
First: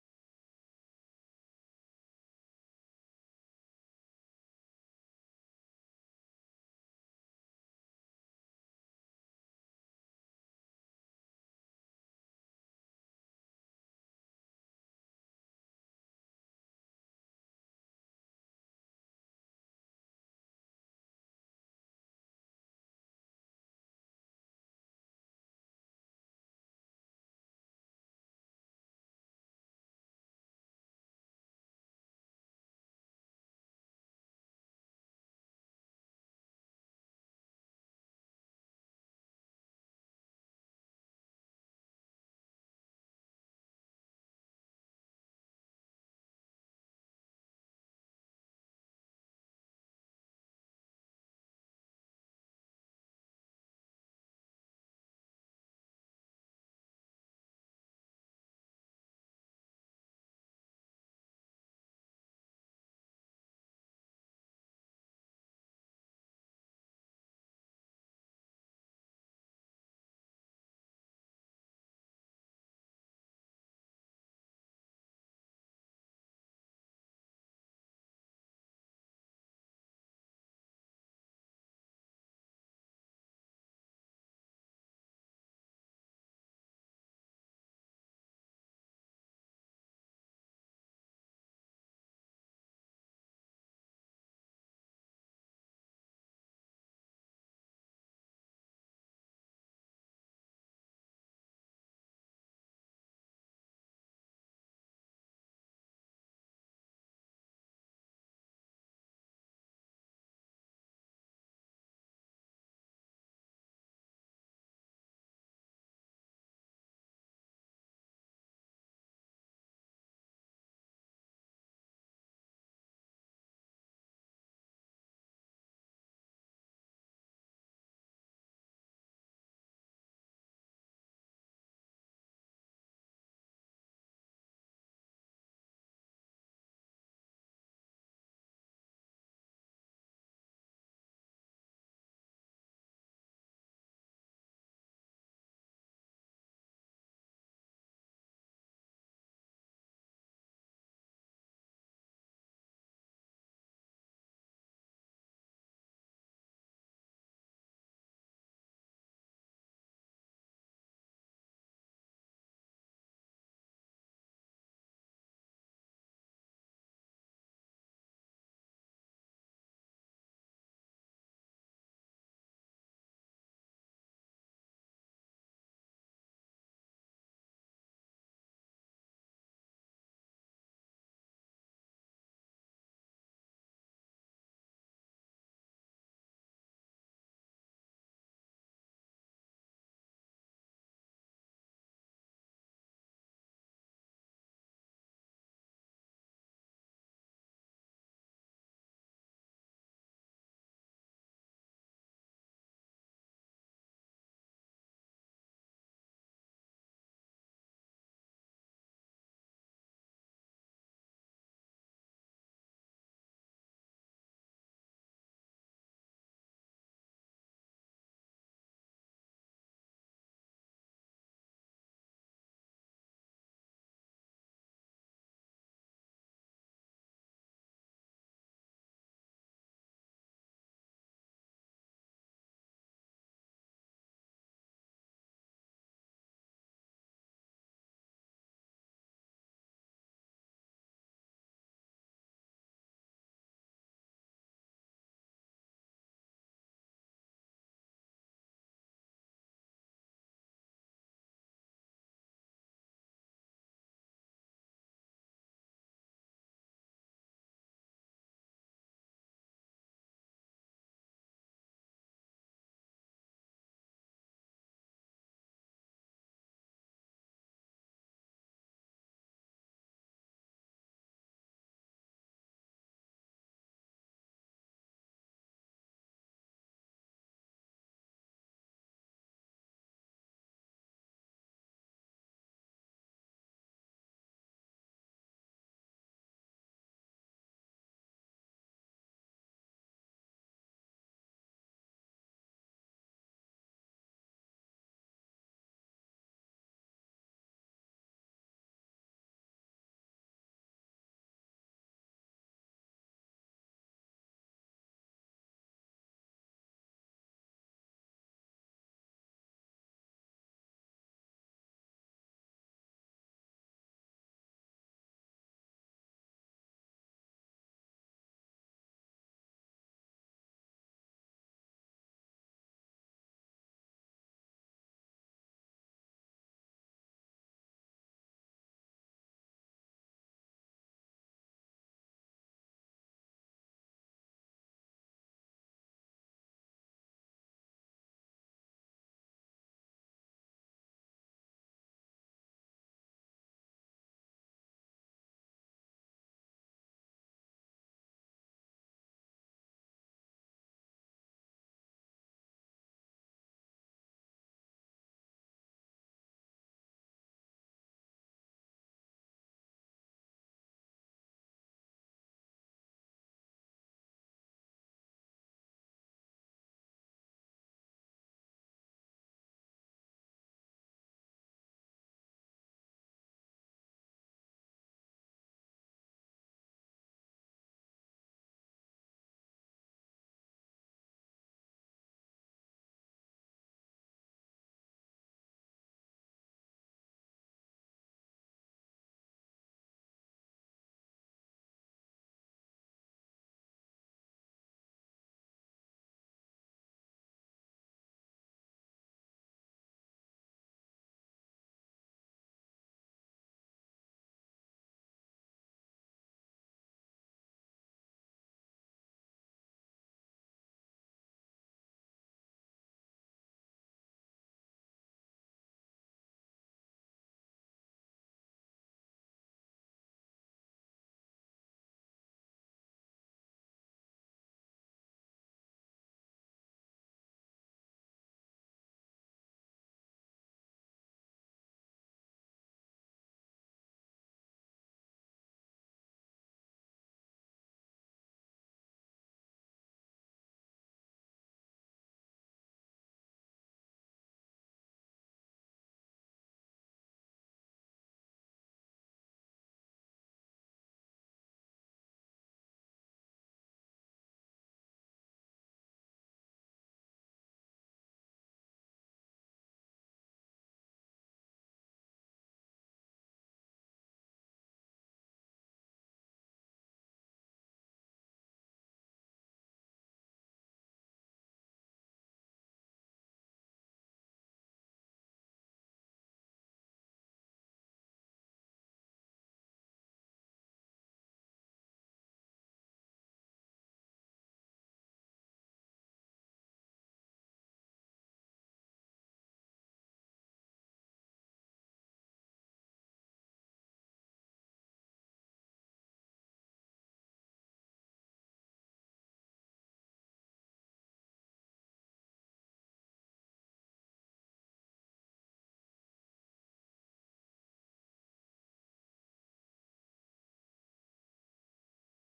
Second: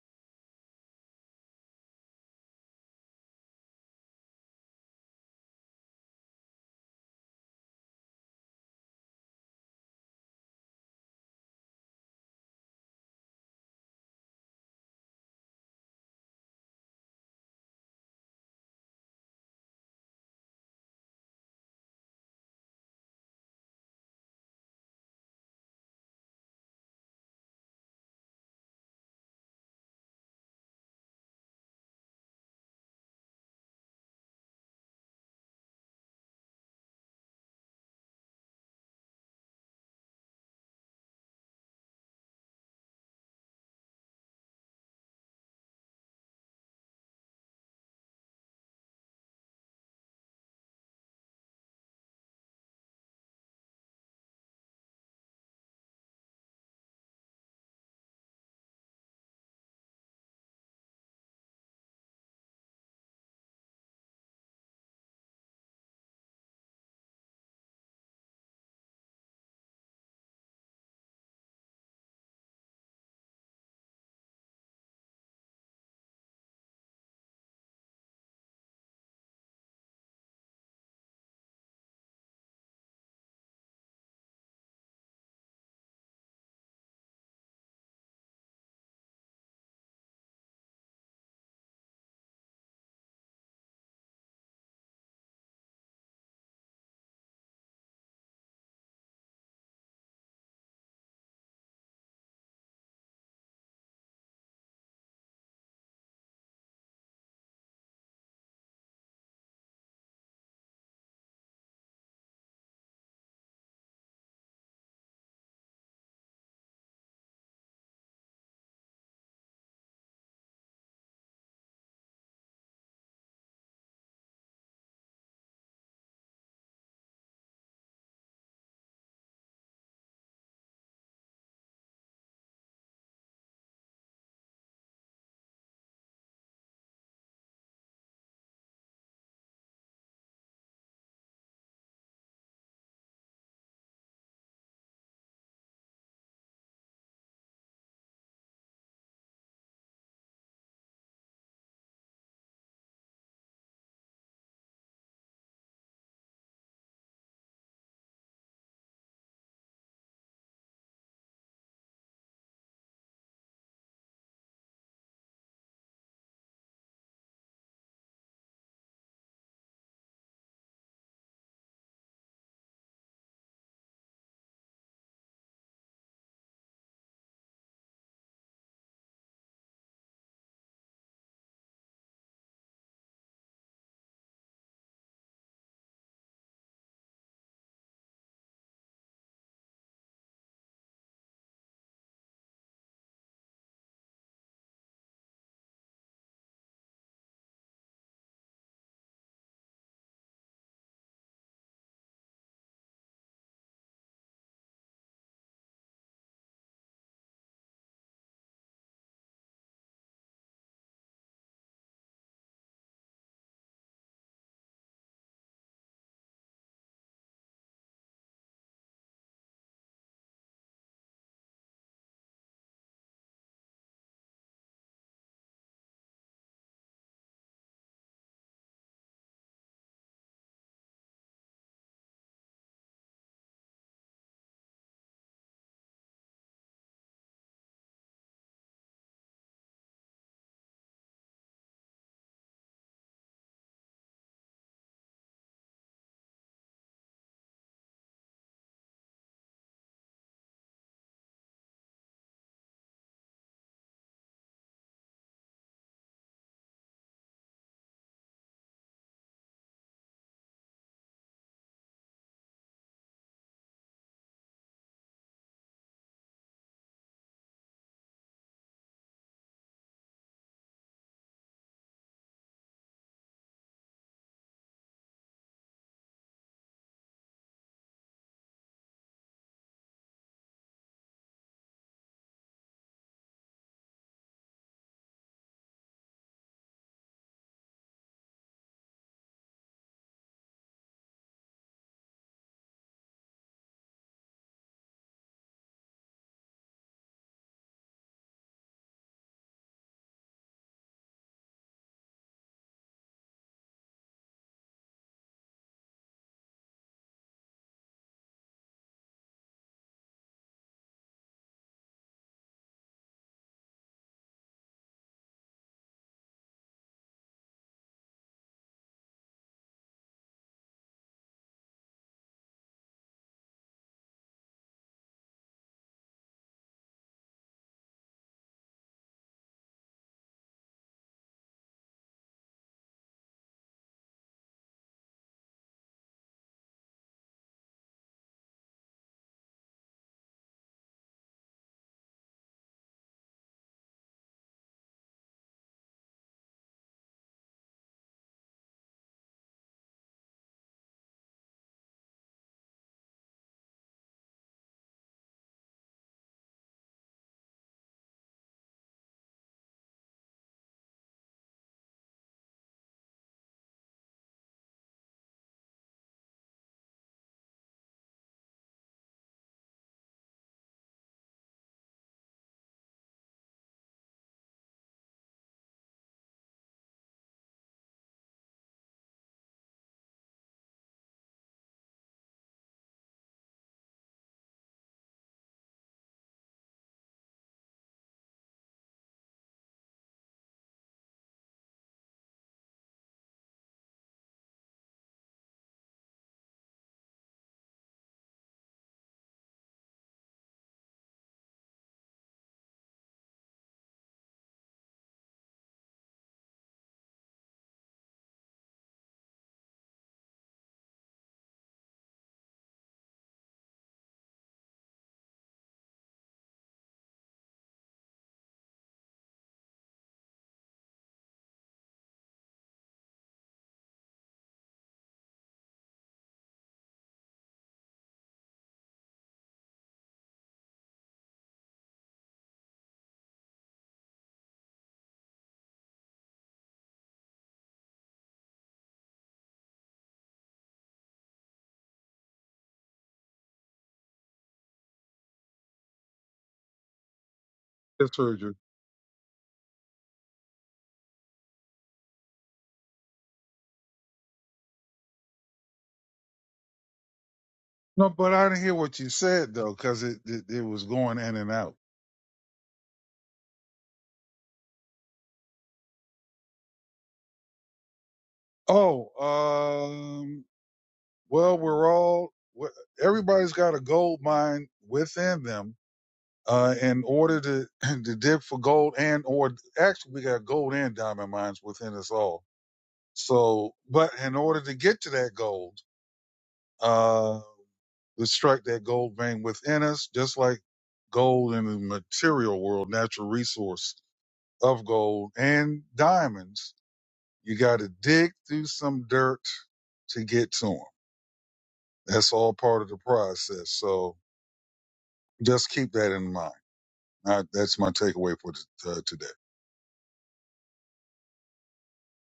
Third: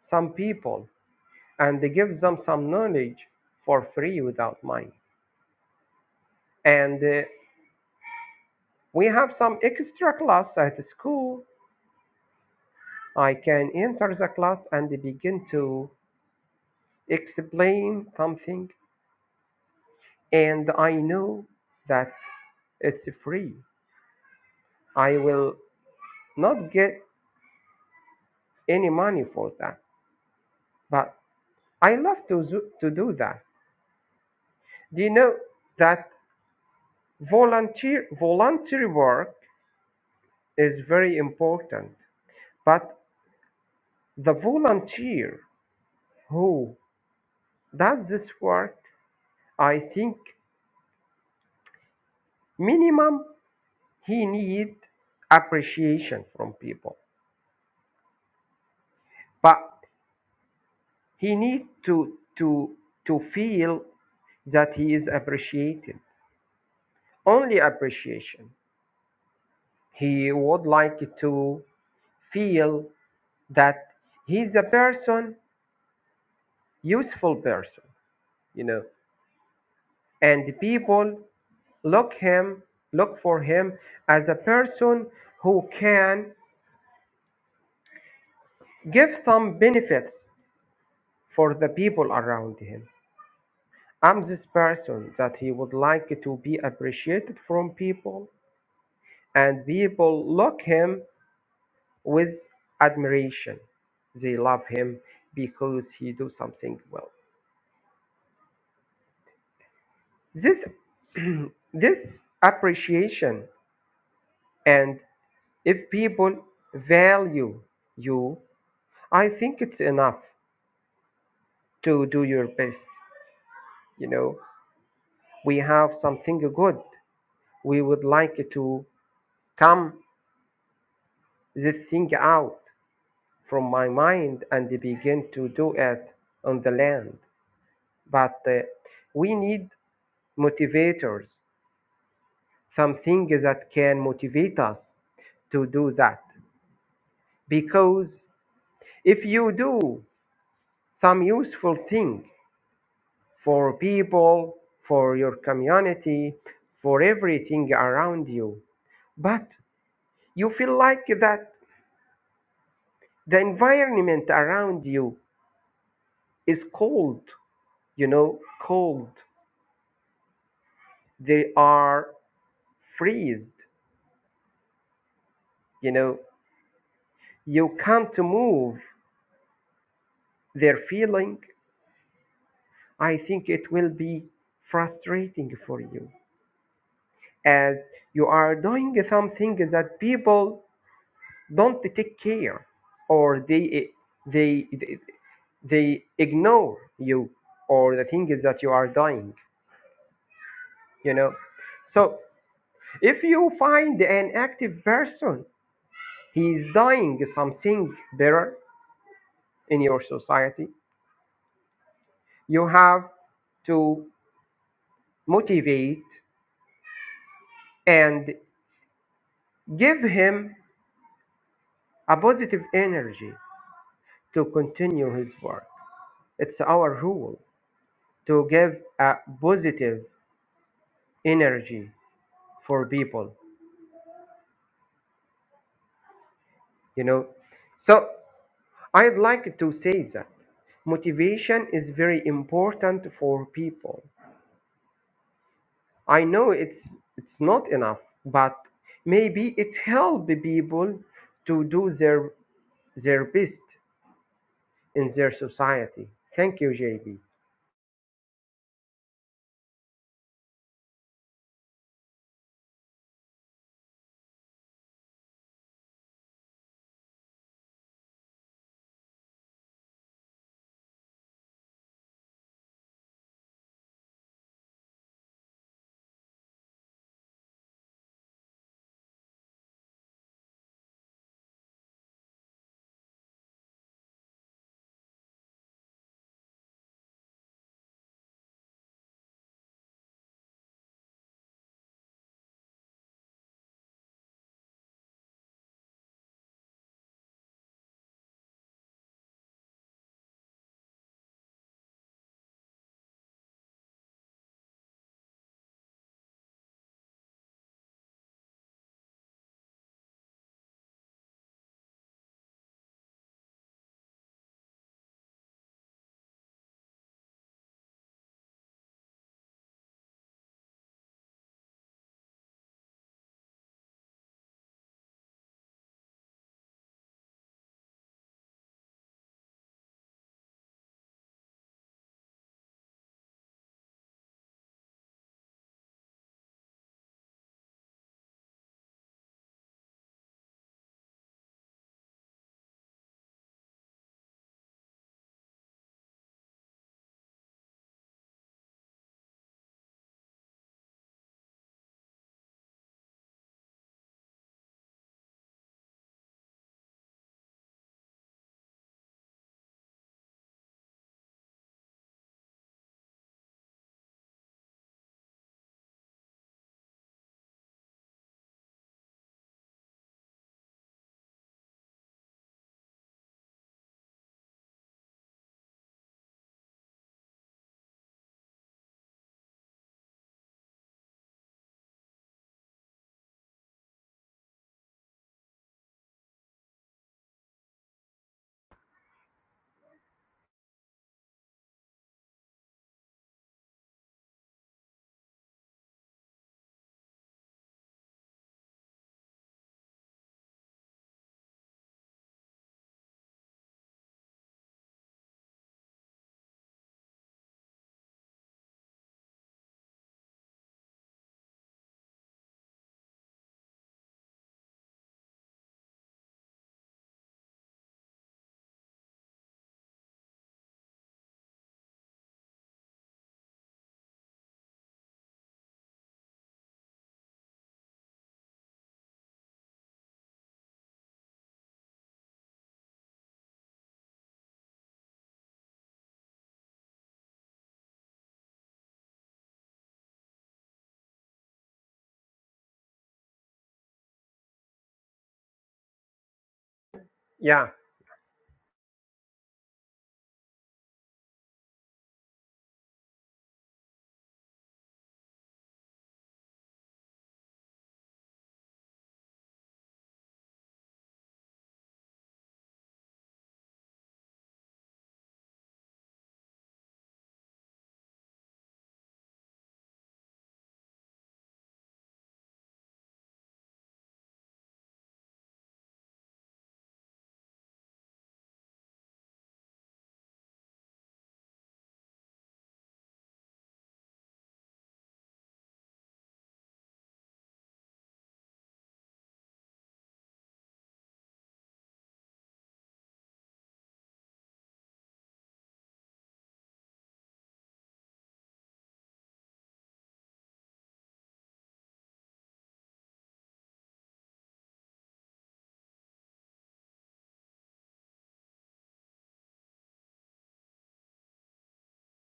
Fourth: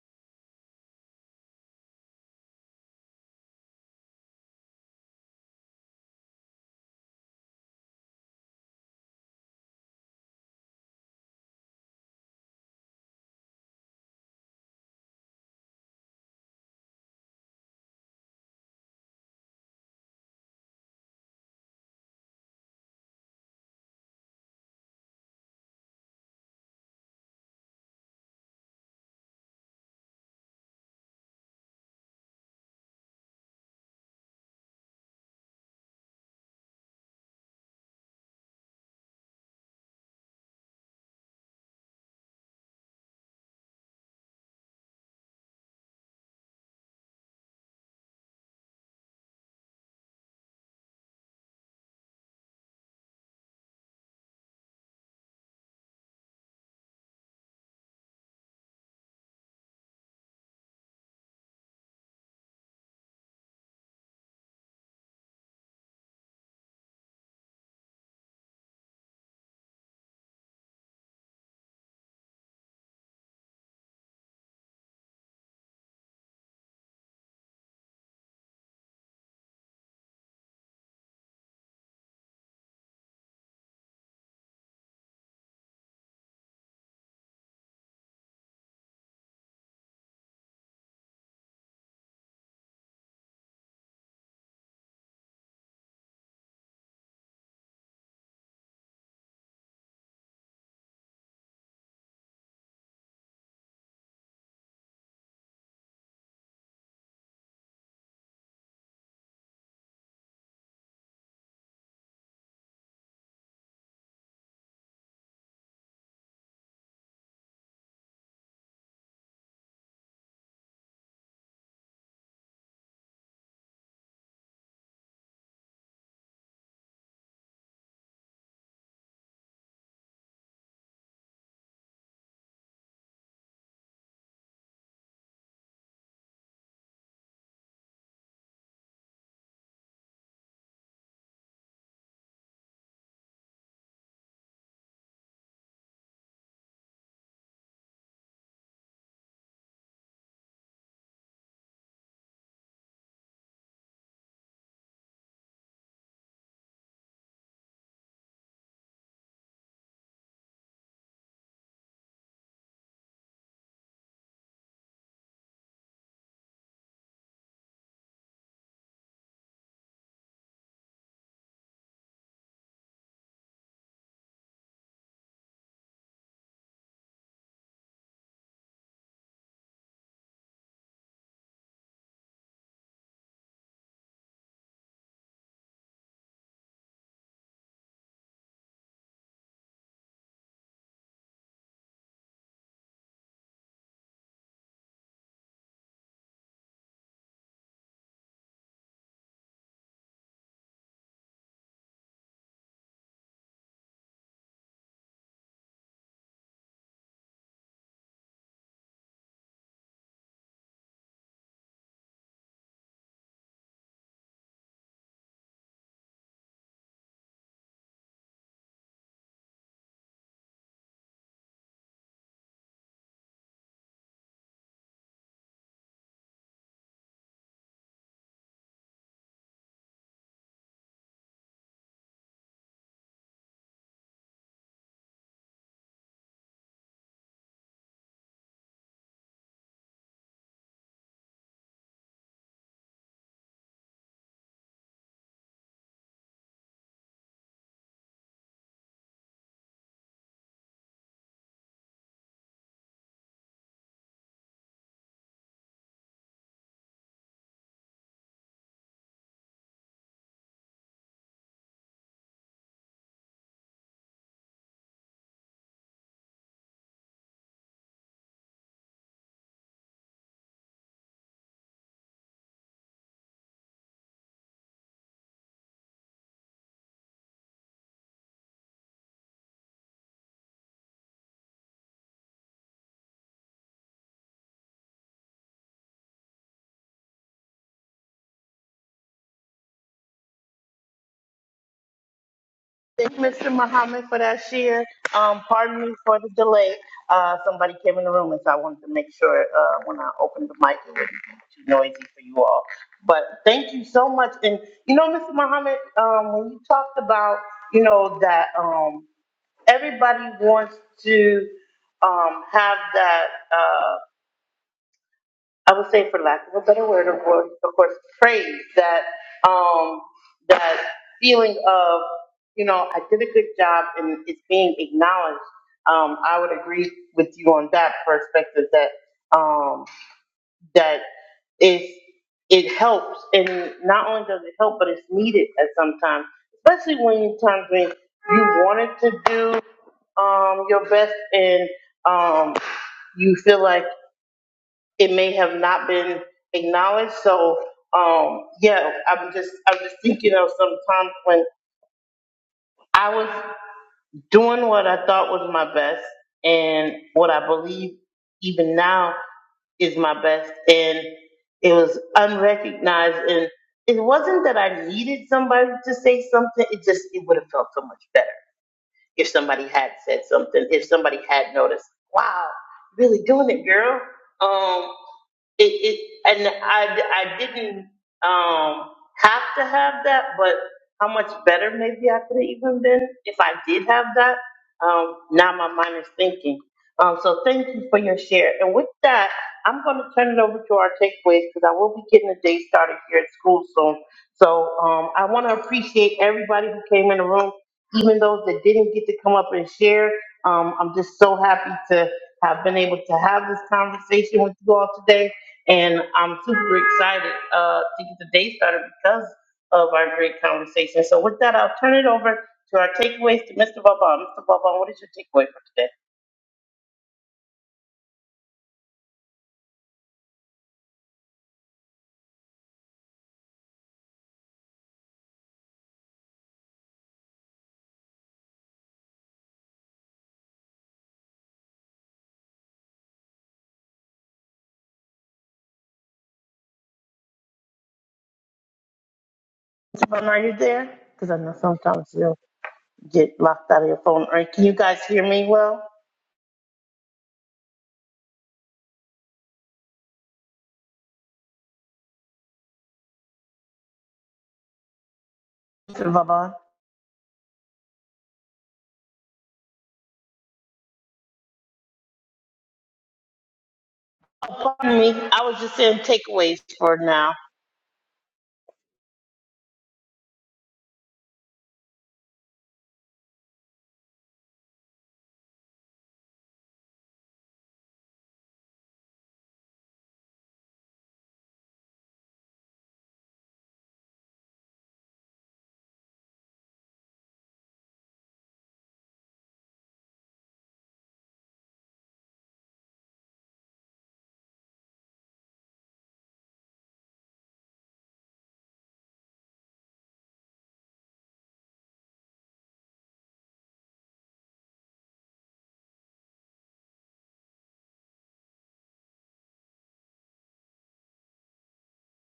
Speaker 4: some people and give them some knowledge for free without money. And uh, We have some extra class at school. I can enter the class and begin to explain something, and I know that it's free. I will not get any money for that, but I love to, zo- to do that. Do you know that volunteer, voluntary work is very important, but the volunteer who does this work, I think minimum he need appreciation from people but he need to to to feel that he is appreciated only appreciation he would like to feel that he's a person useful person you know and people look him look for him as a person who can give some benefits for the people around him I'm this person that he would like to be appreciated from people, and people look him with admiration. They love him because he do something well. This this appreciation and if people value you, I think it's enough to do your best. You know, we have something good. We would like to come this thing out from my mind and begin to do it on the land. But uh, we need motivators, something that can motivate us to do that. Because if you do some useful thing for people, for your community, for everything around you, but you feel like that the environment around you is cold, you know, cold. They are freezed you know you can't move their feeling i think it will be frustrating for you as you are doing something that people don't take care or they they they, they ignore you or the things that you are doing you know so if you find an active person he is doing something better in your society you have to motivate and give him a positive energy to continue his work. It's our rule to give a positive energy for people, you know. So I'd like to say that motivation is very important for people. I know it's it's not enough, but maybe it help people to do their their best in their society. Thank you, JB.
Speaker 1: Thank you, Mr. Muhammad, for that share. Um, pardon me for the delay. Uh, somebody came in the room, and so I wanted to make sure uh, when I opened the mic, it wasn't too noisy for you all. But thank you so much. And you know, Mr. Muhammad, um, when you talked about, you know, that um, everybody wants to um, have that. Uh, I would say, for lack of a better word, of course, of course praise that um, that feeling of you know I did a good job and it's being acknowledged. Um, I would agree with you on that perspective that um, that is it helps and not only does it help but it's needed at some time, especially when you times when you wanted to do um, your best and um, you feel like it may have not been acknowledged. So um, yeah, I'm just I'm just thinking of sometimes when I was doing what I thought was my best and what I believe even now is my best and it was unrecognized and it wasn't that I needed somebody to say something, it just it would have felt so much better if somebody had said something, if somebody had noticed, wow, really doing it, girl. Um it, it and I, I didn't um have to have that, but how much better maybe I could have even been if I did have that. Um, now my mind is thinking. Um, so thank you for your share. And with that, I'm going to turn it over to our takeaways because I will be getting the day started here at school soon. So um, I want to appreciate everybody who came in the room, even those that didn't get to come up and share. Um, I'm just so happy to have been able to have this conversation with you all today. And I'm super excited uh, to get the day started because of our great conversation. So with that, I'll turn it over to our takeaways to Mr. Vaughn. Mr. Vaughn, what is your takeaway for today? Mr. Vaughn, are you there? Because I know sometimes you'll get locked out of your phone. Or can you guys hear me well?
Speaker 4: Yeah,
Speaker 2: Yes, sir. Drew.
Speaker 1: Mr. Vaughn?
Speaker 2: No, but I didn't hear what you said though, because it, it it was going in and out.
Speaker 1: Pardon me. I was just saying takeaways for now.
Speaker 2: Oh, um, well, we're all everybody's got a gold mine within them. Uh, in order to to dig for gold and or actually we got gold and diamond mines within us all. So, but in order to get to that gold uh, to strike that gold vein within us, just like gold in the material world, natural resource of gold and diamonds. You got to dig through some dirt to get to them. That's all part of the process. So just keep that in mind. Uh that's my takeaway for t- uh, today.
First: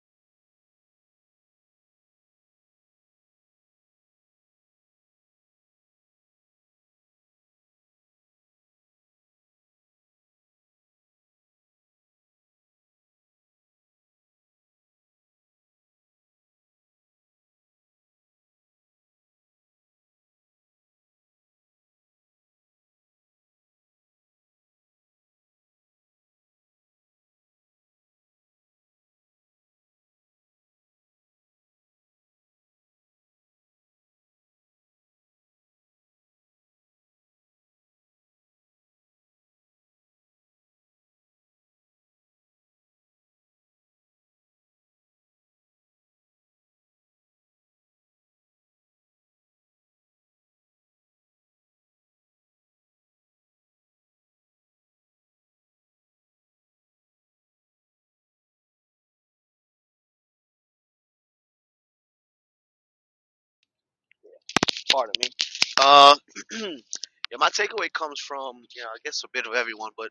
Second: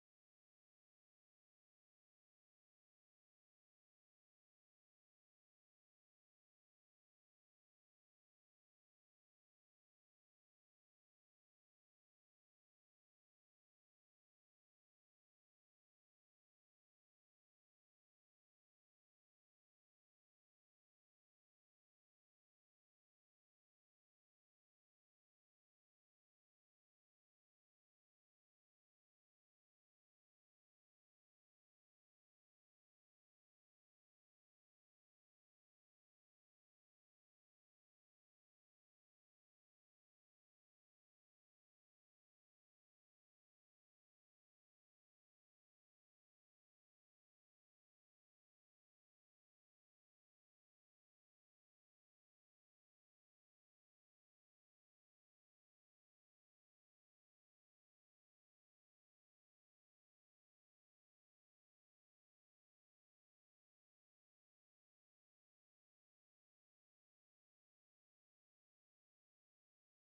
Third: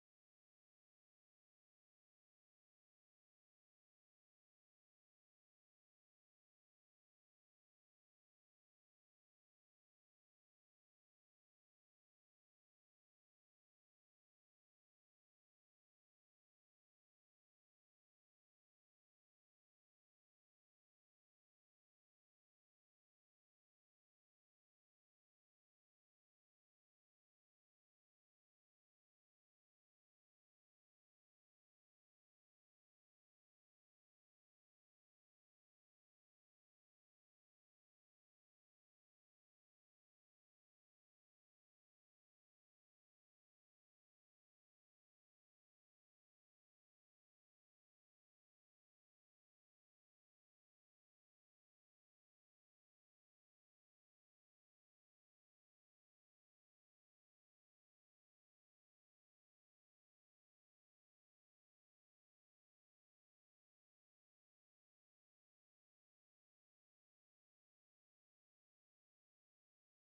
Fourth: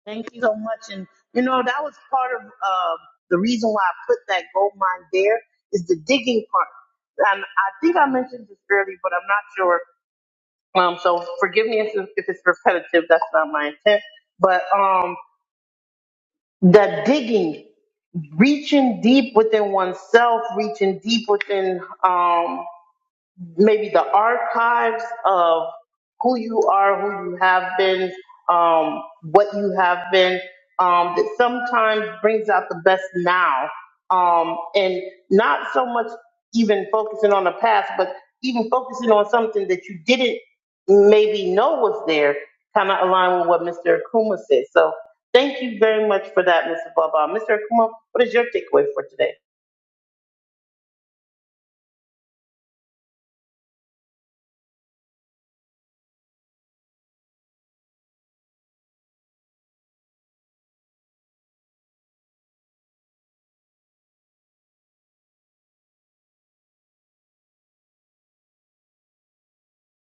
Speaker 1: Thank you so much. And you know, that was part of uh, the reason why I put that gold mine there is the digging part. And I think I mentioned this earlier, but I'm not sure. Um, so forgive me if, if it's repetitive. That's not my intent. But um, the digging, reaching deep within oneself, reaching deep within. Um, maybe the archives of who you are, who you have been, um, what you have been, um, that sometimes brings out the best now. Um, and not so much even focusing on the past, but even focusing on something that you didn't maybe know was there, kind of align with what Mr. Akuma said. So thank you very much for that, Mr. Baba. Mr. Akuma, what is your takeaway for today?
Speaker 3: Pardon me. Uh, yeah, my takeaway comes from you know I guess a bit of everyone, but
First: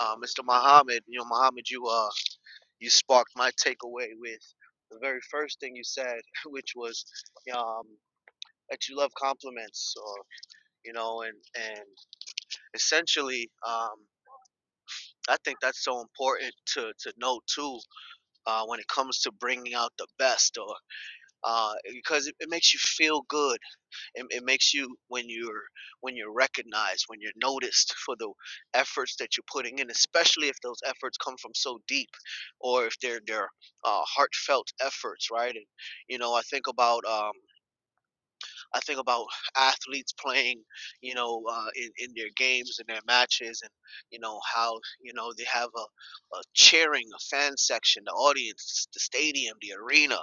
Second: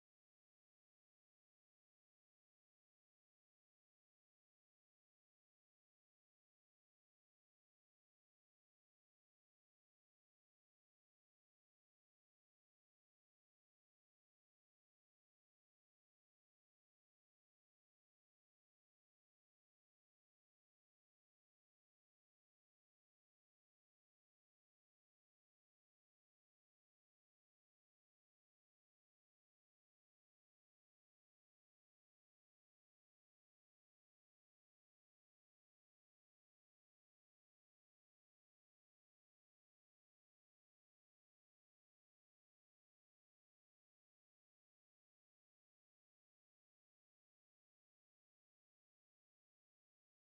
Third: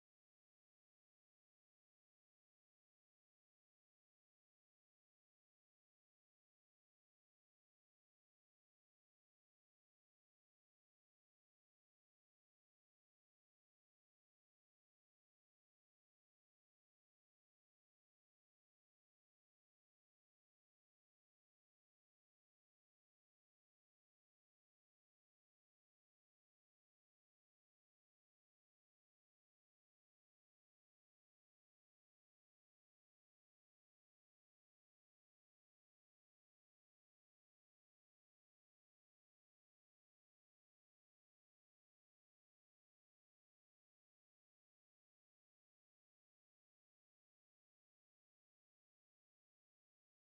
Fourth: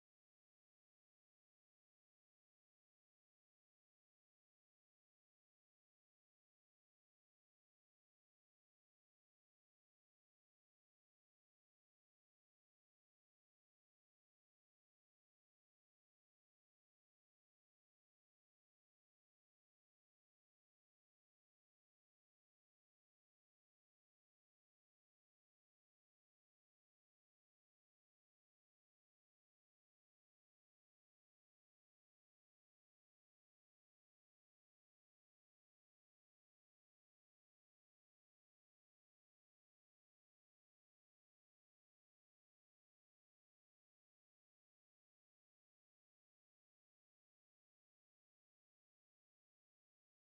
Speaker 3: uh, Mr. Muhammad, you know Muhammad, you uh you sparked my takeaway with the very first thing you said, which was um, that you love compliments or you know, and and essentially, um, I think that's so important to to know too uh, when it comes to bringing out the best, or uh, because it, it makes you feel good. It, it makes you when you're when you're recognized, when you're noticed for the efforts that you're putting in, especially if those efforts come from so deep, or if they're they're uh, heartfelt efforts, right? And you know, I think about. Um, I think about athletes playing, you know, uh, in in their games and their matches, and you know how you know they have a, a cheering, a fan section, the audience, the stadium, the arena,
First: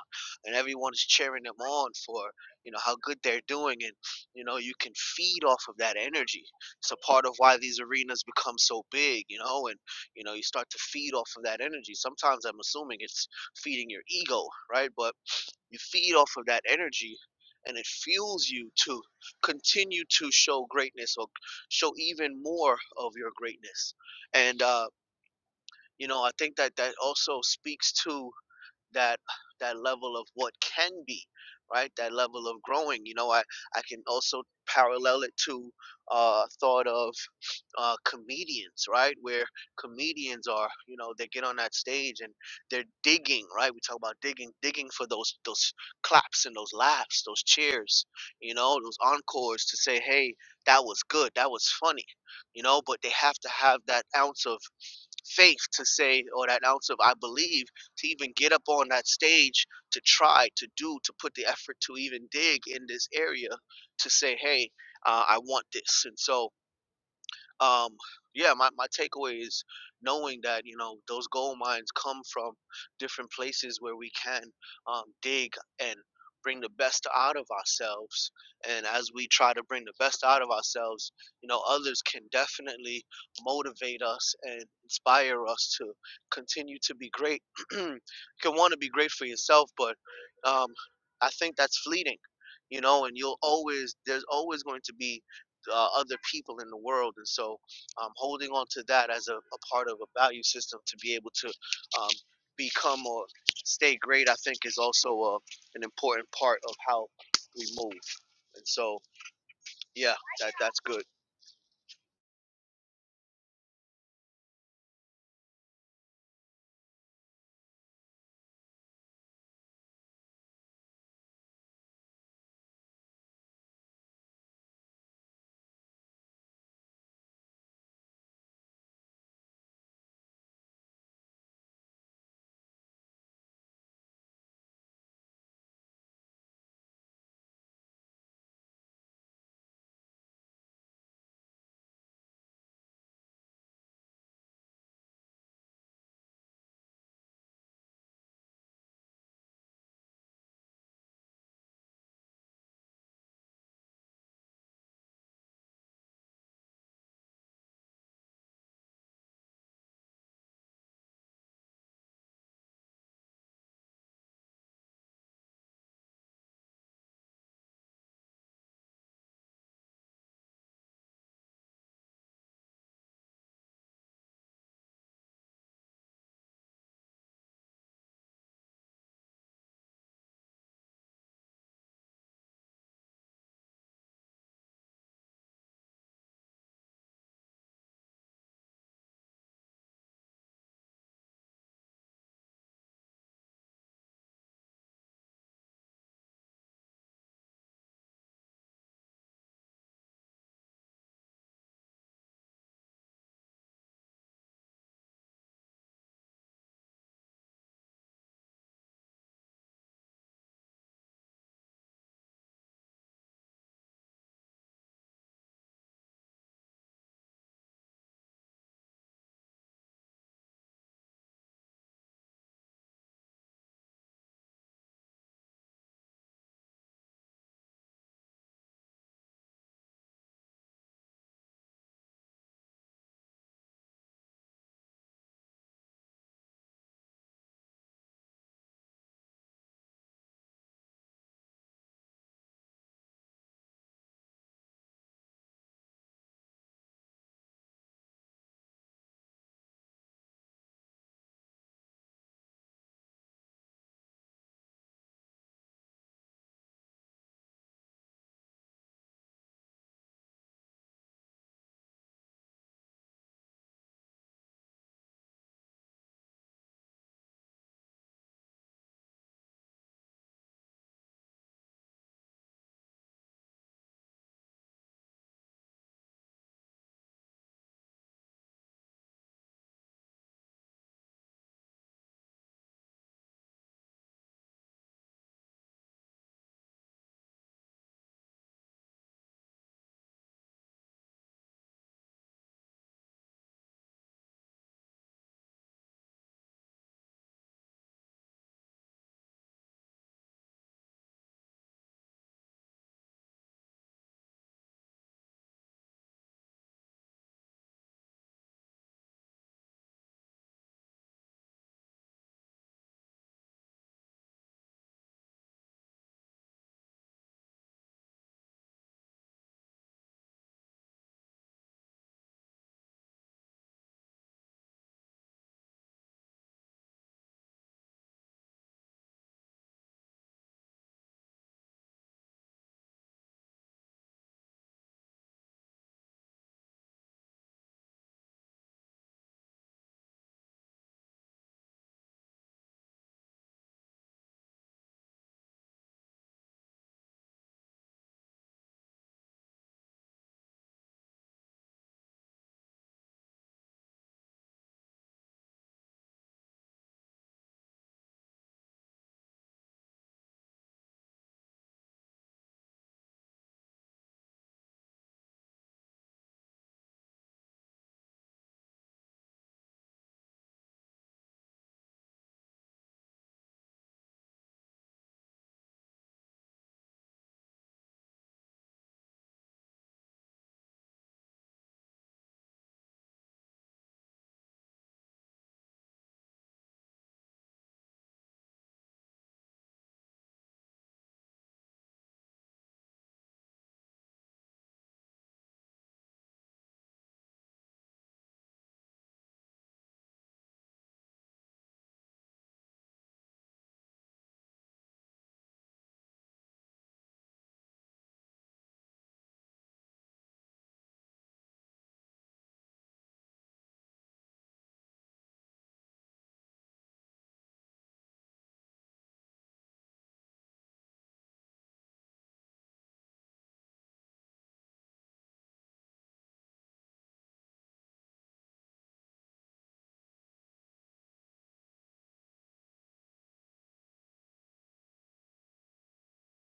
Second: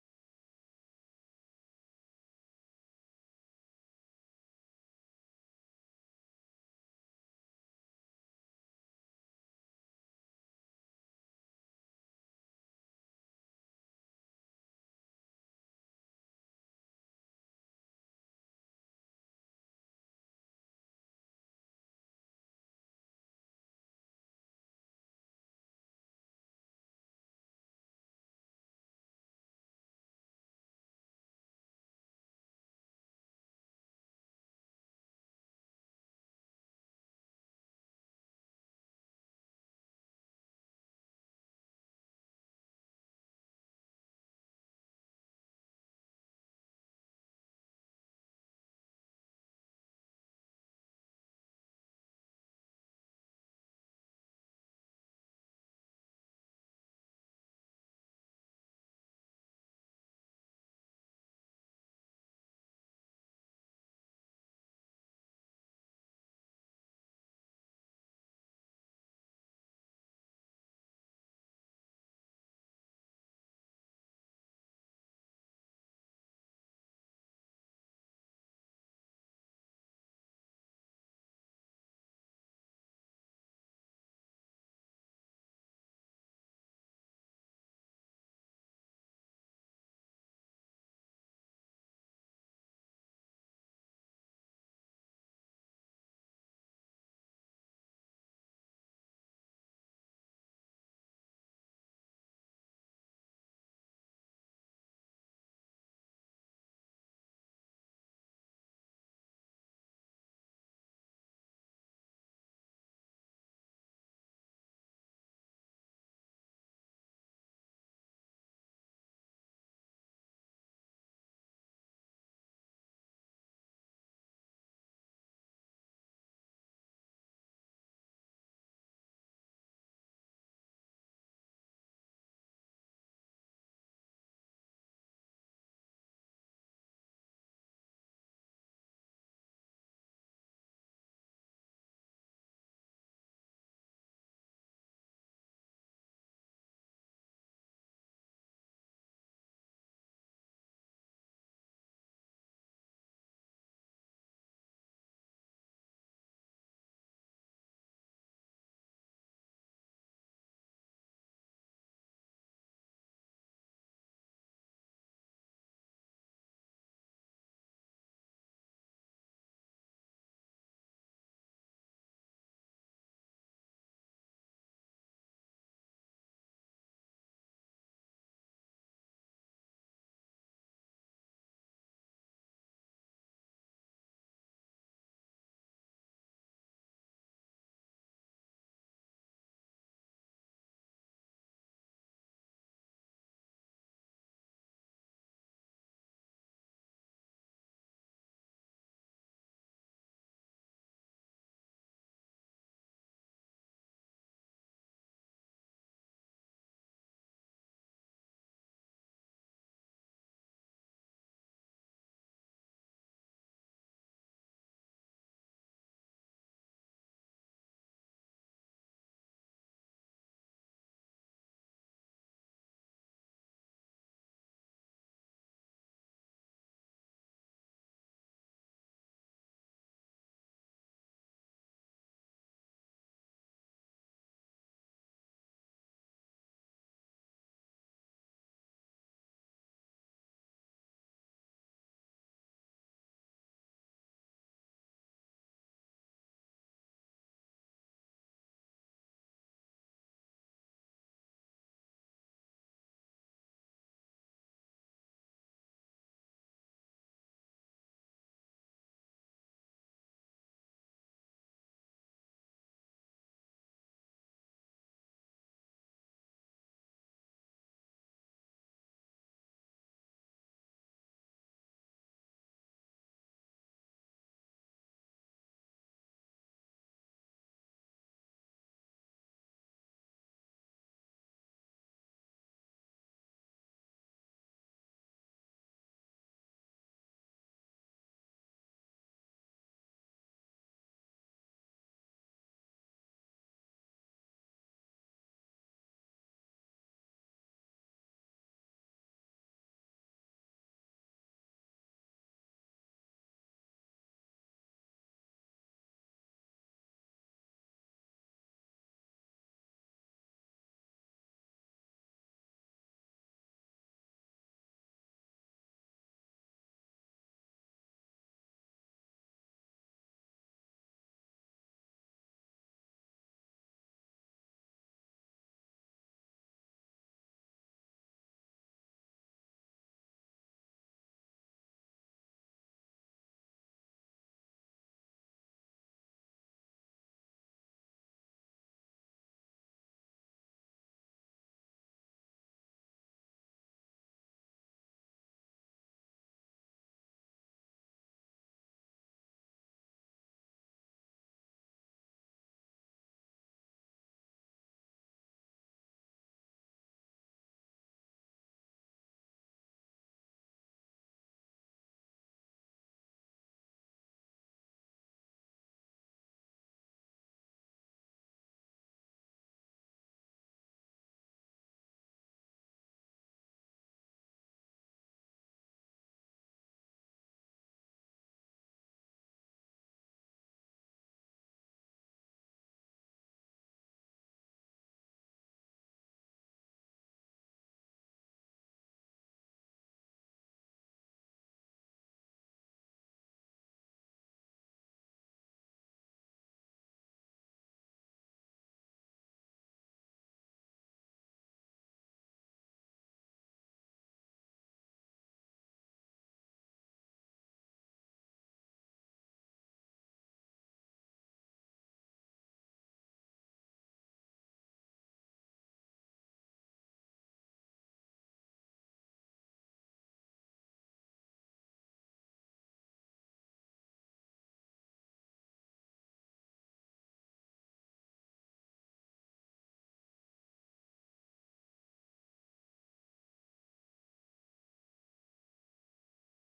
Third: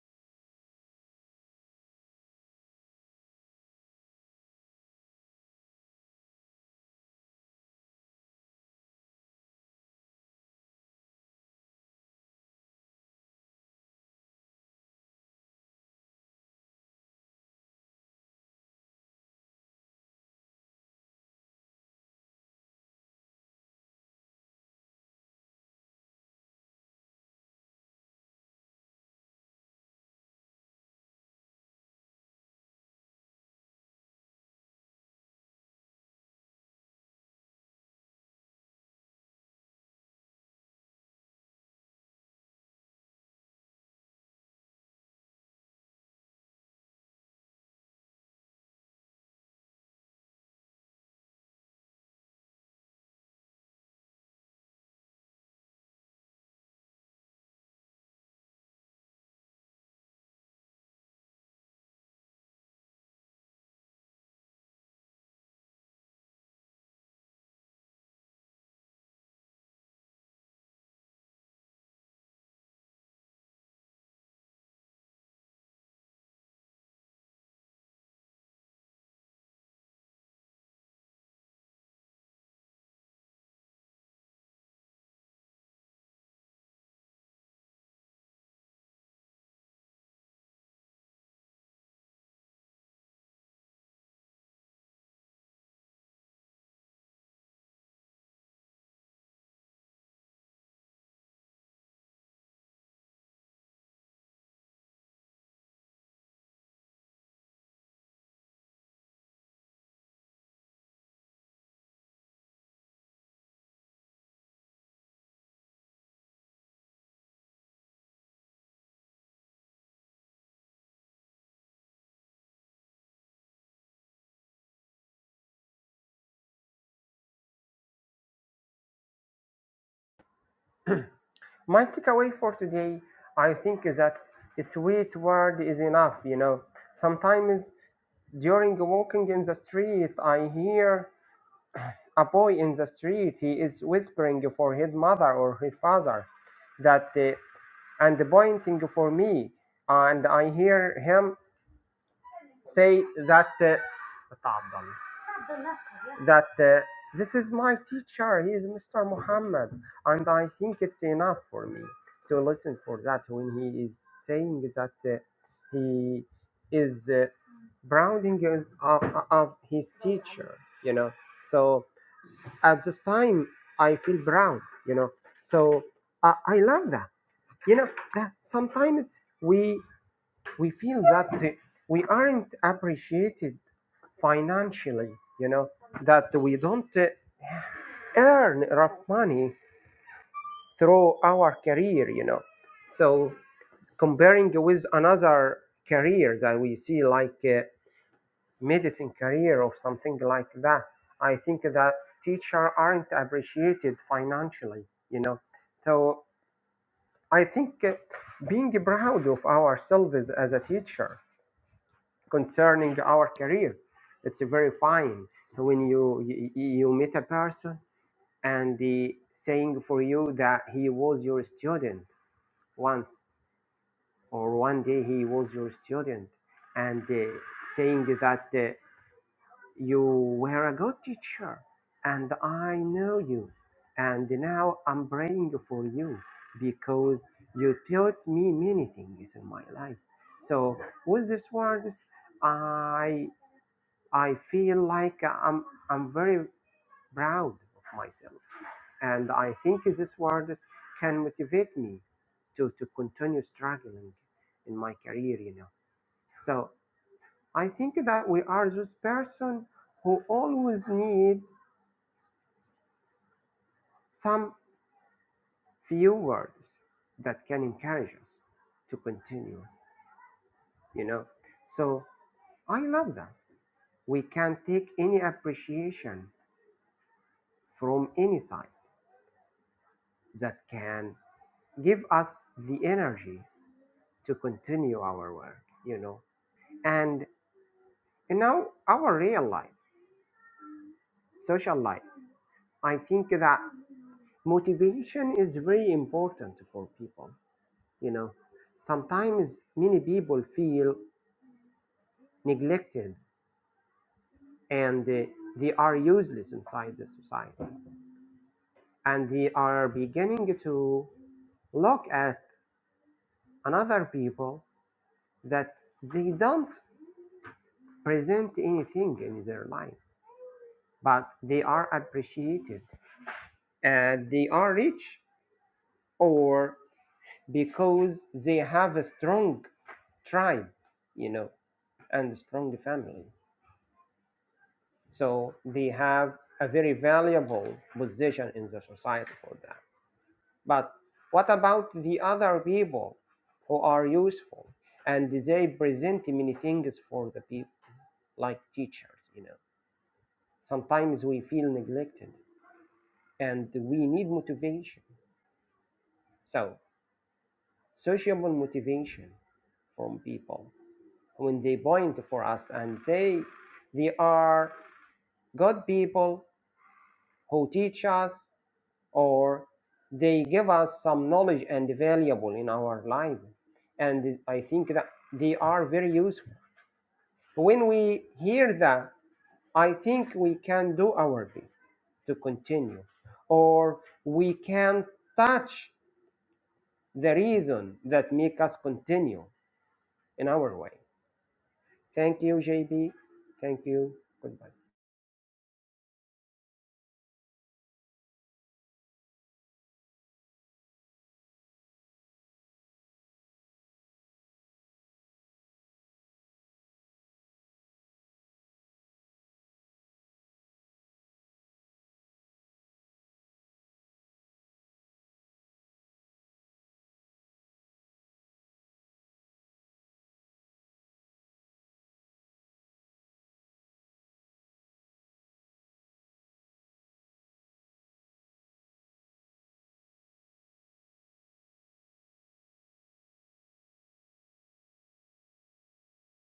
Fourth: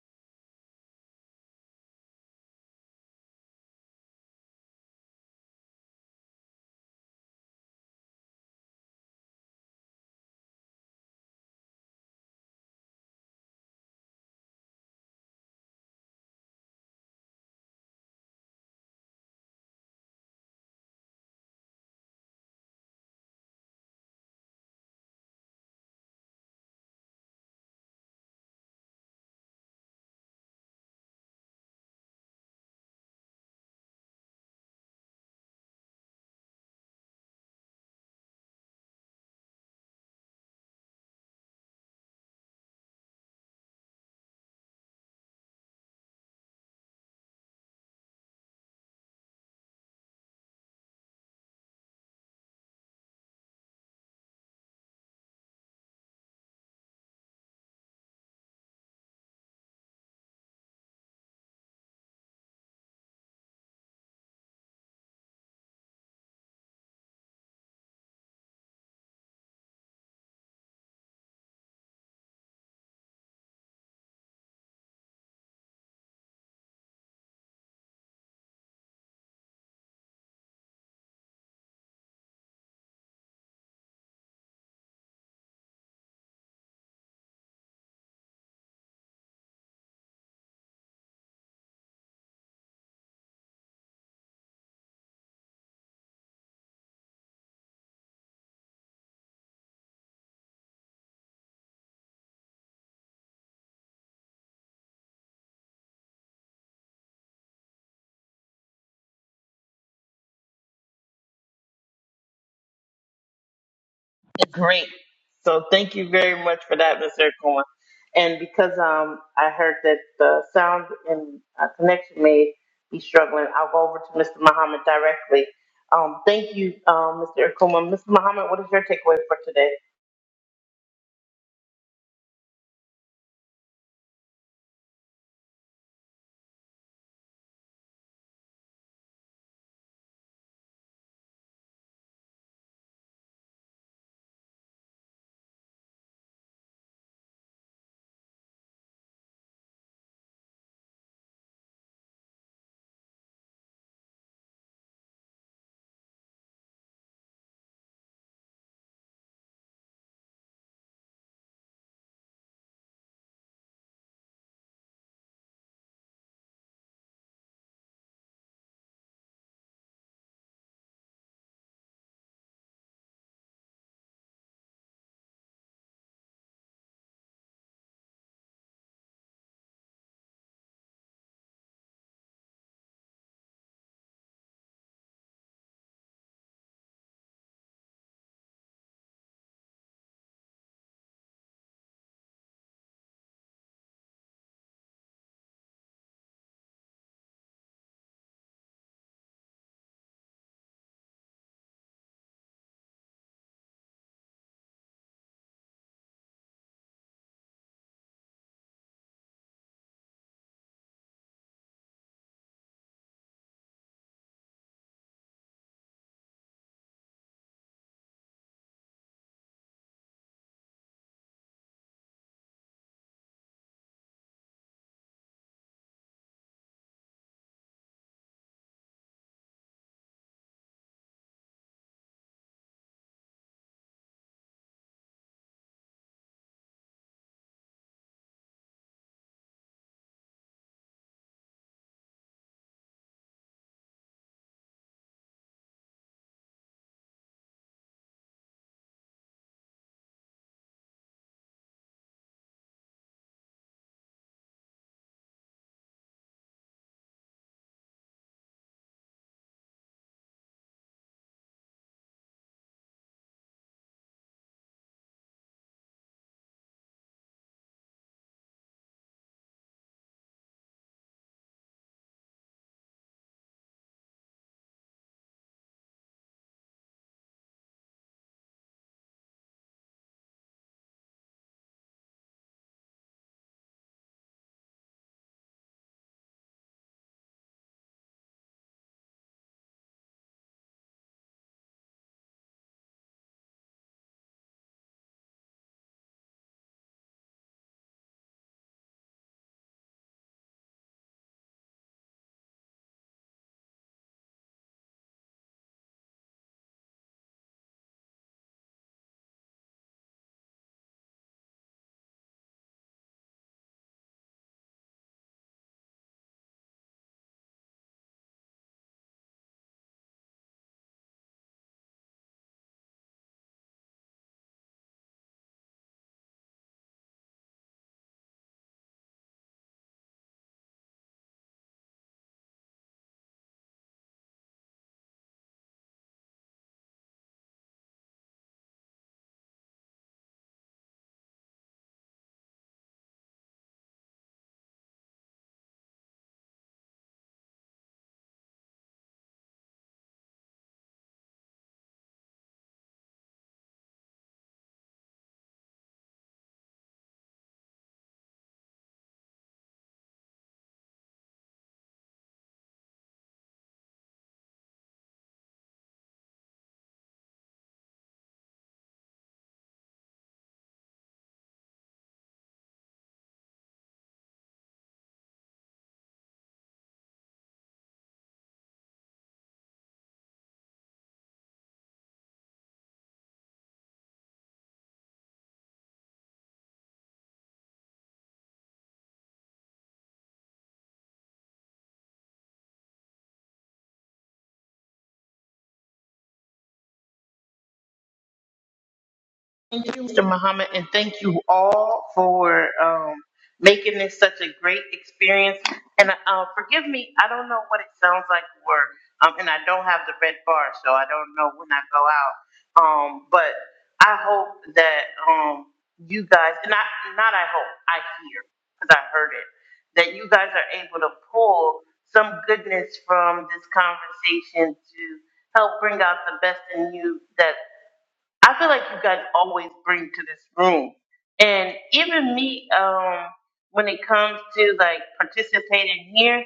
Speaker 3: and everyone is cheering them on for you know how good they're doing, and you know you can feed off of that energy. It's a part of why these arenas become so big, you know, and you know you start to feed off of that energy. Sometimes I'm assuming it's feeding your ego, right? But you feed off of that energy and it fuels you to continue to show greatness or show even more of your greatness. And, uh, you know, I think that that also speaks to that that level of what can be right that level of growing you know i i can also parallel it to uh thought of uh comedians right where comedians are you know they get on that stage and they're digging right we talk about digging digging for those those claps and those laughs those cheers you know those encores to say hey that was good that was funny you know but they have to have that ounce of faith to say or that ounce of i believe to even get up on that stage to try to do to put the effort to even dig in this area to say hey uh, i want this and so um yeah my, my takeaway is knowing that you know those gold mines come from different places where we can um, dig and bring the best out of ourselves and as we try to bring the best out of ourselves you know others can definitely motivate us and inspire us to continue to be great you can want to be great for yourself but um, i think that's fleeting you know and you'll always there's always going to be uh, other people in the world. And so um, holding on to that as a, a part of a value system to be able to um, become or stay great, I think, is also a an important part of how we move. And so, yeah, that that's good.
Speaker 1: Great. So thank you very much for that, Mr. Cohen. And because um, I heard that the sound and uh, connection may be struggling, I'll go over to Mr. Muhammad directly. Um, thank you, um, Mr. Akuma. Mr. Muhammad, what is your takeaway for today?
Speaker 4: my takeaway for today, I think, is that a sweet word is enough. You know, sometimes during walking in the street, I hear a boy in the street. He is whispering for his mother or his father, that uh, and pointing for me, and I hear him say that. Uh, "تفضل." that uh, this is my teacher, he is Mr. Muhammad, and I think it's enough for me to listen for that when he is saying that uh, he is uh, browning is- of, of his teacher, you know. So at this time, I feel proud, you know. So I I love that, you know. That sometimes we we feel that uh, we aren't appreciated financially, you know, that we don't. uh, earn enough money through our career, you know. So comparing with another career that we see like a medicine career or something like that, I think that teacher aren't appreciated financially, you know. So I think uh, being proud of ourselves as a teacher concerning our career, it's very fine when you you, you meet a person and the saying for you that he was your student once or one day he was your student and uh, saying that uh, you were a good teacher and i know you and now i'm praying for you because you taught me many things in my life so with these words i i feel like i'm i'm very proud of myself And I think these words can motivate me to, to continue struggling in my career, you know. So I think that we are those person who always need some few words that can encourage us to continue, you know. So I love that. We can take any appreciation from any side that can give us the energy to continue our work, you know. And And now our real life, social life, I think that motivation is very important for people. You know, sometimes many people feel neglected and uh, they are useless inside the society, and they are beginning to look at another people that they don't present anything in their life, but they are appreciated and they are rich or because they have a strong tribe, you know, and strong family. So they have a very valuable position in the society for that. But what about the other people who are useful and they present many things for the people, like teachers, you know? Sometimes we feel neglected and we need motivation. So, sociable motivation from people when they point for us and they they are good people who teach us or they give us some knowledge and valuable in our life and i think that they are very useful when we hear that i think we can do our best to continue or we can touch the reason that make us continue in our way thank you jb thank you goodbye
Speaker 1: Thank you, Mr. Muhammad, and thank you all for um, making this such a great experience. And uh, forgive me, I don't know what it sounds like or um, and I don't have the red bar, so I don't know when I go out. Um, but I hope that um, you guys, and I, not I hope, I hear, because I heard it, that you guys are able to pull some goodness from this conversation to help bring out the best in you that I feel like you guys always bring to this room. And even me, um, when it comes to like participating here,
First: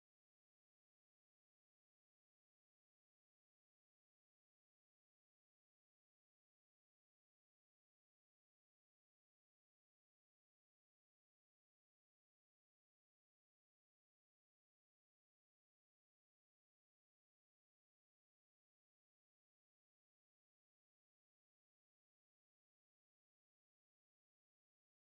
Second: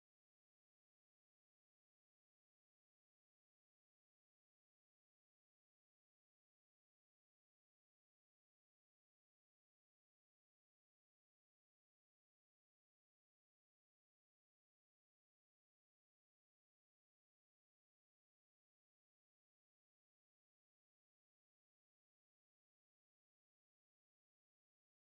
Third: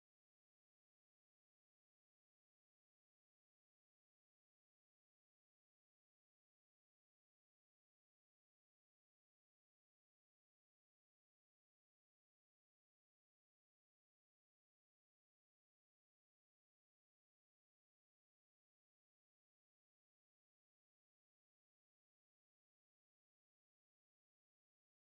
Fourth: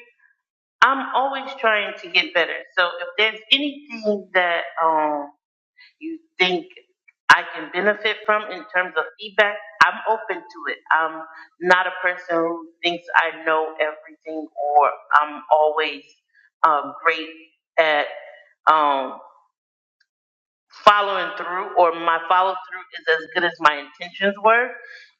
Speaker 1: I'm always trying to get better. So if there's anything that um you think I can benefit from in terms of feedback, I'm open to it. I'm not a person who thinks I know everything or I'm always um, great at um, following through or my follow through is as good as my intentions were.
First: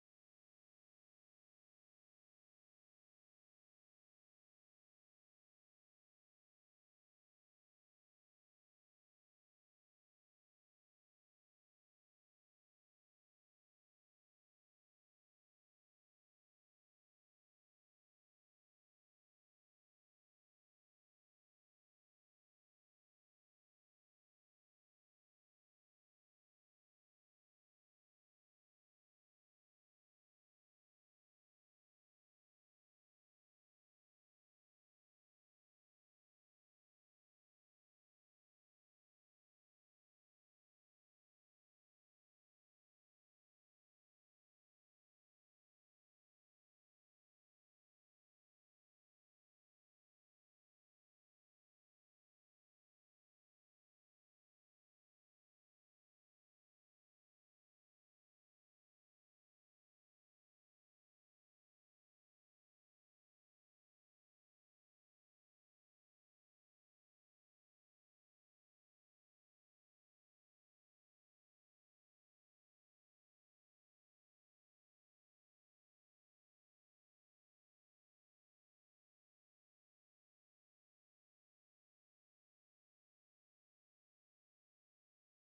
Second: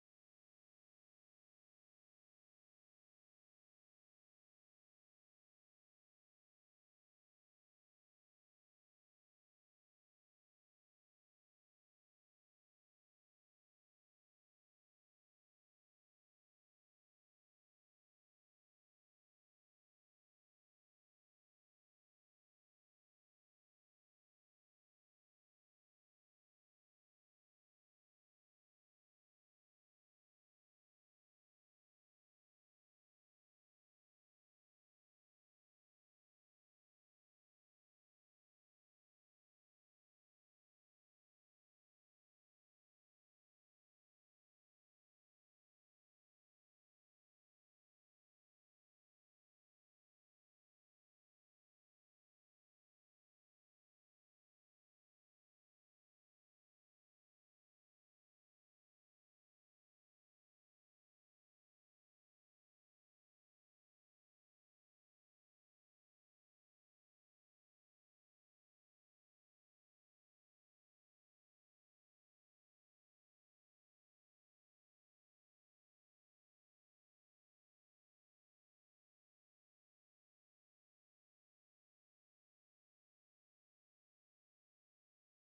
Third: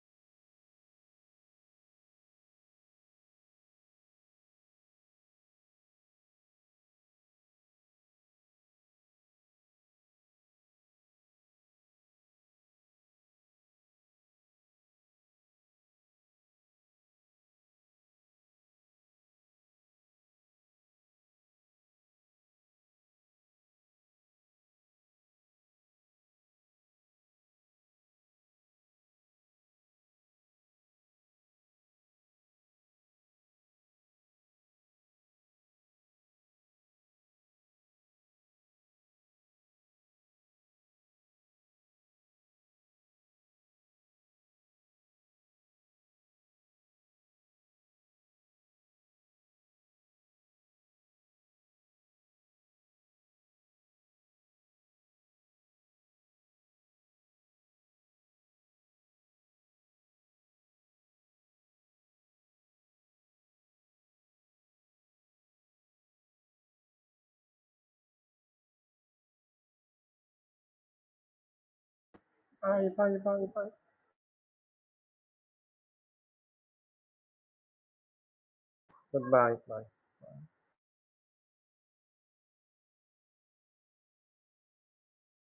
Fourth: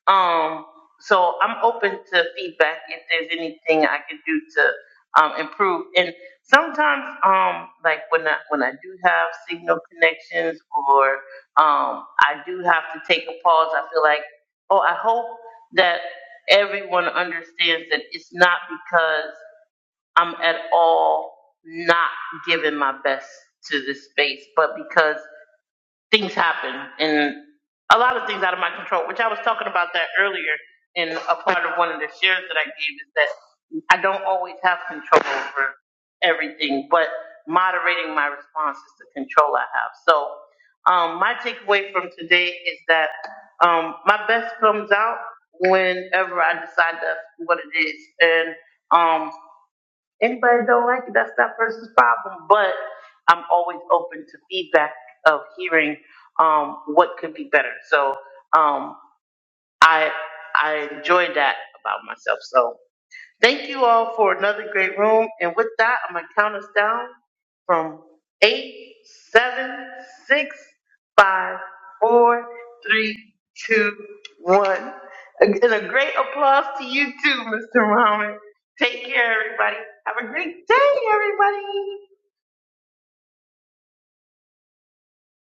Speaker 1: Um, so I'm open to feedback if there's anything I can do to um, improve. And sometimes, um, like when I when I do have signal connections or um, I do have to take a pause, I feel like, oh, I hope that everyone understands that it's not because I'm at all not giving my best to this space, but because things happen and a lot of things out of my control, which I was talking about that earlier in a part of one of the shares that I gave is that I don't always have control over everything, but moderating my response is the control I have. So um, my takeaway from today is that um, my best comes out whenever I decide that's what it is. And um, Anybody don't like it, that's that person's problem. But I'm always open to feedback of hearing um, what could be better. So um, I I enjoy that about myself. So Thank you all for another great room. And with that, I'm going to count us down from eight, seven, six, five, four,
Speaker 4: bye bye
Speaker 1: three,
Speaker 4: bye bye
Speaker 1: two, one. And a great applause to you too, Mr. Muhammad. Take care,
Speaker 4: Goodbye. Bye.
Speaker 1: everybody. Have a great day, everybody.